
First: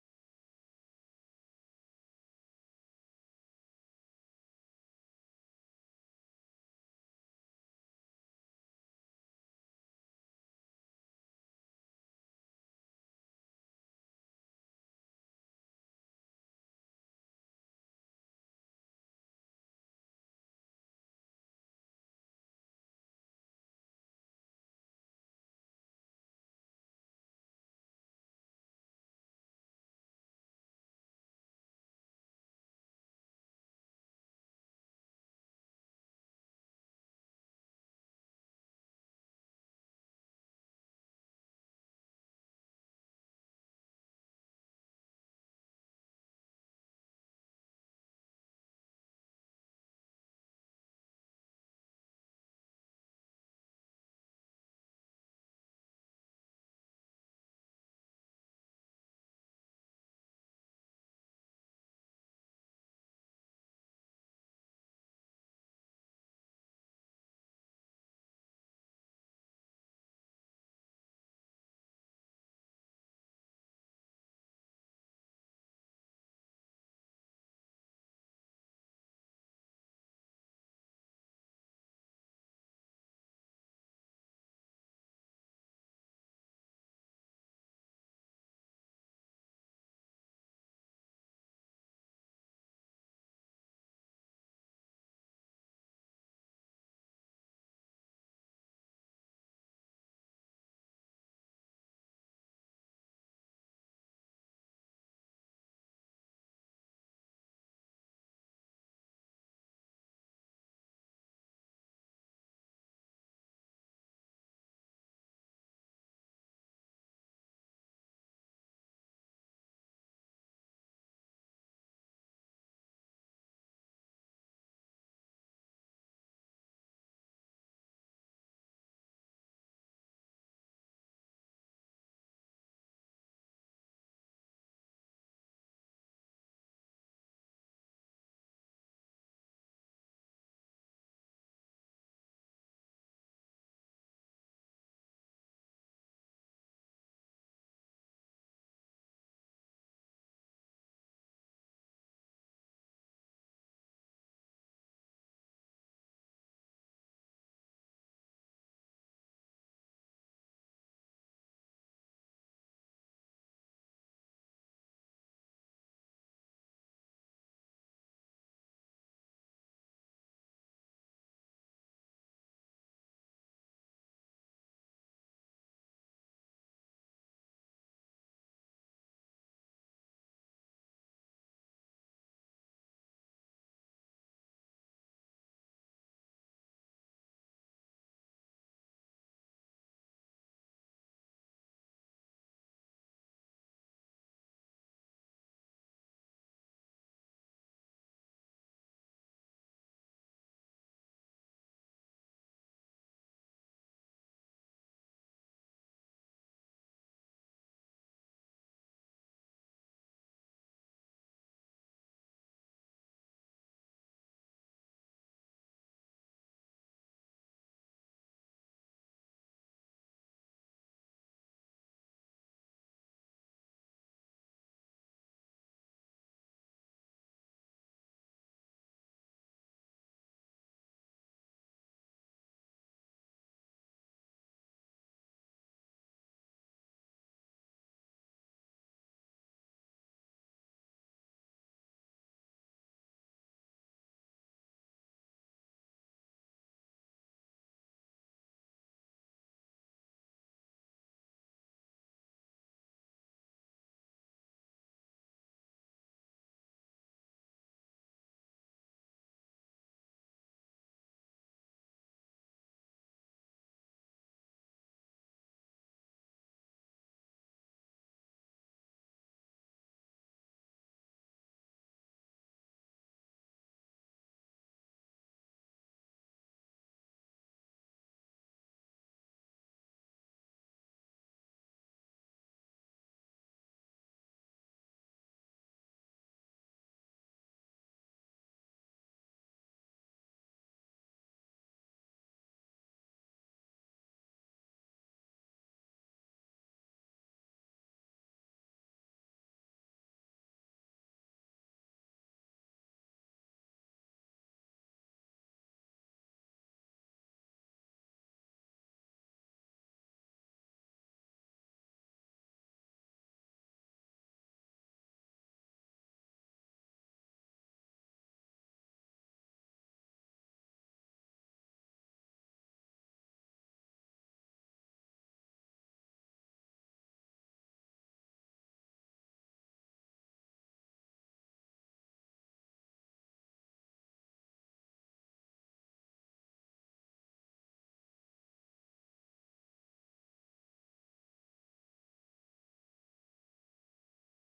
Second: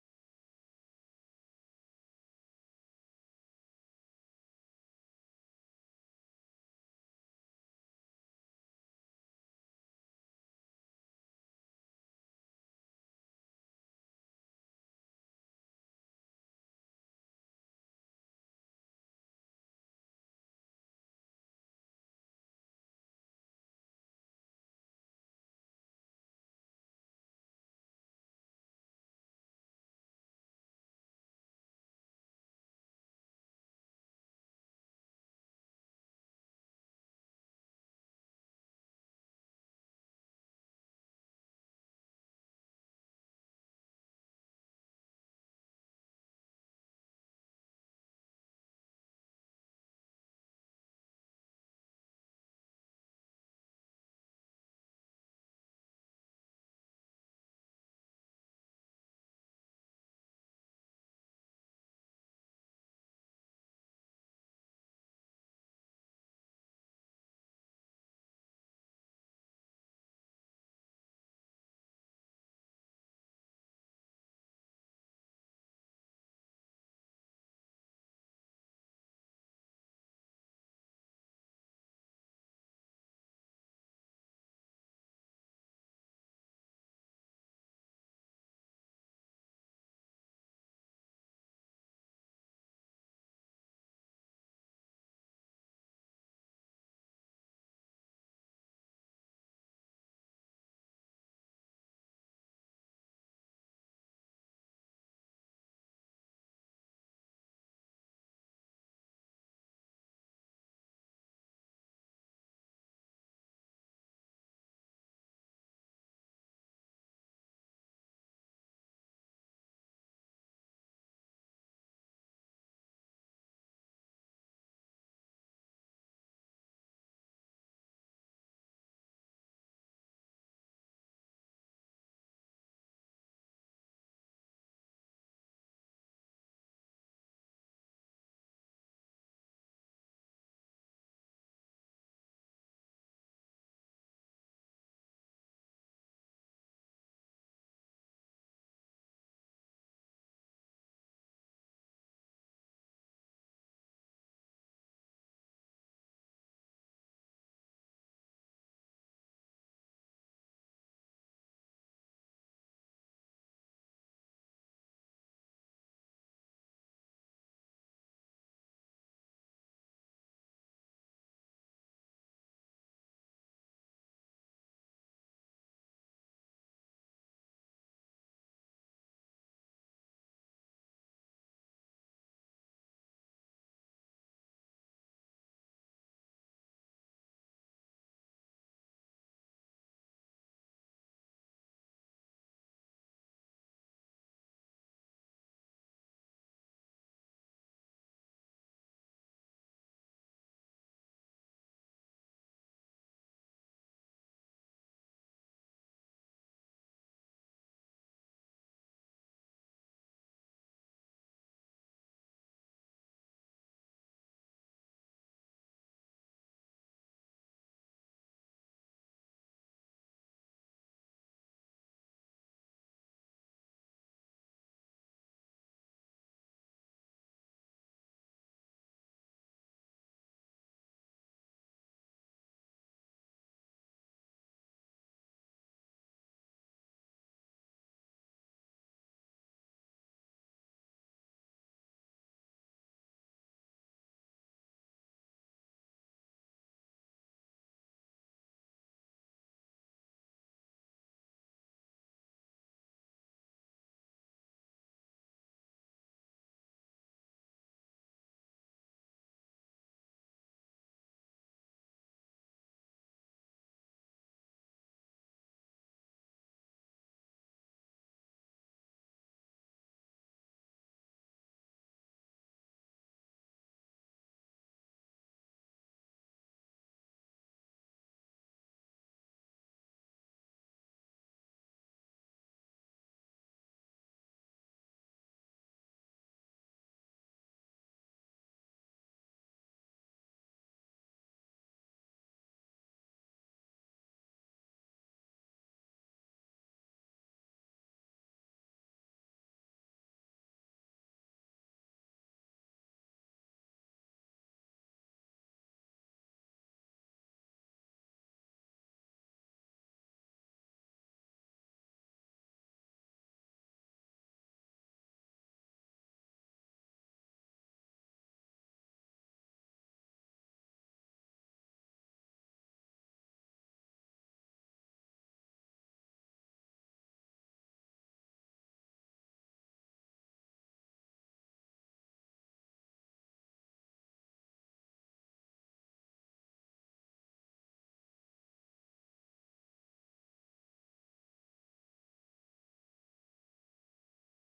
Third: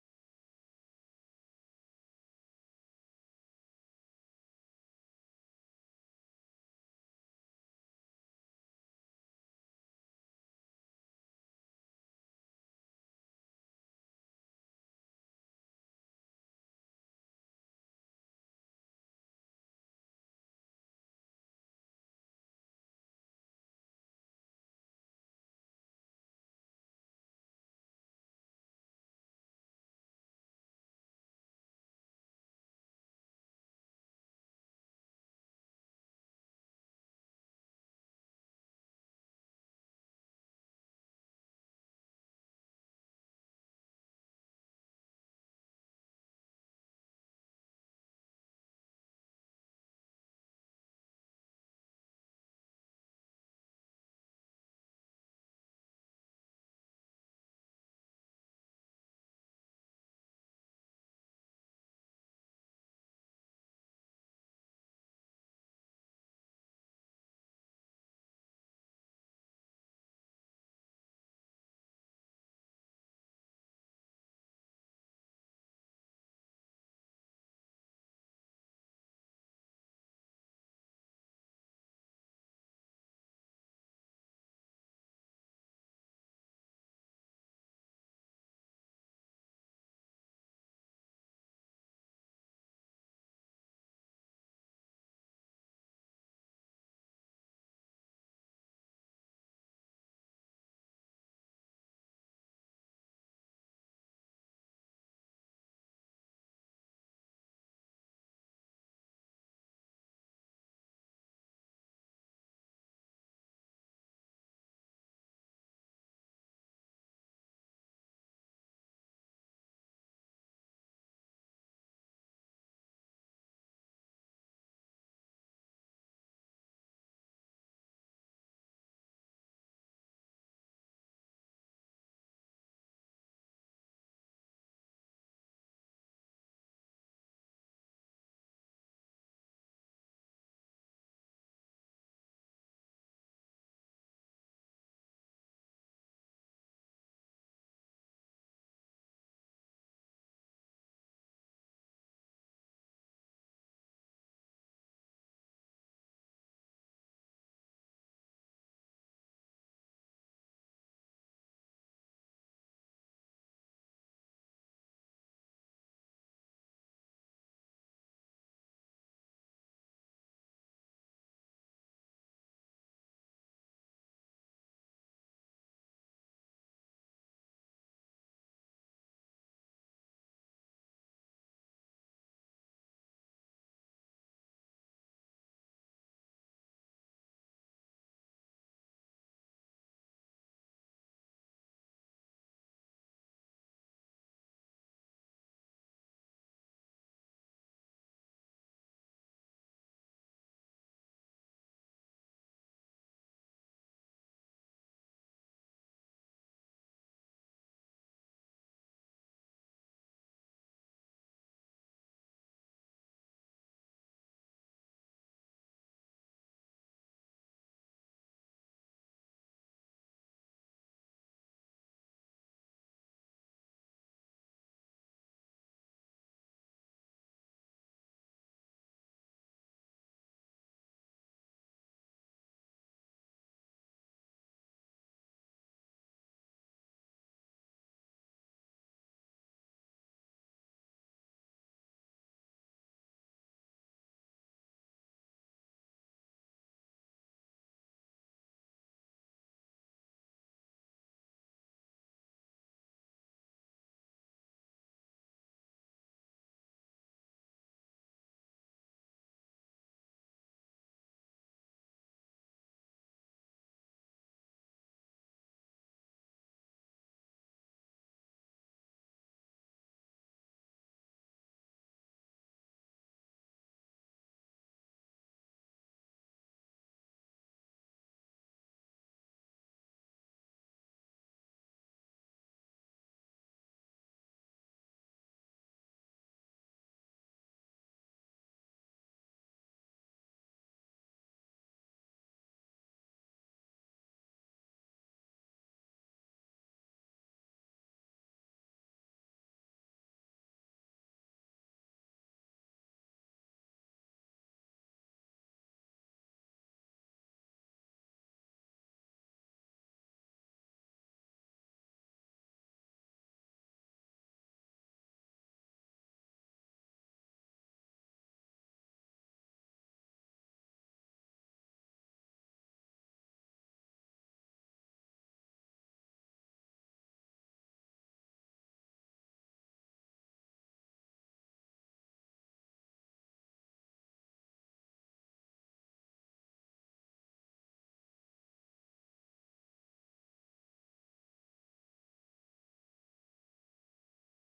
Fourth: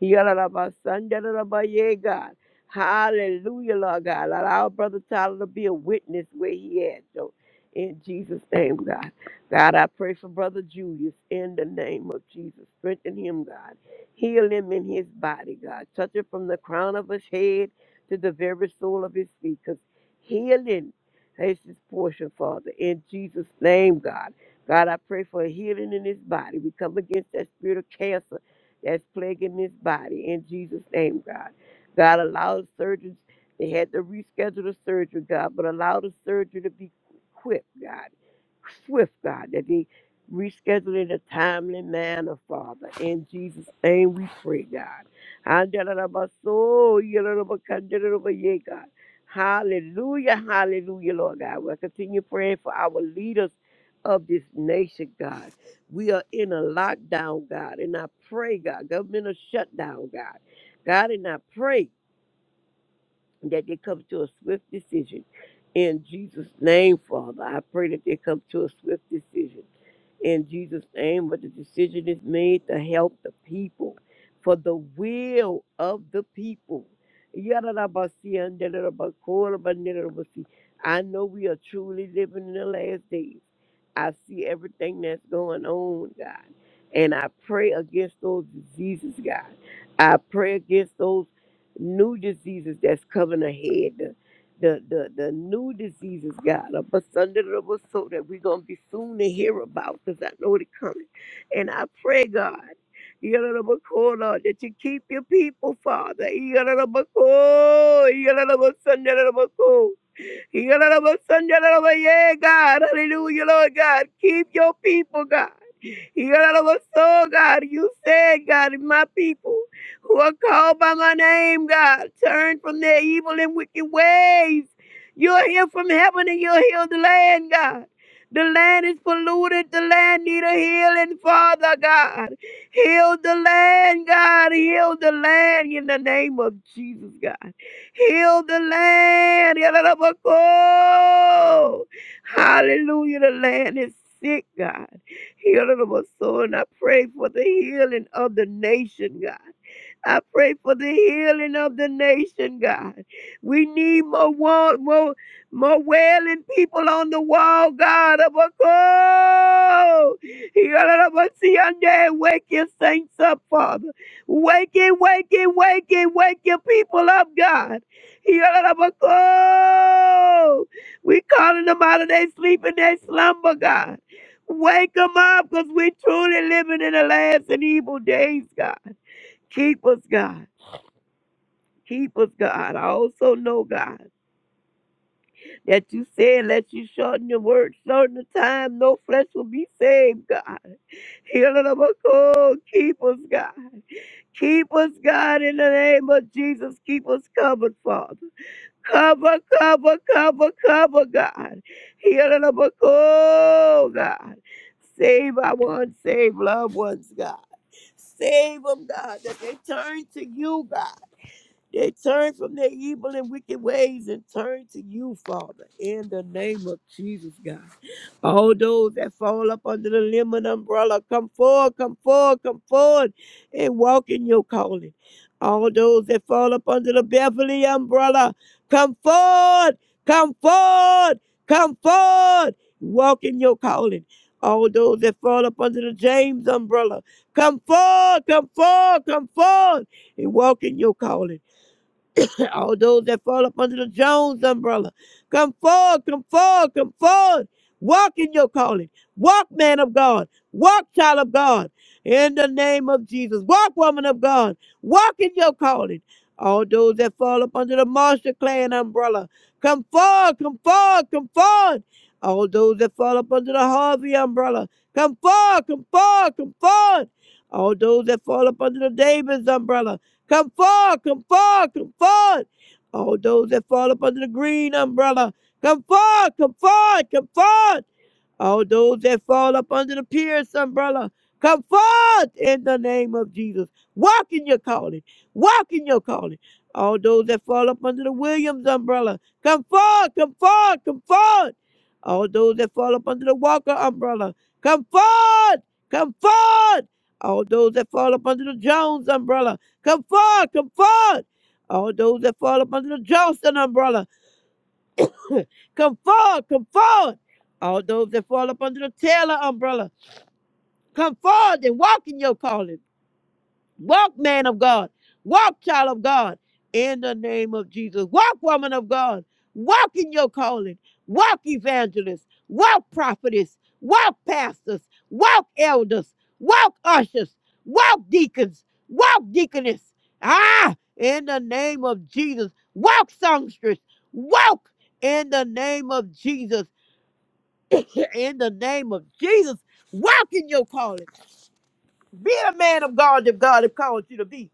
D: He got about my son, that about my yeah, God. Hallelujah, Lord God. Allow Brother Tyler to be a witness where he is, so in Jesus' name, God. God, I pray for Brother Julius in the name of Jesus. Strengthen him, God. Heal him in his body, God. Touch him from the crown of his head to the very sole of his feet, because healing is his portion, Father. In Jesus' name, God. God, I pray for healing in his body. We come against that spirit of cancer that's plaguing his body. In Jesus' name, God. God, allow the surgeons, they had to reschedule the surgery, God, but allow the surgery to be quick, God swift, God, that they reschedule in a timely manner, Father. In Jesus' name we pray, God. Andalalabaso, yalalabakandalalabaye, God. Hallelujah, hallelujah, Lord God. We'll continue praying for our leaders of this nation, God. We are in a lockdown, God, and I pray, God, governmental shutdown, God. God, and I pray that they come to a swift decision. In Jesus' name, Father, I pray that they come to a swift decision. In Jesus' name, but the decision is made to help the people for the will of the people. Yadadabasi, andadadabakolabanidadabasi. I know we are truly living in the last days. I see everything that's going on, God. And I pray against those diseases, God. I pray against those new diseases that's coming ahead. The the the, the new diseases, God, of us under the rubber so that we're gonna be soon to hear about because I know they're coming. And I pray, God. Yalalabakola, That you keep your people, Father. Yalalalabako, yalalabasandalabako. Yalalabasanjalabaye, God, hallelujah, Lord God. Keep your people, God so God, you said, God, if my people who are called by my name, God, turn from their evil and wicked ways. You'll hear from heaven and you'll heal the land, God. The land is polluted. The land need a healing, Father God. Heal the land, God. Heal the land in the name of Jesus, God. Heal the land. Hallelujah. The land is sick, God. Healing of my soul. And I pray for the healing of the nation, God. I pray for the healing of the nation, God. We need more wa- more, more wailing people on the wall, God. Abako! Yarabasiande, Wake your saints up, Father. Wake it, wake it, wake it, wake your people up, God. Yarabako! We calling them out of their sleep and their slumber, God. Wake them up because we're truly living in the last and evil days, God. Keep us, God. Keep us, God. I also know, God, that you said, let you shorten your word, shorten the time, no flesh will be saved, God. Heal it up, oh, God. keep us, God. Keep us, God, in the name of Jesus. Keep us covered, Father. Cover, cover, cover, cover, God. Heal it up, oh, God. Save our unsaved loved ones, God. Save them, God, that they turn to you, God. They turn from their evil and wicked ways and turn to you, Father, in the name of Jesus, God. All those that fall up under the limb umbrella, come forward, come forward, come forward and walk in your calling. All those that fall up under the Beverly umbrella, come forward, come forward, come forward, walk in your calling. All those that fall up under the James umbrella, come forward, come forward, come forward and walk in your calling (laughs) (coughs) all those that fall up under the Jones umbrella, come forward, come forward, come forward. Walk in your calling. Walk, man of God. Walk, child of God. In the name of Jesus. Walk, woman of God. Walk in your calling. All those that fall up under the Marshall Clan umbrella, come forward, come forward, come forward. All those that fall up under the Harvey umbrella, come forward, come forward, come forward. All those that fall up under the Davis umbrella, Come forward, come forward, come forward. All those that fall up under the green umbrella, come forward, come forward, come forward. All those that fall up under the Pierce umbrella, come forth in the name of Jesus. Walk in your calling. Walk in your calling. All those that fall up under the Williams umbrella, come forth, come forth, come forth. All those that fall up under the Walker umbrella, come forth, come forth. All those that fall up under the Jones umbrella, come forth, come forth. All those that fall up under the Johnston umbrella, Come forward, come forward. All those that fall up under the Taylor umbrella, come forward and walk in your calling. Walk, man of God. Walk, child of God. In the name of Jesus. Walk, woman of God. Walk in your calling. Walk, evangelists. Walk, prophetess. Walk, pastors. Walk, elders. Walk, ushers. Walk, deacons. Walk, deaconess. Ah, in the name of Jesus. Walk, songstress. Walk in the name of Jesus in the name of Jesus. Walk in your calling. Be the man of God that God has called you to be.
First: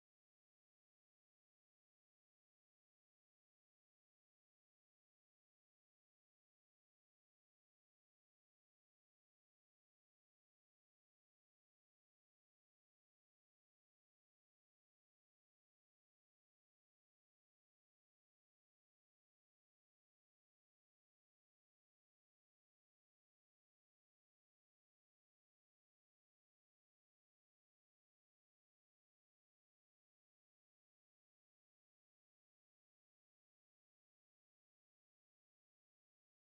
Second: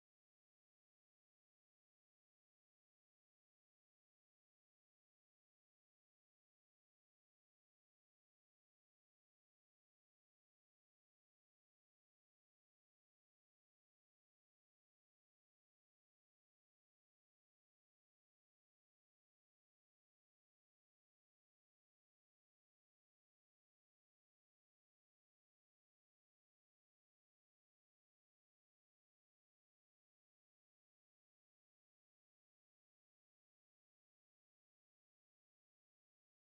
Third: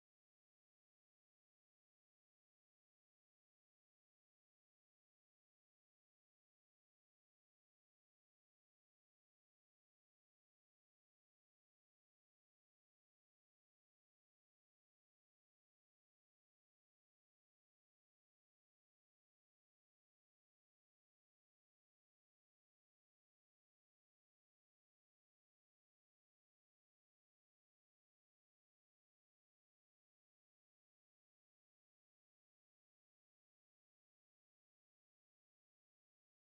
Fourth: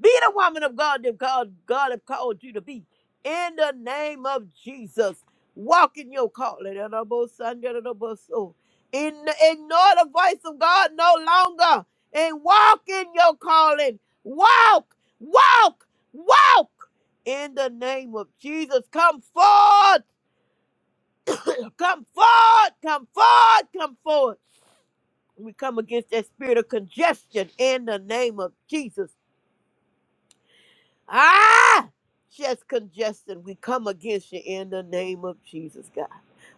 D: Be the woman of God that God, God have called you to be. In the name of Jesus. Walk in your calling. And I'm both son, and I'm both soul. In, ignore the voice of God no longer. And walk in your calling. Walk, walk, walk. In the name of Jesus. Come forth. Come forth. Come forth. Come forth We come against that spirit of congestion in the name of Jesus. Ah, chest congestion, we come against you in the name of Jesus, God.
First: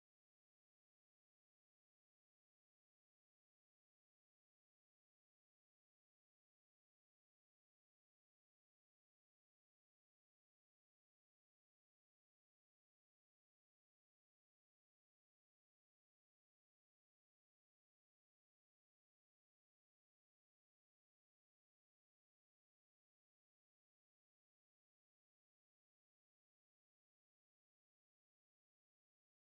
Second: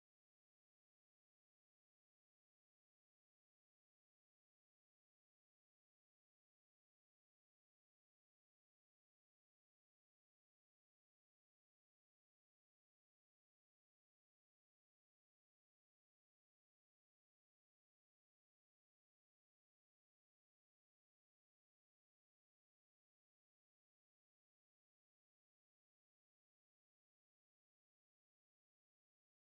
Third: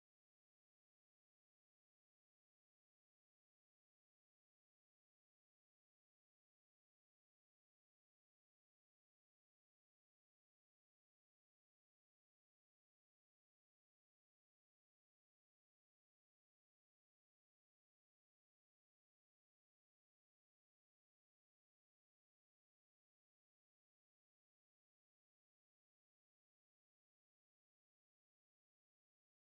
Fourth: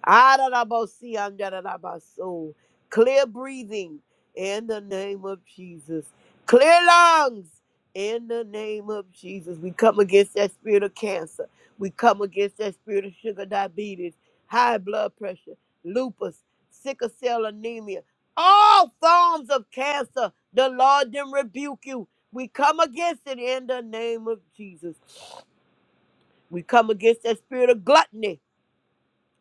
D: Adarabosi, andarabaso. Clear breathing in the name of Jesus. Clear lungs in the name of Jesus. We come against that spirit of cancer. We come against that spirit of sugar diabetes, high blood pressure, lupus, sickle cell anemia, all forms of cancer. The Lord then rebuke you we come against it in the name of Jesus. We come against that spirit of gluttony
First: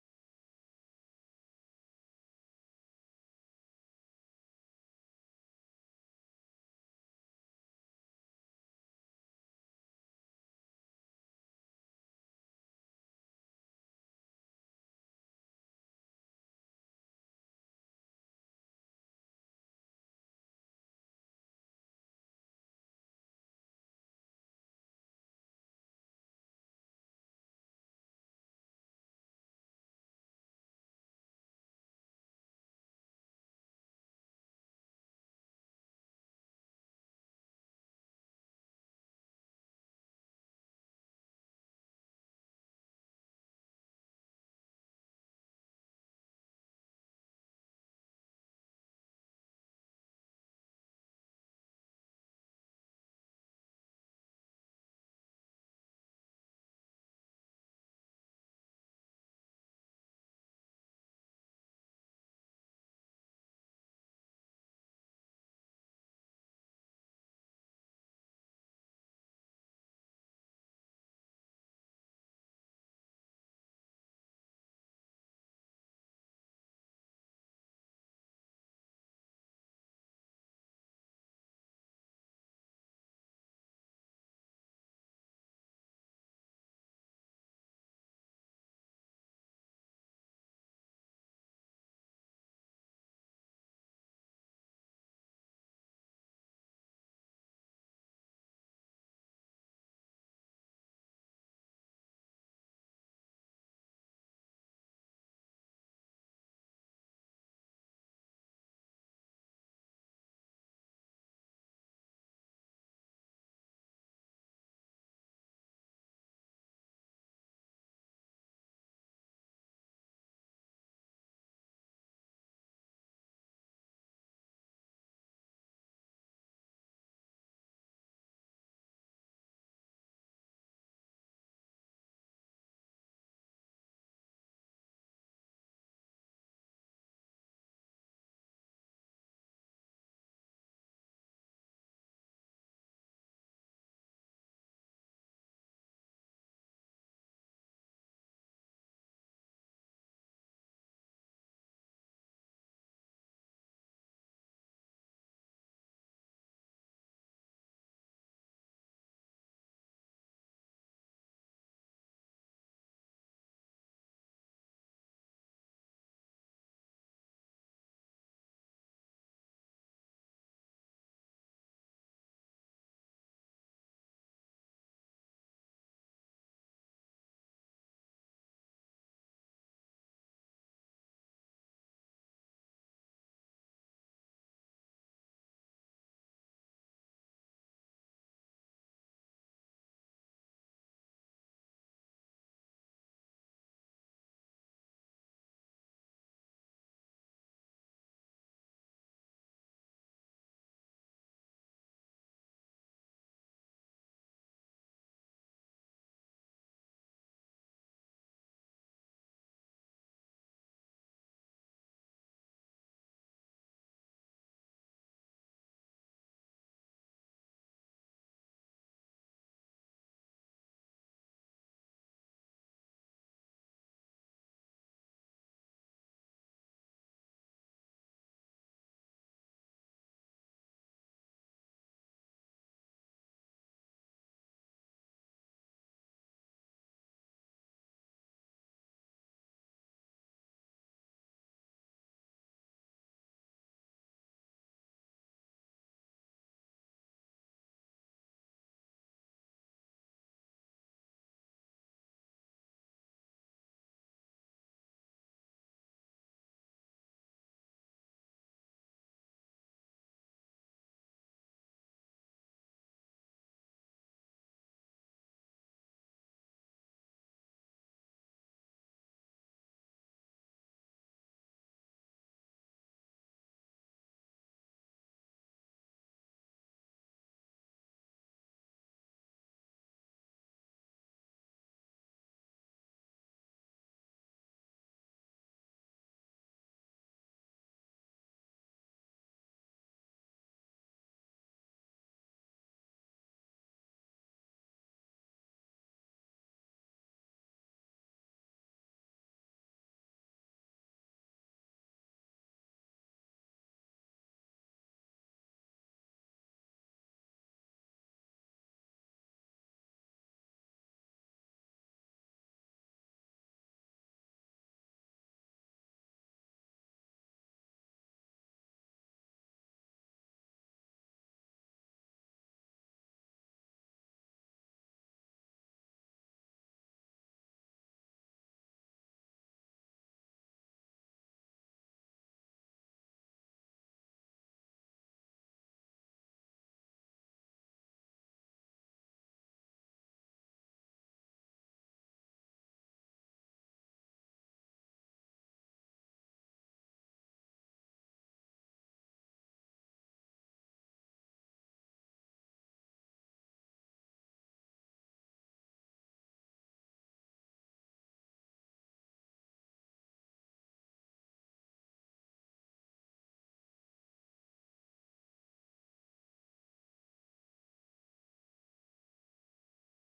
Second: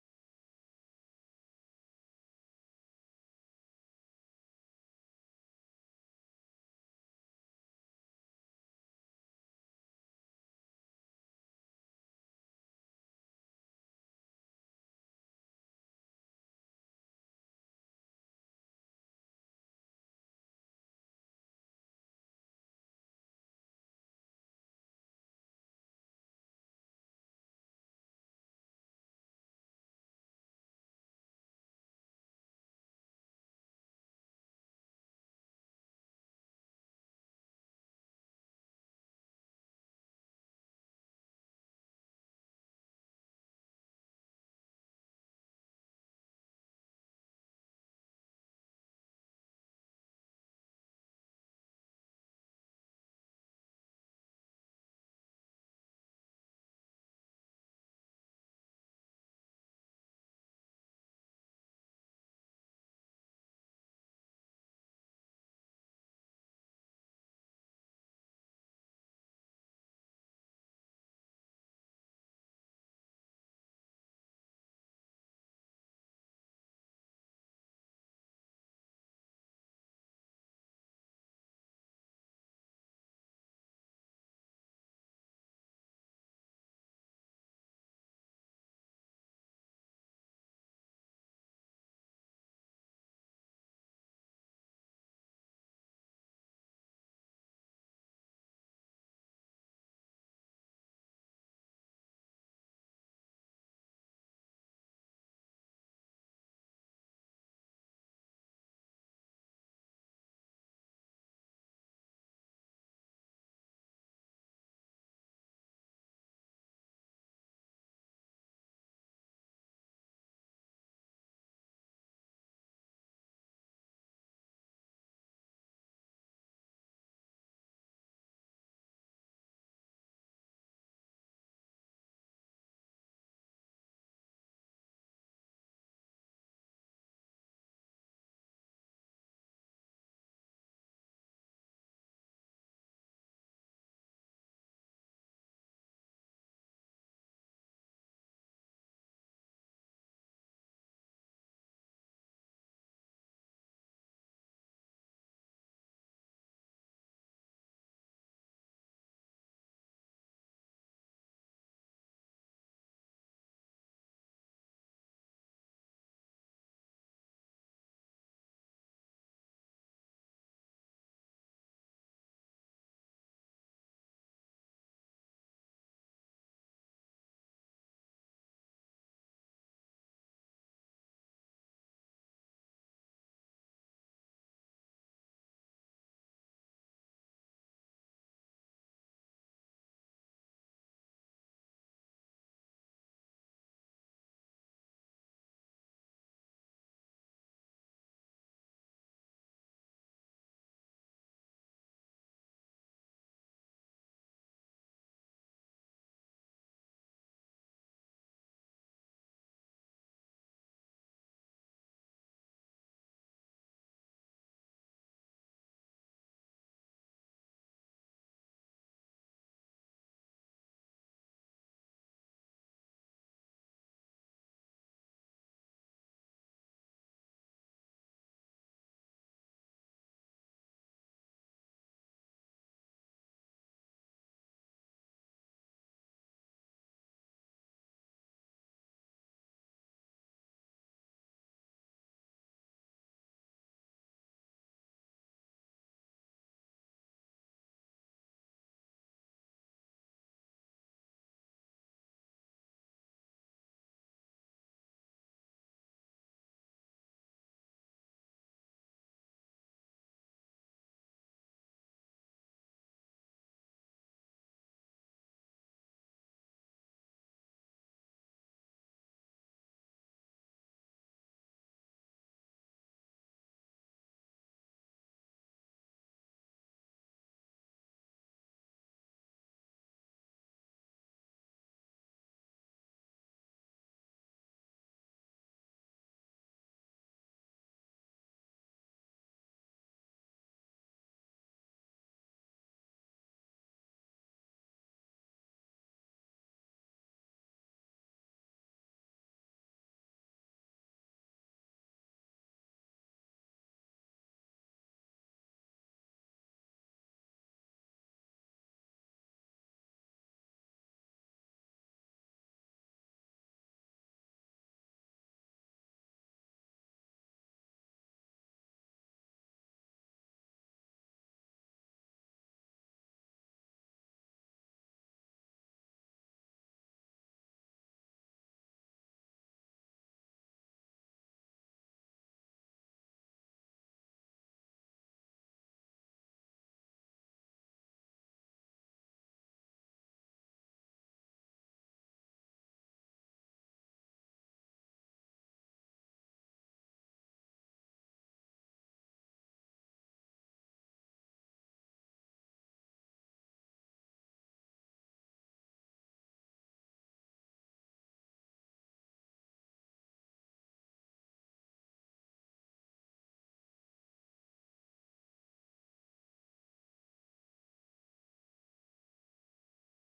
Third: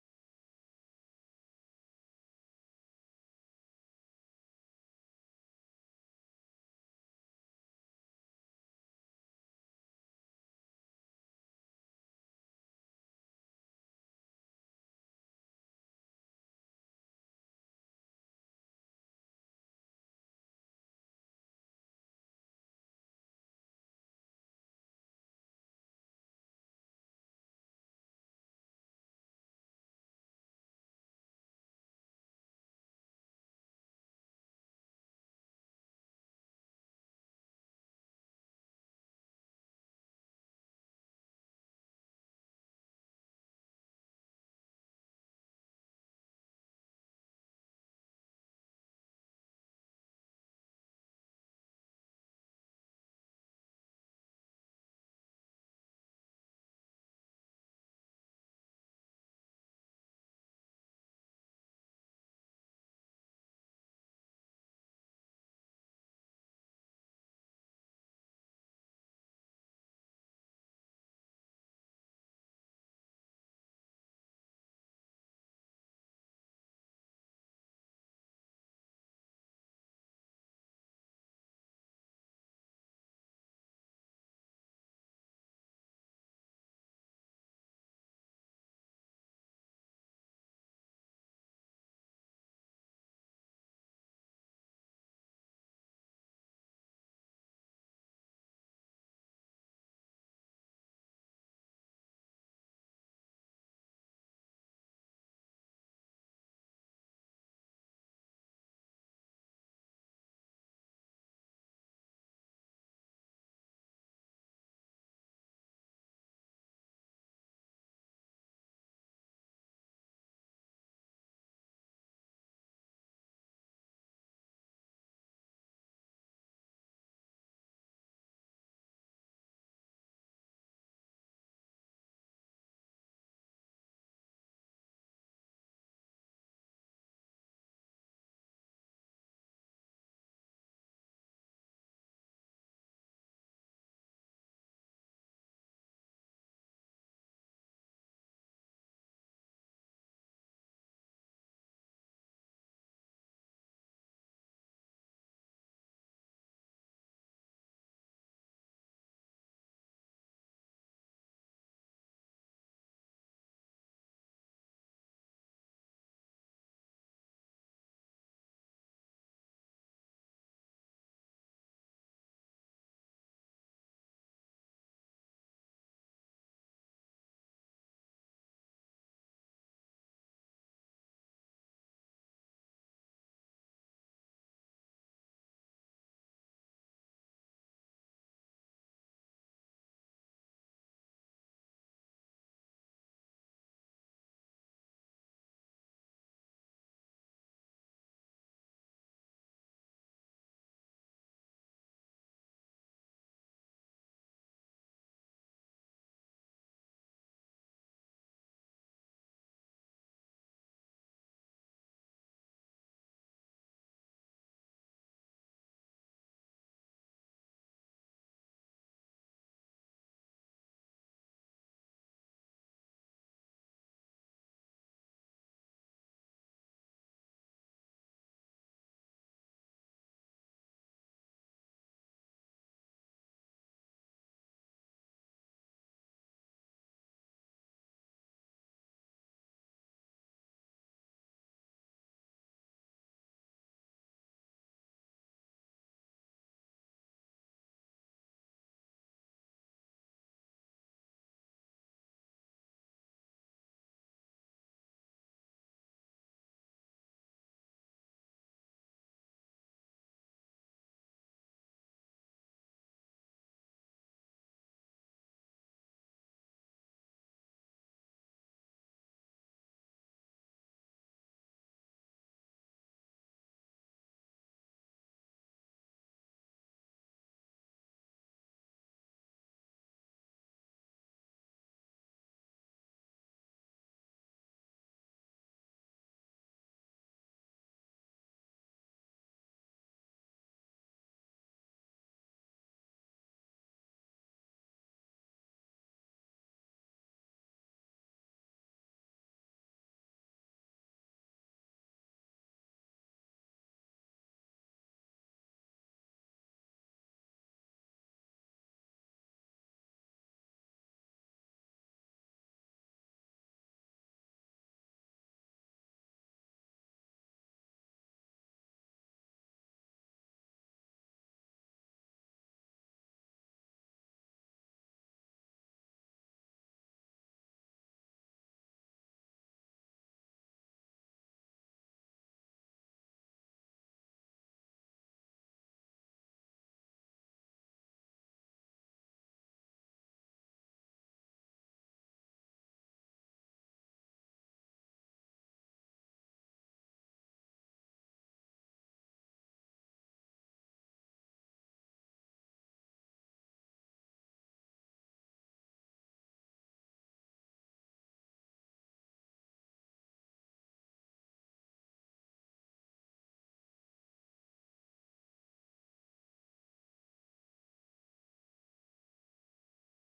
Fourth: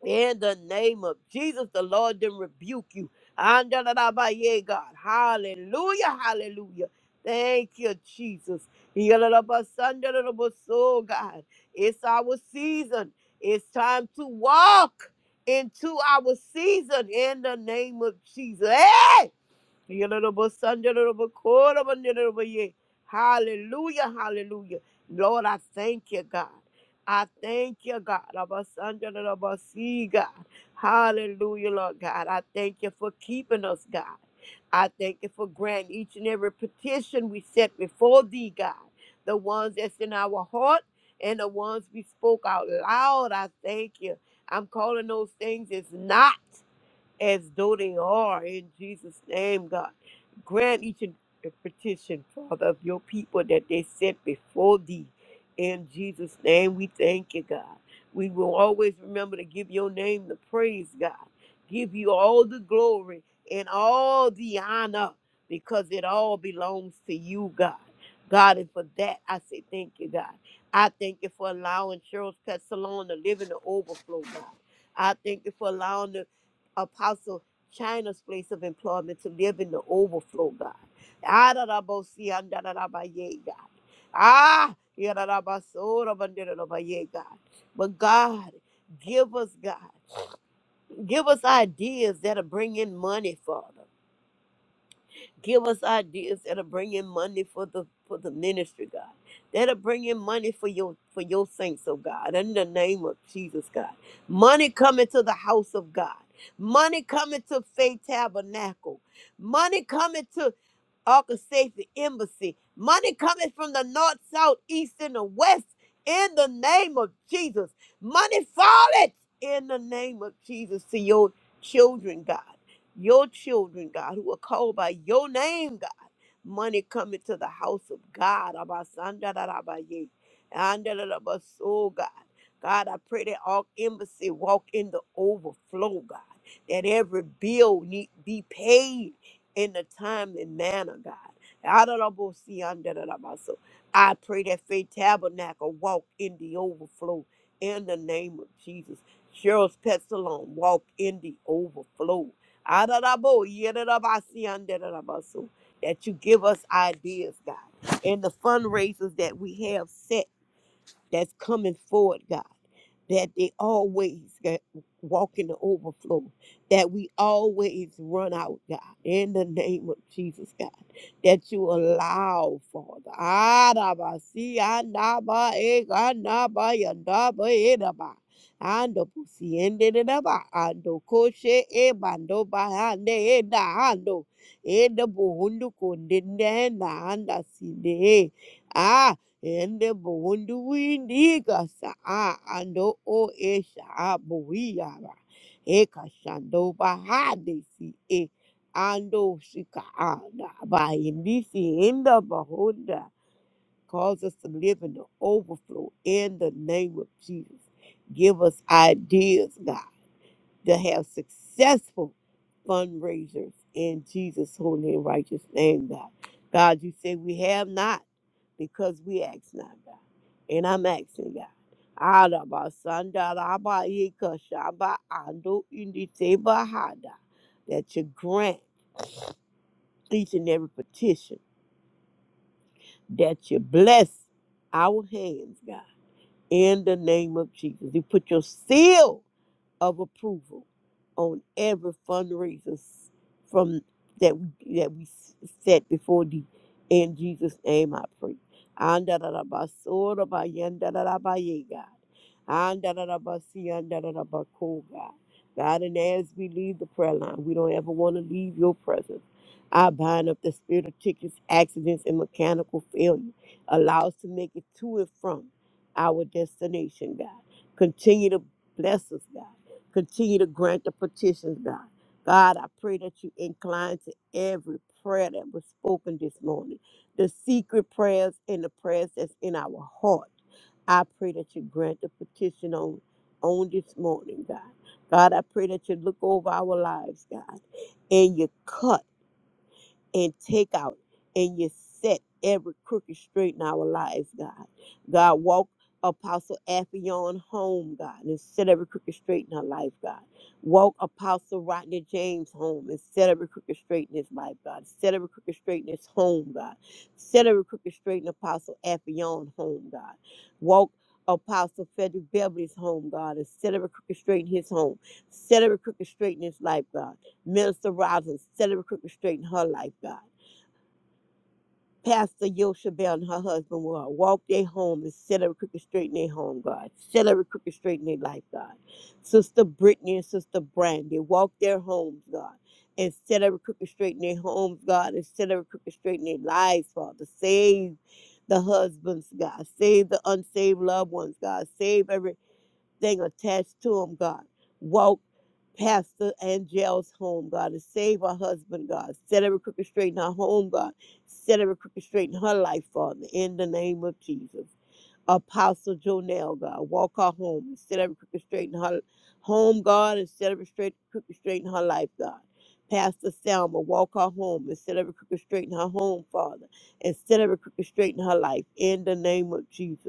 D: in the name of Jesus. The Lord then rebuke you. Andalalabaye, God. Hallelujah. Hallelujah. Thank you, Jesus. Yalalabasandalabaso, God. It's our season. It's time to walk into our season in the name of Jesus. Hey! Yororobosandorobokorobanoroboye. Hallelujah, hallelujah. Lord, I thank you, God. I thank you, God. Rabasandorobasi, God. Hallelujah, Lord God. I thank you for keeping us, God. I thank you for granting each and every petition we set before thee, God. The ones that's in our heart and the ones we spoke out loud, I thank you. I'm calling those things as not as though they are in Jesus' name, God. Grant each and every petition, Father, of your people that they set before thee. In Jesus' name, we thank you, God. We will always remember to give your name the praise, God. Give you all the glory and all the honor because it all belongs to you, God. God, and for that, I say thank you, God. I thank you for allowing Cheryl's Pet Salon to live in the overflow, God. I thank you for allowing the Apostle China's place of employment to live in the overflow, God. Adarabosi andarabaye, God. Ah, yararabasorabanderabaye, God. But God, give us, God, give us ideas that'll bring in money, Father give us ideas that'll bring in money for the for the ministry, God. That'll bring in money for your for your saints, oh God, in the name of Jesus, God. Money coming to the house of God. Money coming to Faith Tabernacle. Money coming to orchestrate the embassy. Money coming from the north, south, east, and the west in the name of Jesus. Money falling in the name of Jesus to your children, God. Your children, God, who are called by your name, God. Money coming to the house of God. Abasandarabaye, andalabaso, God. God, I pray that all embassy walk in the overflow, God. That every bill need be paid in the timely manner, God. Adorable-si-andarabaso. I pray that Faith Tabernacle walk in the overflow in the name of Jesus. Cheryl's Pet Salon walk in the overflow. Adorable-yedarabaso-andarabaso. That you give us ideas, God, and the fundraisers that we have set that's coming forward, God, that they always get- walk in the overflow, that we always run out, God, in the name of Jesus, God, that you allow, Father. Arabasi, andaba, eh, andaba, yandaba, edaba, ando pusi, ende, dedaba, ando koshe, eh, bando, bahande, eh, da, ando, eh, dabo, hundu, kondende, na, anda, sinde, eh. Ende buhundu windiga saa ando o e saa buiara. Eka shando bahade si e ando shika anda. By indisi enda bahunda. Cause us to live in the overflow in the name of Jesus. Give us ideas, God to have successful fundraisers in Jesus' holy and righteous name, God. God, you say we have not because we ask not, God. And I'm asking, God. Araba sanda raba yeka shaba ando indi seba hada. That you grant each and every petition, that you bless our hands, God, in the name of Jesus. You put your seal of approval on every fundraiser s- from that we that we s- set before thee. In Jesus' name, I pray. Andadadabasodabayandadadabaye, God. Andadadabasiyandadadabako, God, God, and as we leave the prayer line, we don't ever want to leave your presence. I bind up the spirit of tickets, accidents, and mechanical failure. Allow us to make it to and from our destination, God. Continue to bless us, God. Continue to grant the petitions, God. God, I pray that you incline to every prayer that was spoken this morning, the secret prayers and the prayers that's in our heart. I pray that you grant the petition on, on this morning, God. God, I pray that you look over our lives, God, and you cut and take out and you set every crooked straight in our lives, God. God, walk Apostle Affion home, God, and set every crooked straight in her life, God. Walk Apostle Rodney James home and set every crooked straight in his life, God. Set every crooked straight in his home, God. Set every crooked straight in Apostle Affion home, God. Walk Apostle Frederick Beverly's home, God, and set every crooked straight in his home. Set every crooked straight in his life, God. Minister Rosin, set every crooked straight in her life, God. Pastor Yosha Bell and her husband will walk their home and set every crooked straight in their home, God. Set every crooked straight in their life, God. Sister Brittany and Sister Brandy walk their homes, God. And set every crooked straight in their homes, God. And set every crooked straight in their lives, Father. Save the husbands, God. Save the unsaved loved ones, God. Save every thing attached to him, God. Walk Pastor Angel's home, God, and save her husband, God. Set every crooked straight in her home, God. Set every crooked straight in her life, Father, in the name of Jesus. Apostle Jonell, God, walk her home and set every crooked straight in her home, God, and set every straight, crooked straight in her life, God. Pastor Selma, walk her home and set every crooked straight in her home, Father, and set every crooked straight in her life, in the name of Jesus.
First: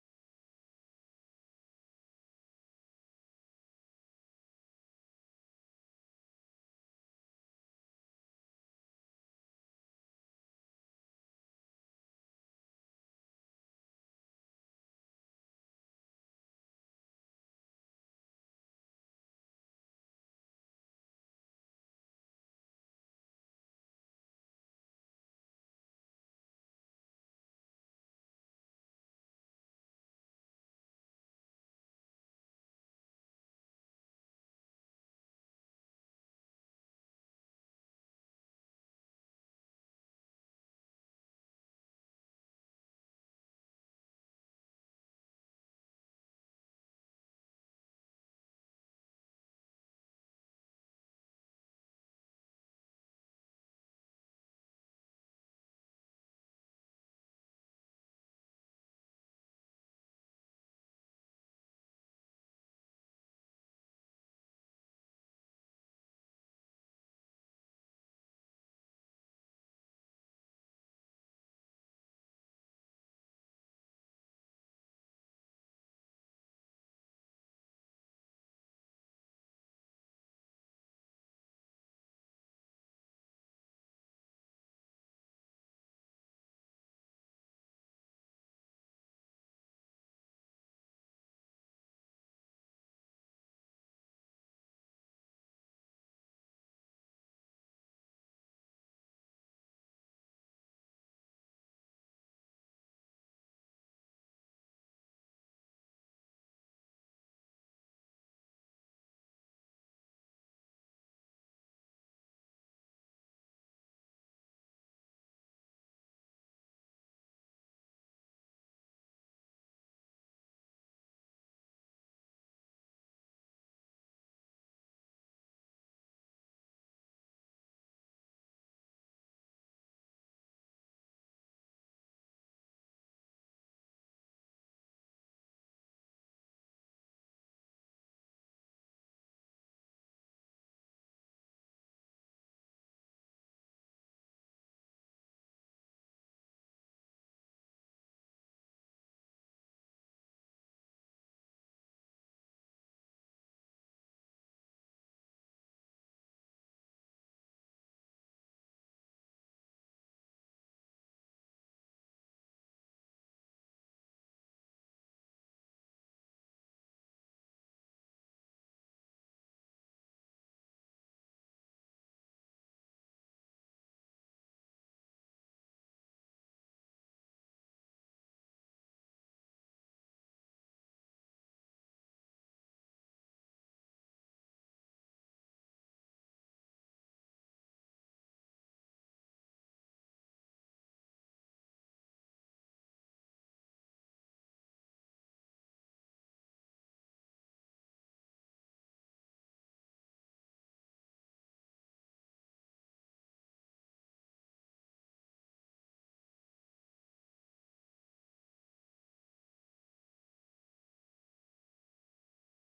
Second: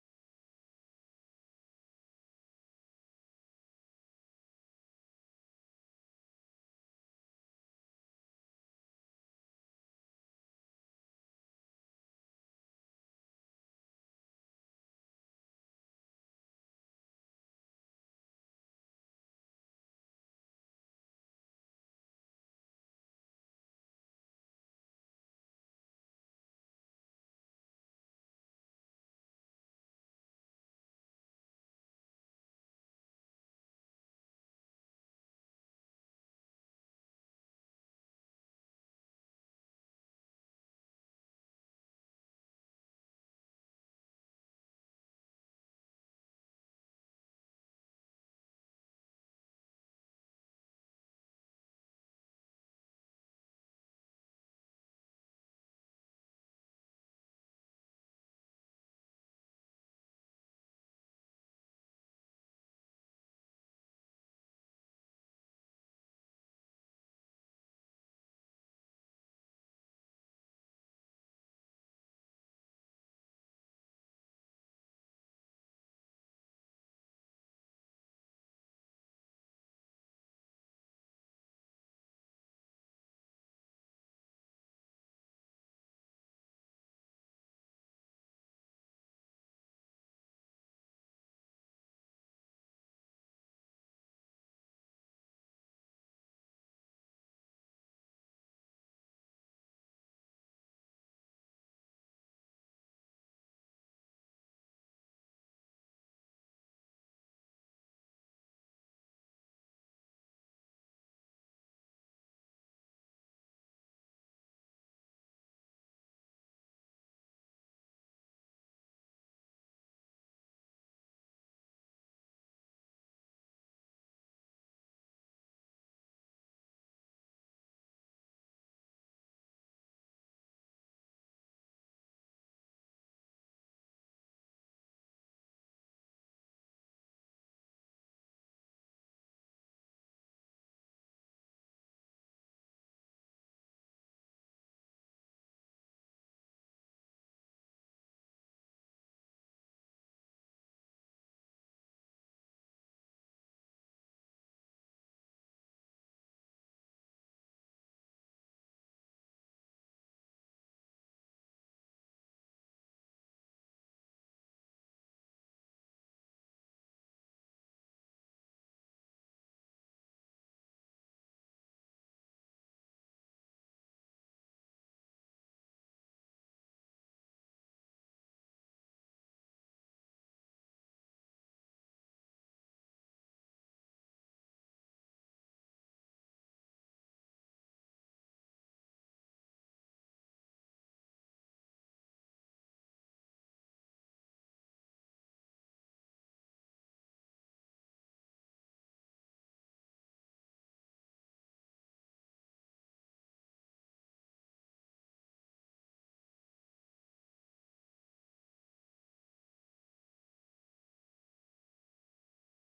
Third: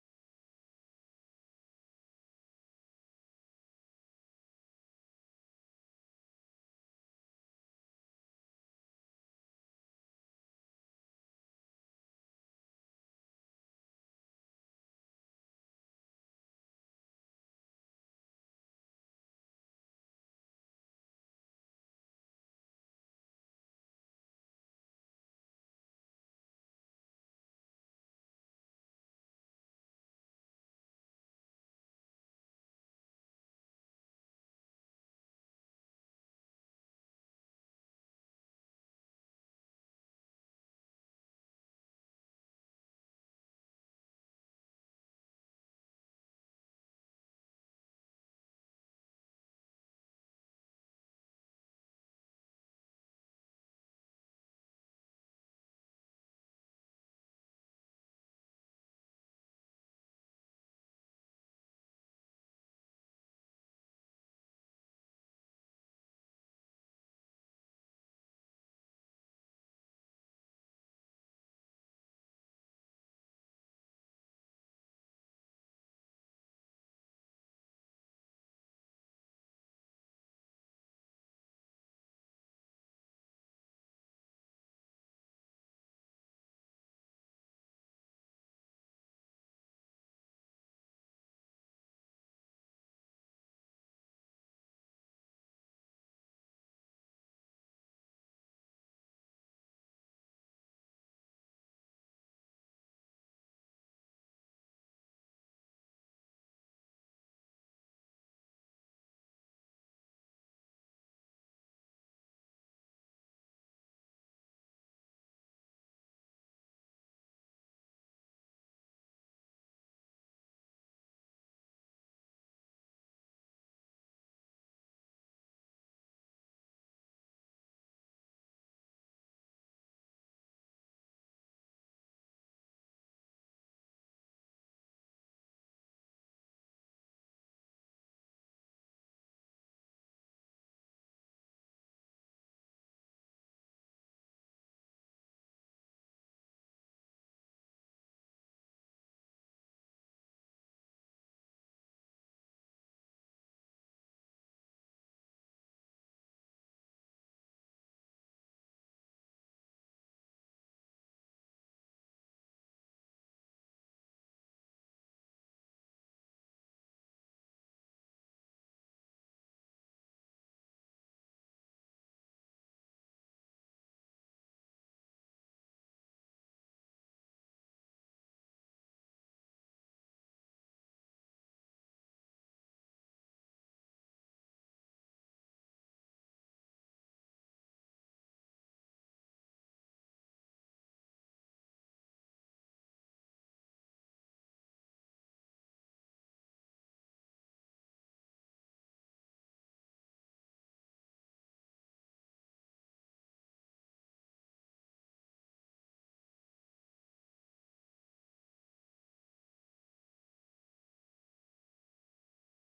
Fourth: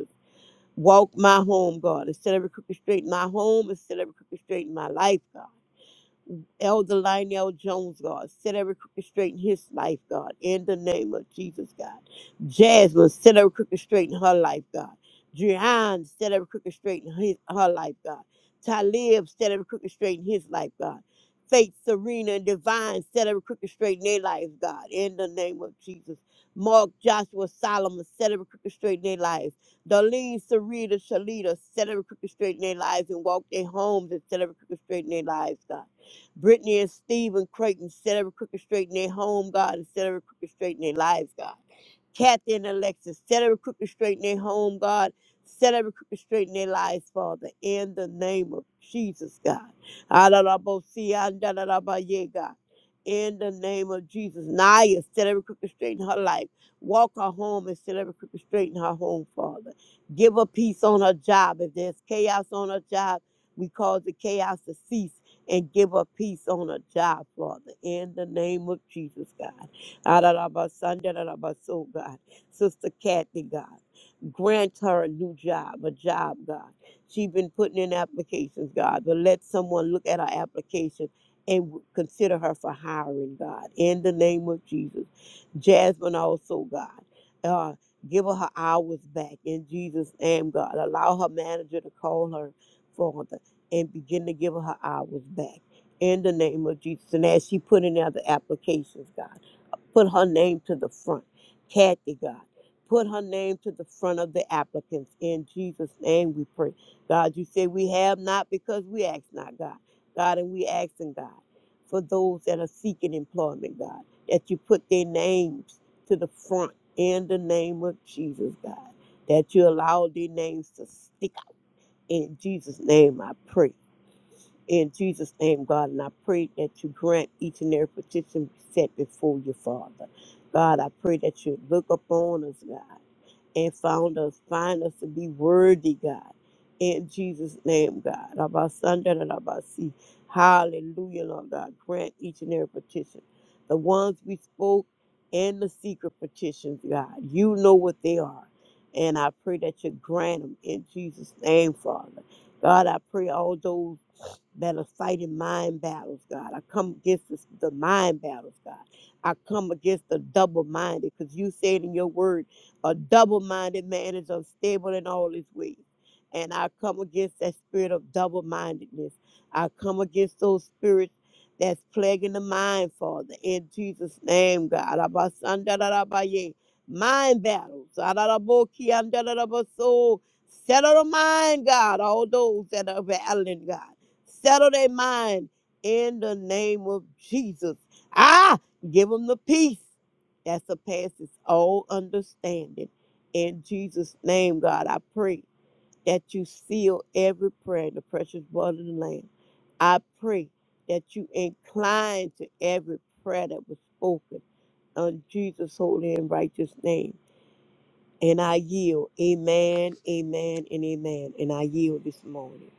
D: Walk my home, God. Instead of every crooked straight in my home, instead of every crooked straight in my life, God. Elder Lionel Jones, God. Set every crooked straight in his life, God. In the name of Jesus, God. Jasmine, set every crooked straight in her life, God. Jehan, set every crooked straight in his, her life, God. Talib, set every crooked straight in his life, God. Faith, Serena, and Divine, set every crooked straight in their lives, God. In the name of Jesus. Mark, Joshua, Solomon, set every crooked straight in their lives. Darlene, Sarita, Shalita, set every crooked straight in their lives and walk their homes and set every crooked straight in their lives, God. Brittany and Stephen Creighton, set every crooked straight in their home, God, and set every crooked straight in their lives, God. Kathy and Alexis, set every crooked straight in their home, God. Set every crooked straight in their lives, Father, in the name of Jesus, God. Adalabosi, andalabaye, God. In the name of Jesus. Naya, set every crooked straight in her life. Walk her home and set every crooked straight in her home, Father. Give her peace on her job. If there's chaos on her job, we cause the chaos to cease and give her peace on her job, Father. In the name of Jesus, God. Adarabasandarabas, oh God. Sister Kathy, God. Grant her a new job, a job, God. She's been putting in applications, God, but let someone look at her application and w- consider her for hiring, God. In the name of Jesus. Jasmine also, God. Uh, give her her hours back in Jesus' name, God. Allow her manager to call her, Father, and begin to give her her hours back in the name of Jesus. And as she put in other applications, God. Put her name to the front. Kathy, God. Put her name to the front of the applicants. In Jesus' name we pray. God, you say we have not because we ask not, God. God, and we asking, God, for those that are seeking employment, God, that you put their names to the front in the name of Jesus, God, that you allow their names to stick out. In Jesus' name I pray. In Jesus' name, God, and I pray that you grant each and every petition set before you, Father. God, I pray that you look upon us, God, and found us, find us to be worthy, God. In Jesus' name, God. Abasanda and Abasi. Hallelujah, Lord God. Grant each and every petition. The ones we spoke and the secret petitions, God. You know what they are. And I pray that you grant them in Jesus' name, Father. God, I pray all those that are fighting mind battles, God. I come against this, the mind battles, God. I come against the double minded, because you said in your word, a double minded man is unstable in all his ways. And I come against that spirit of double mindedness. I come against those spirits that's plaguing the mind, Father, in Jesus' name, God. Abasandarabaye. Mind battles. Ararabokiandarabaso. Settle the mind, God, all those that are battling, God. Settle their mind in the name of Jesus. Ah, give them the peace that surpasses all understanding. In Jesus' name, God, I pray that you seal every prayer in the precious blood of the Lamb. I pray that you incline to every prayer that was spoken in Jesus' holy and righteous name. And I yield. Amen, amen, and amen. And I yield this morning.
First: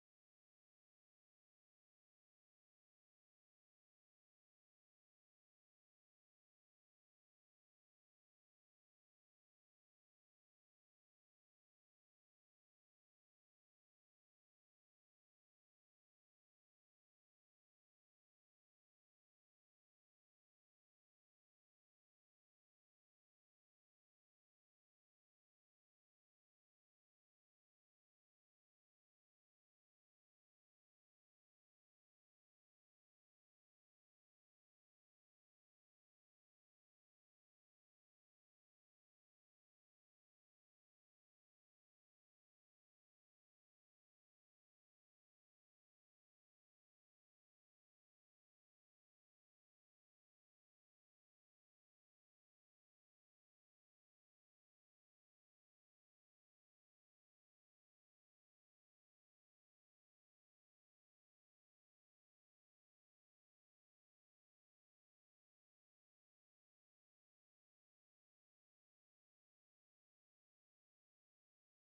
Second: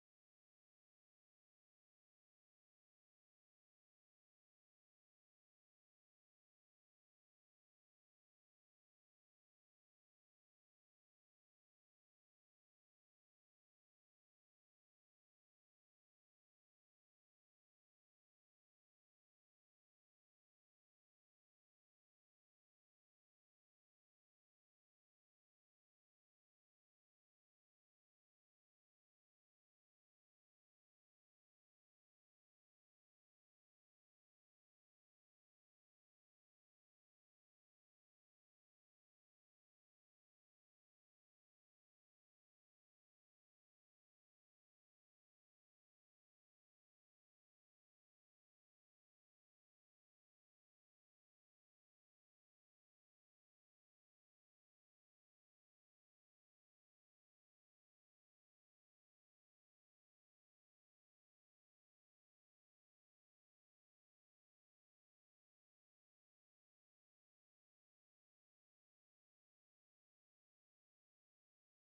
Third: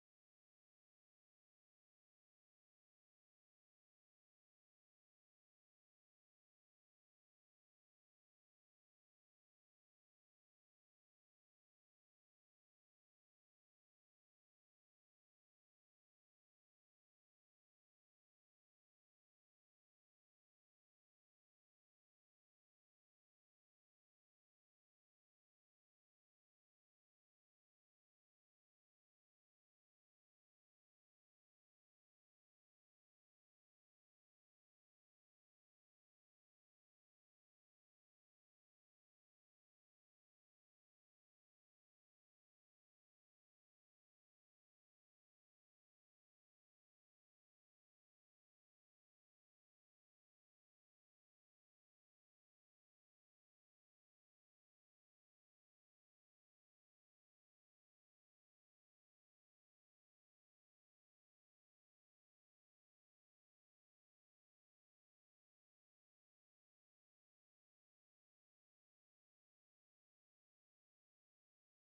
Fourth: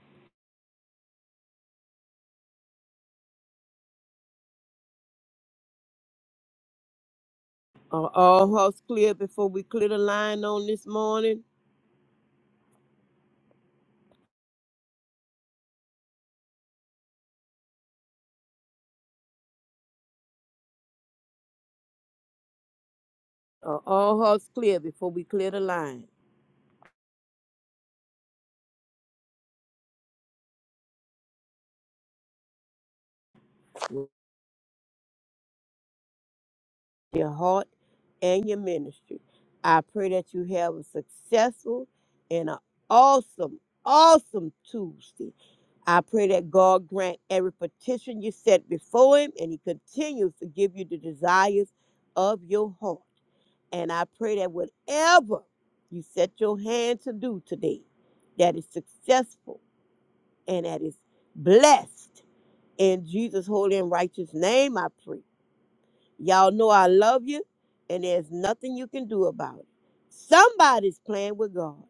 D: Are all hearts clear before we clear the line on this morning? Are all hearts clear before we clear the line? Your heart and your ministry. I pray that you have a successful and an awesome, awesome Tuesday. I pray that God grant every petition you set before Him and He continues to give you the desires of your heart. And I pray that whatever you set your hand to do today, that is successful and that is blessed. In Jesus' holy and righteous name, I pray. Y'all know I love you, and there's nothing you can do about it. Somebody's playing with God,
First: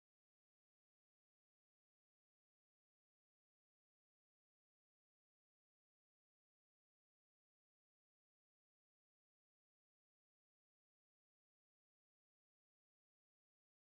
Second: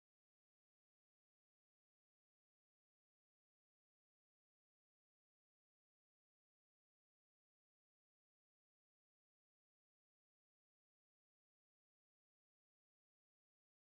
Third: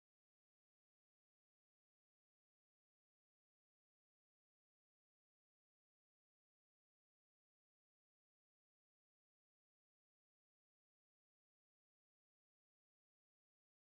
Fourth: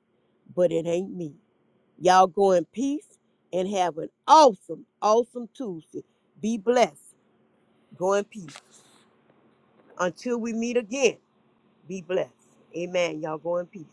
D: but it ain't me. Y'all go in peace and have an awesome, awesome Tuesday. Be blessed. Go in peace. Until we meet again, be blessed. Amen. Y'all go in peace.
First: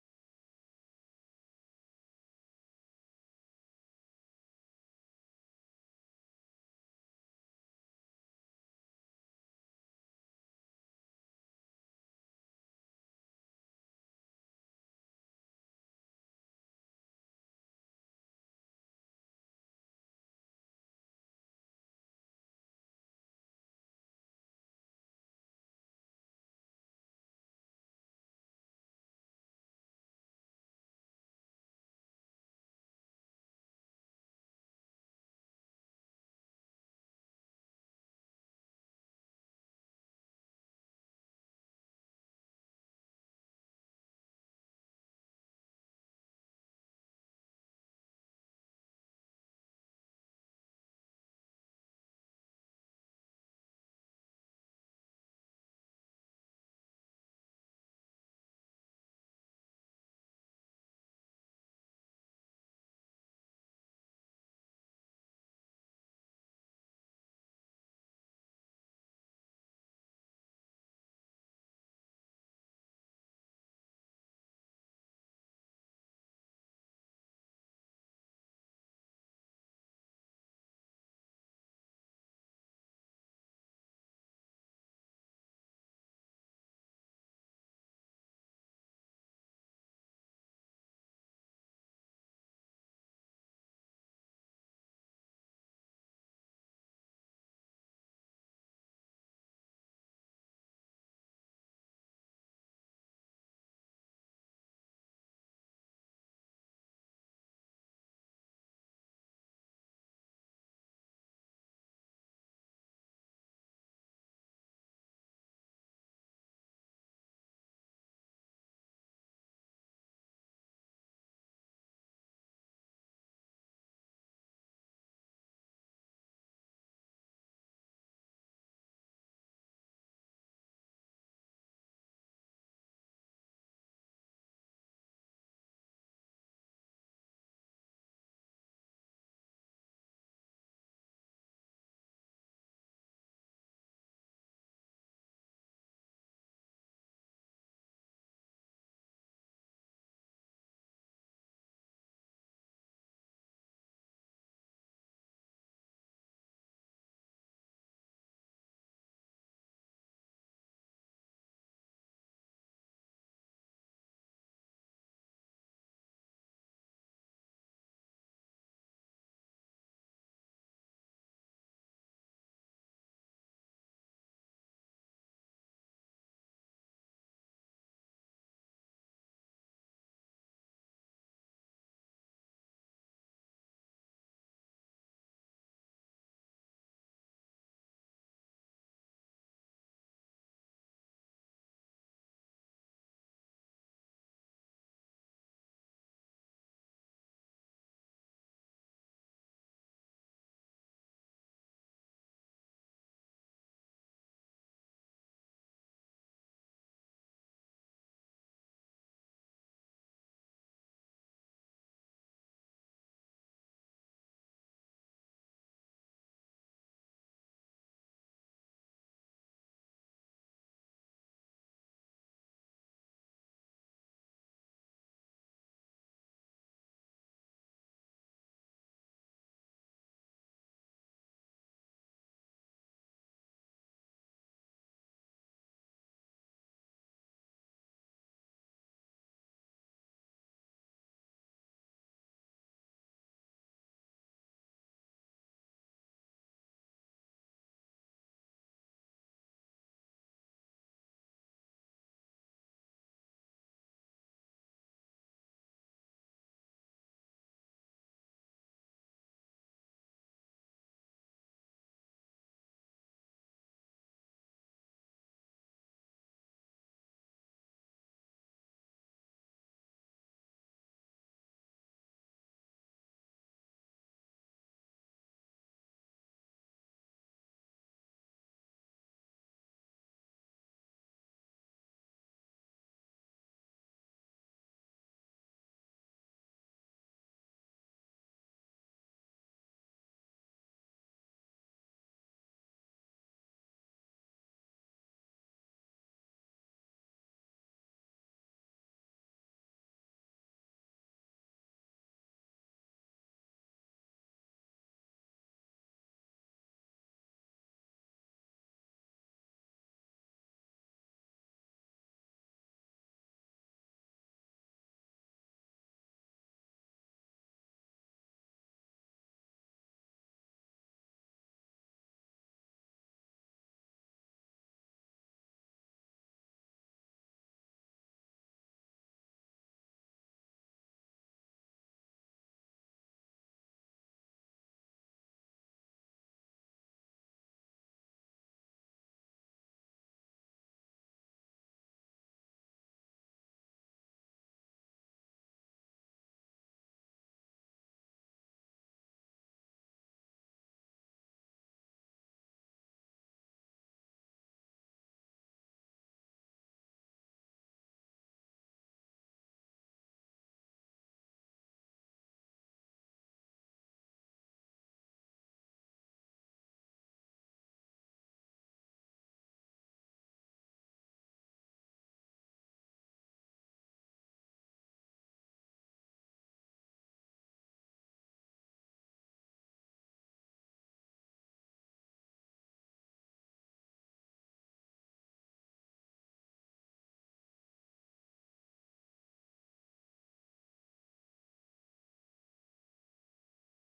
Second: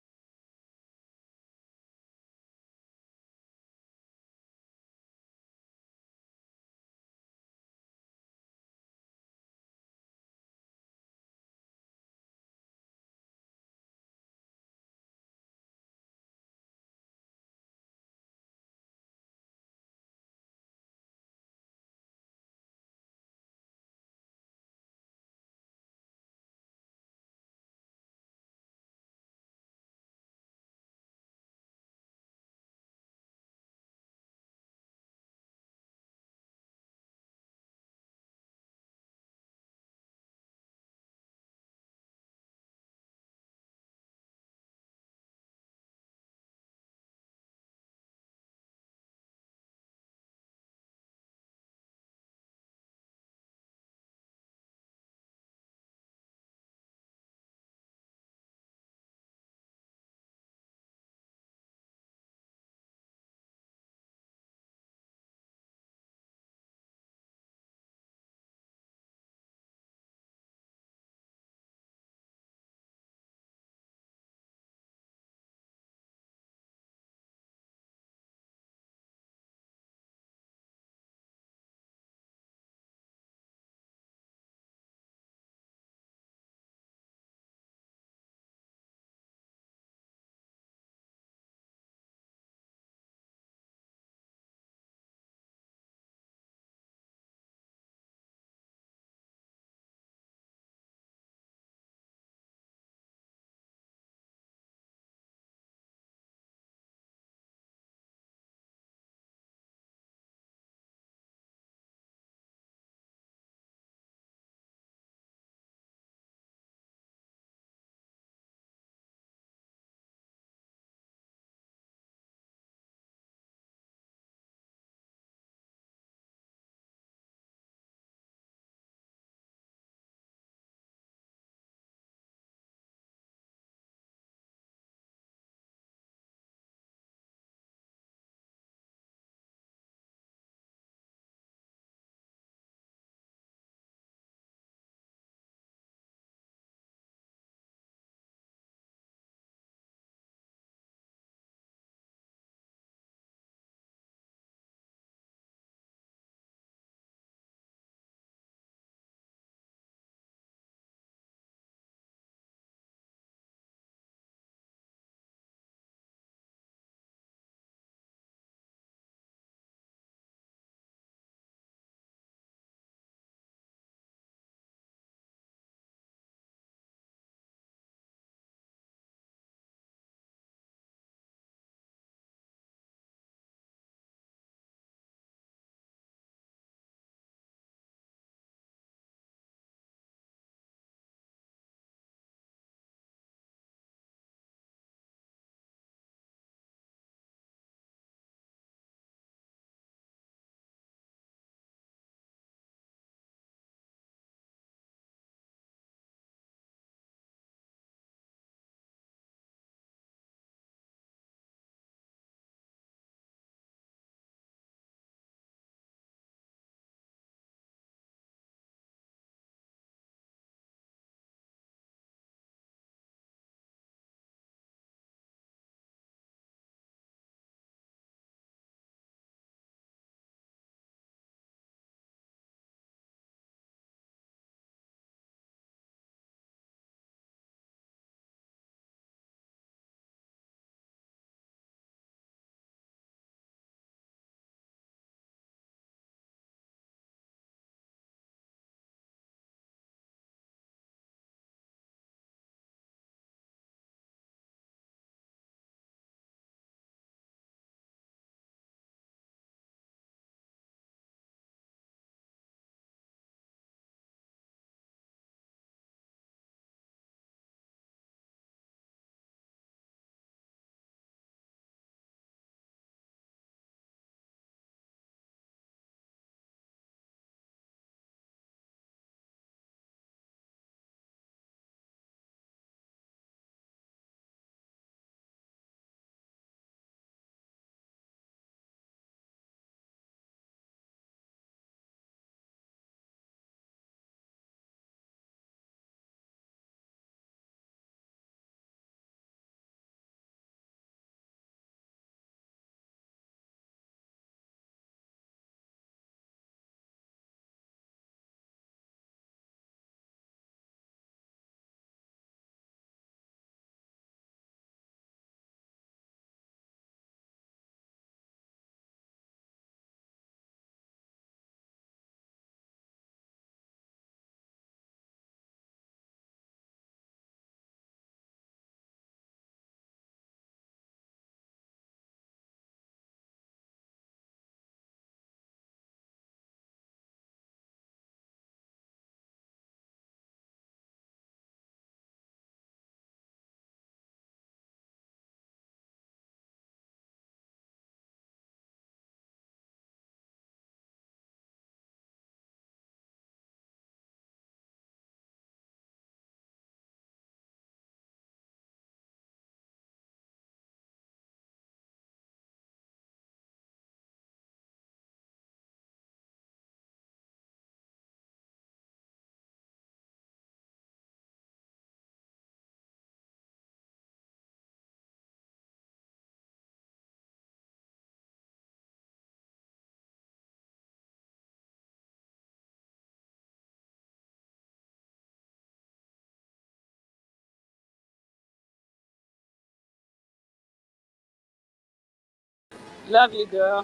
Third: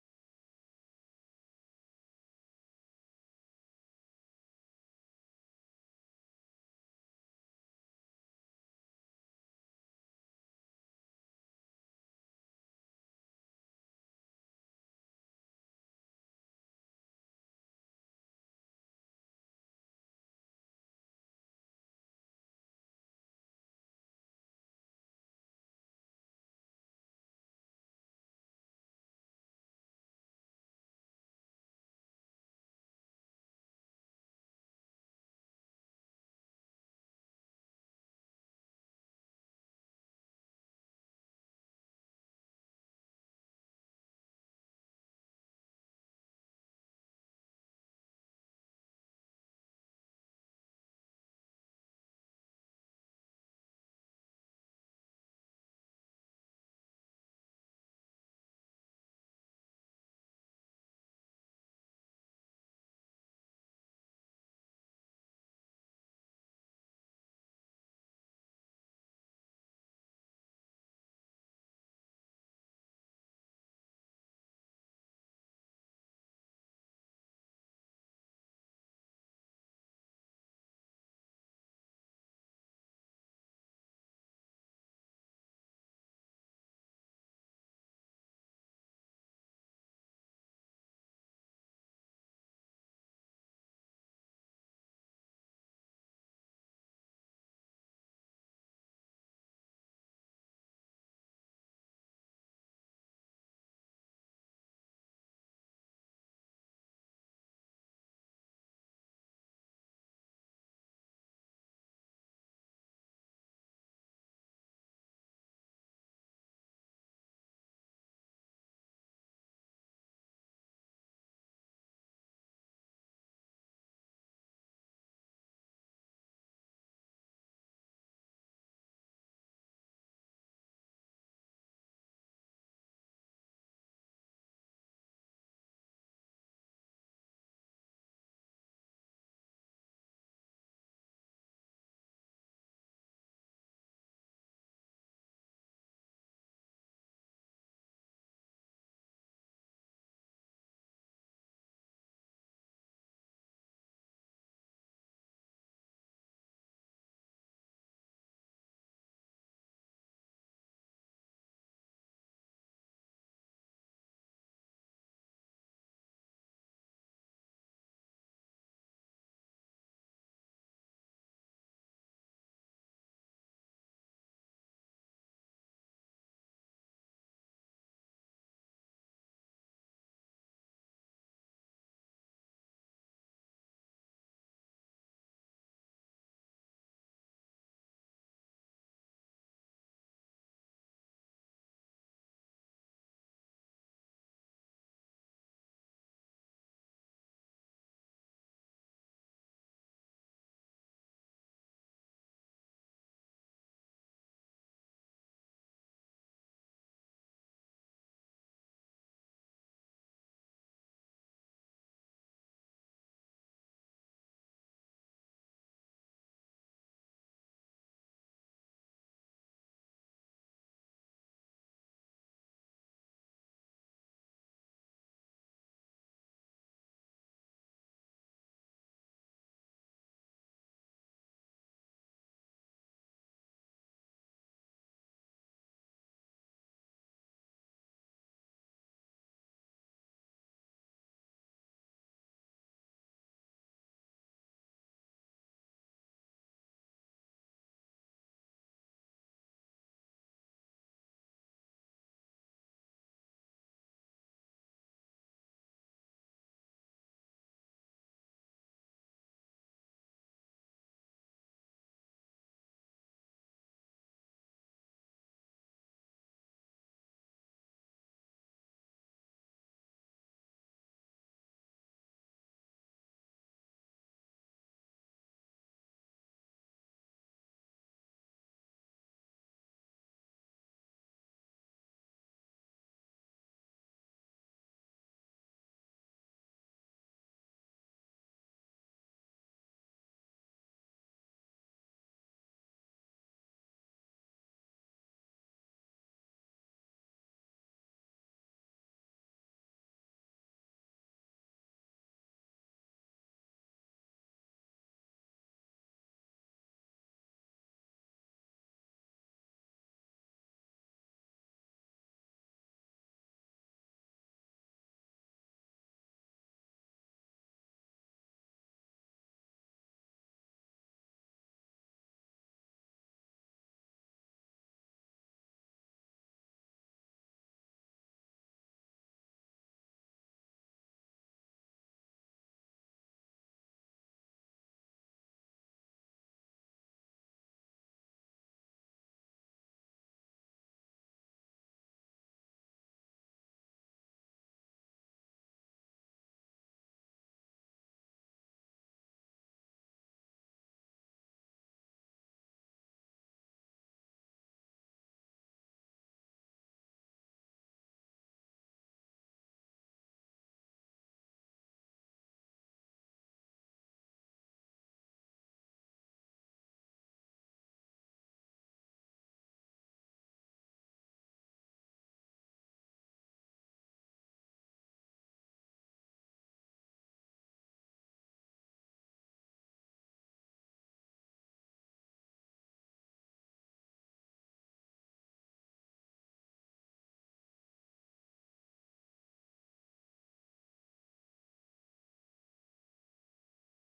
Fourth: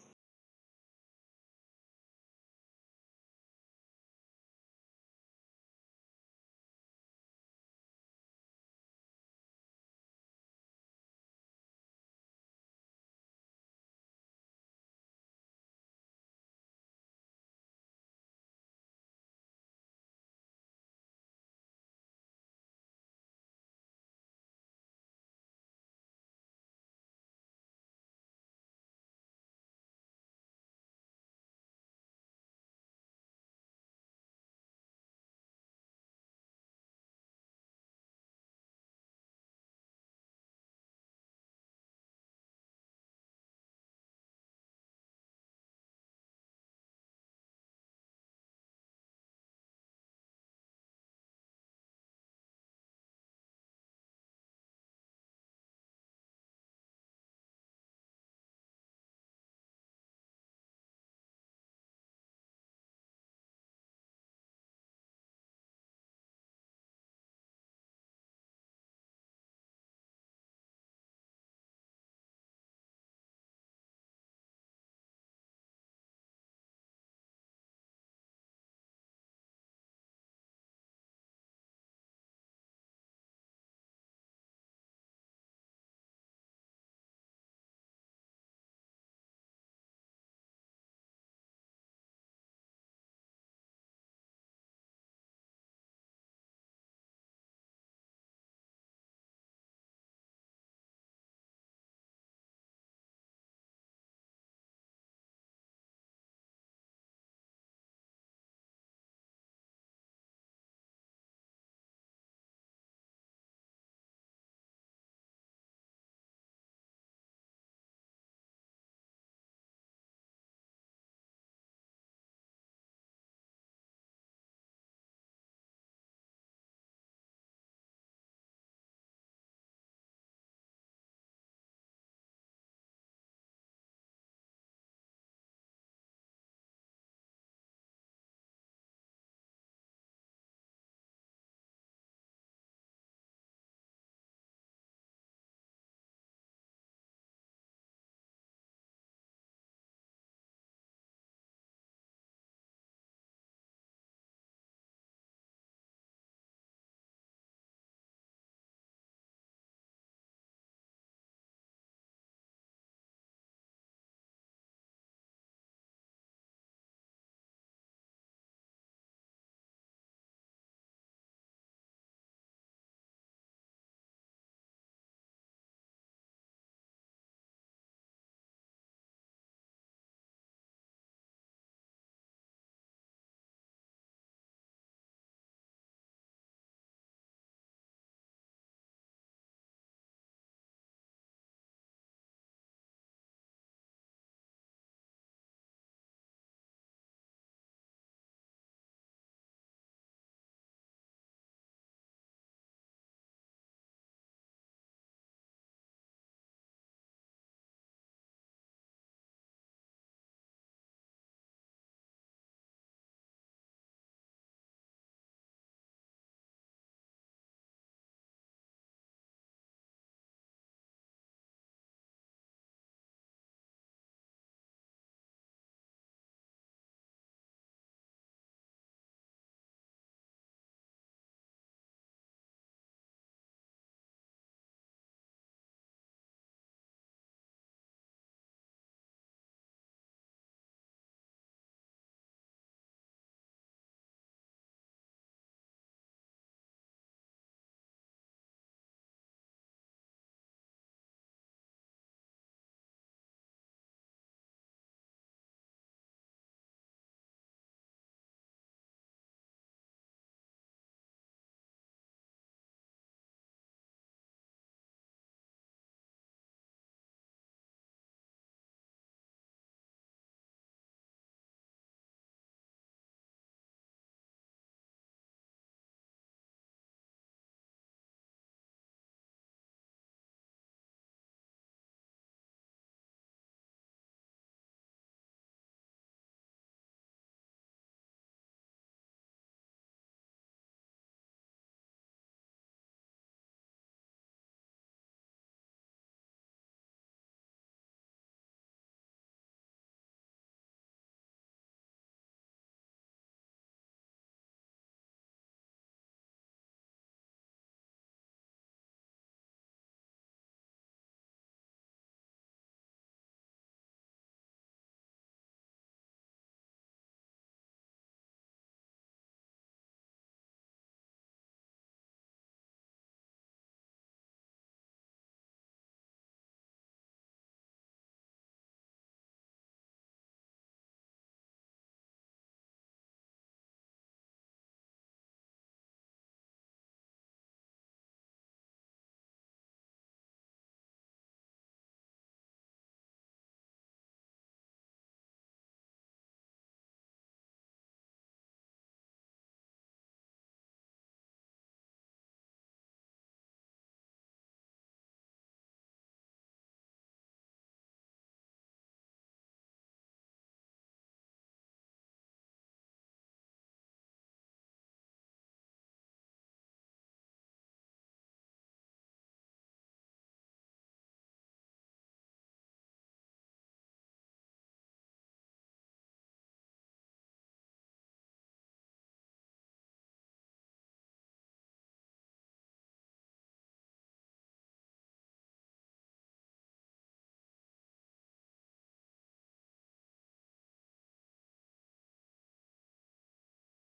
A: Love you, girl.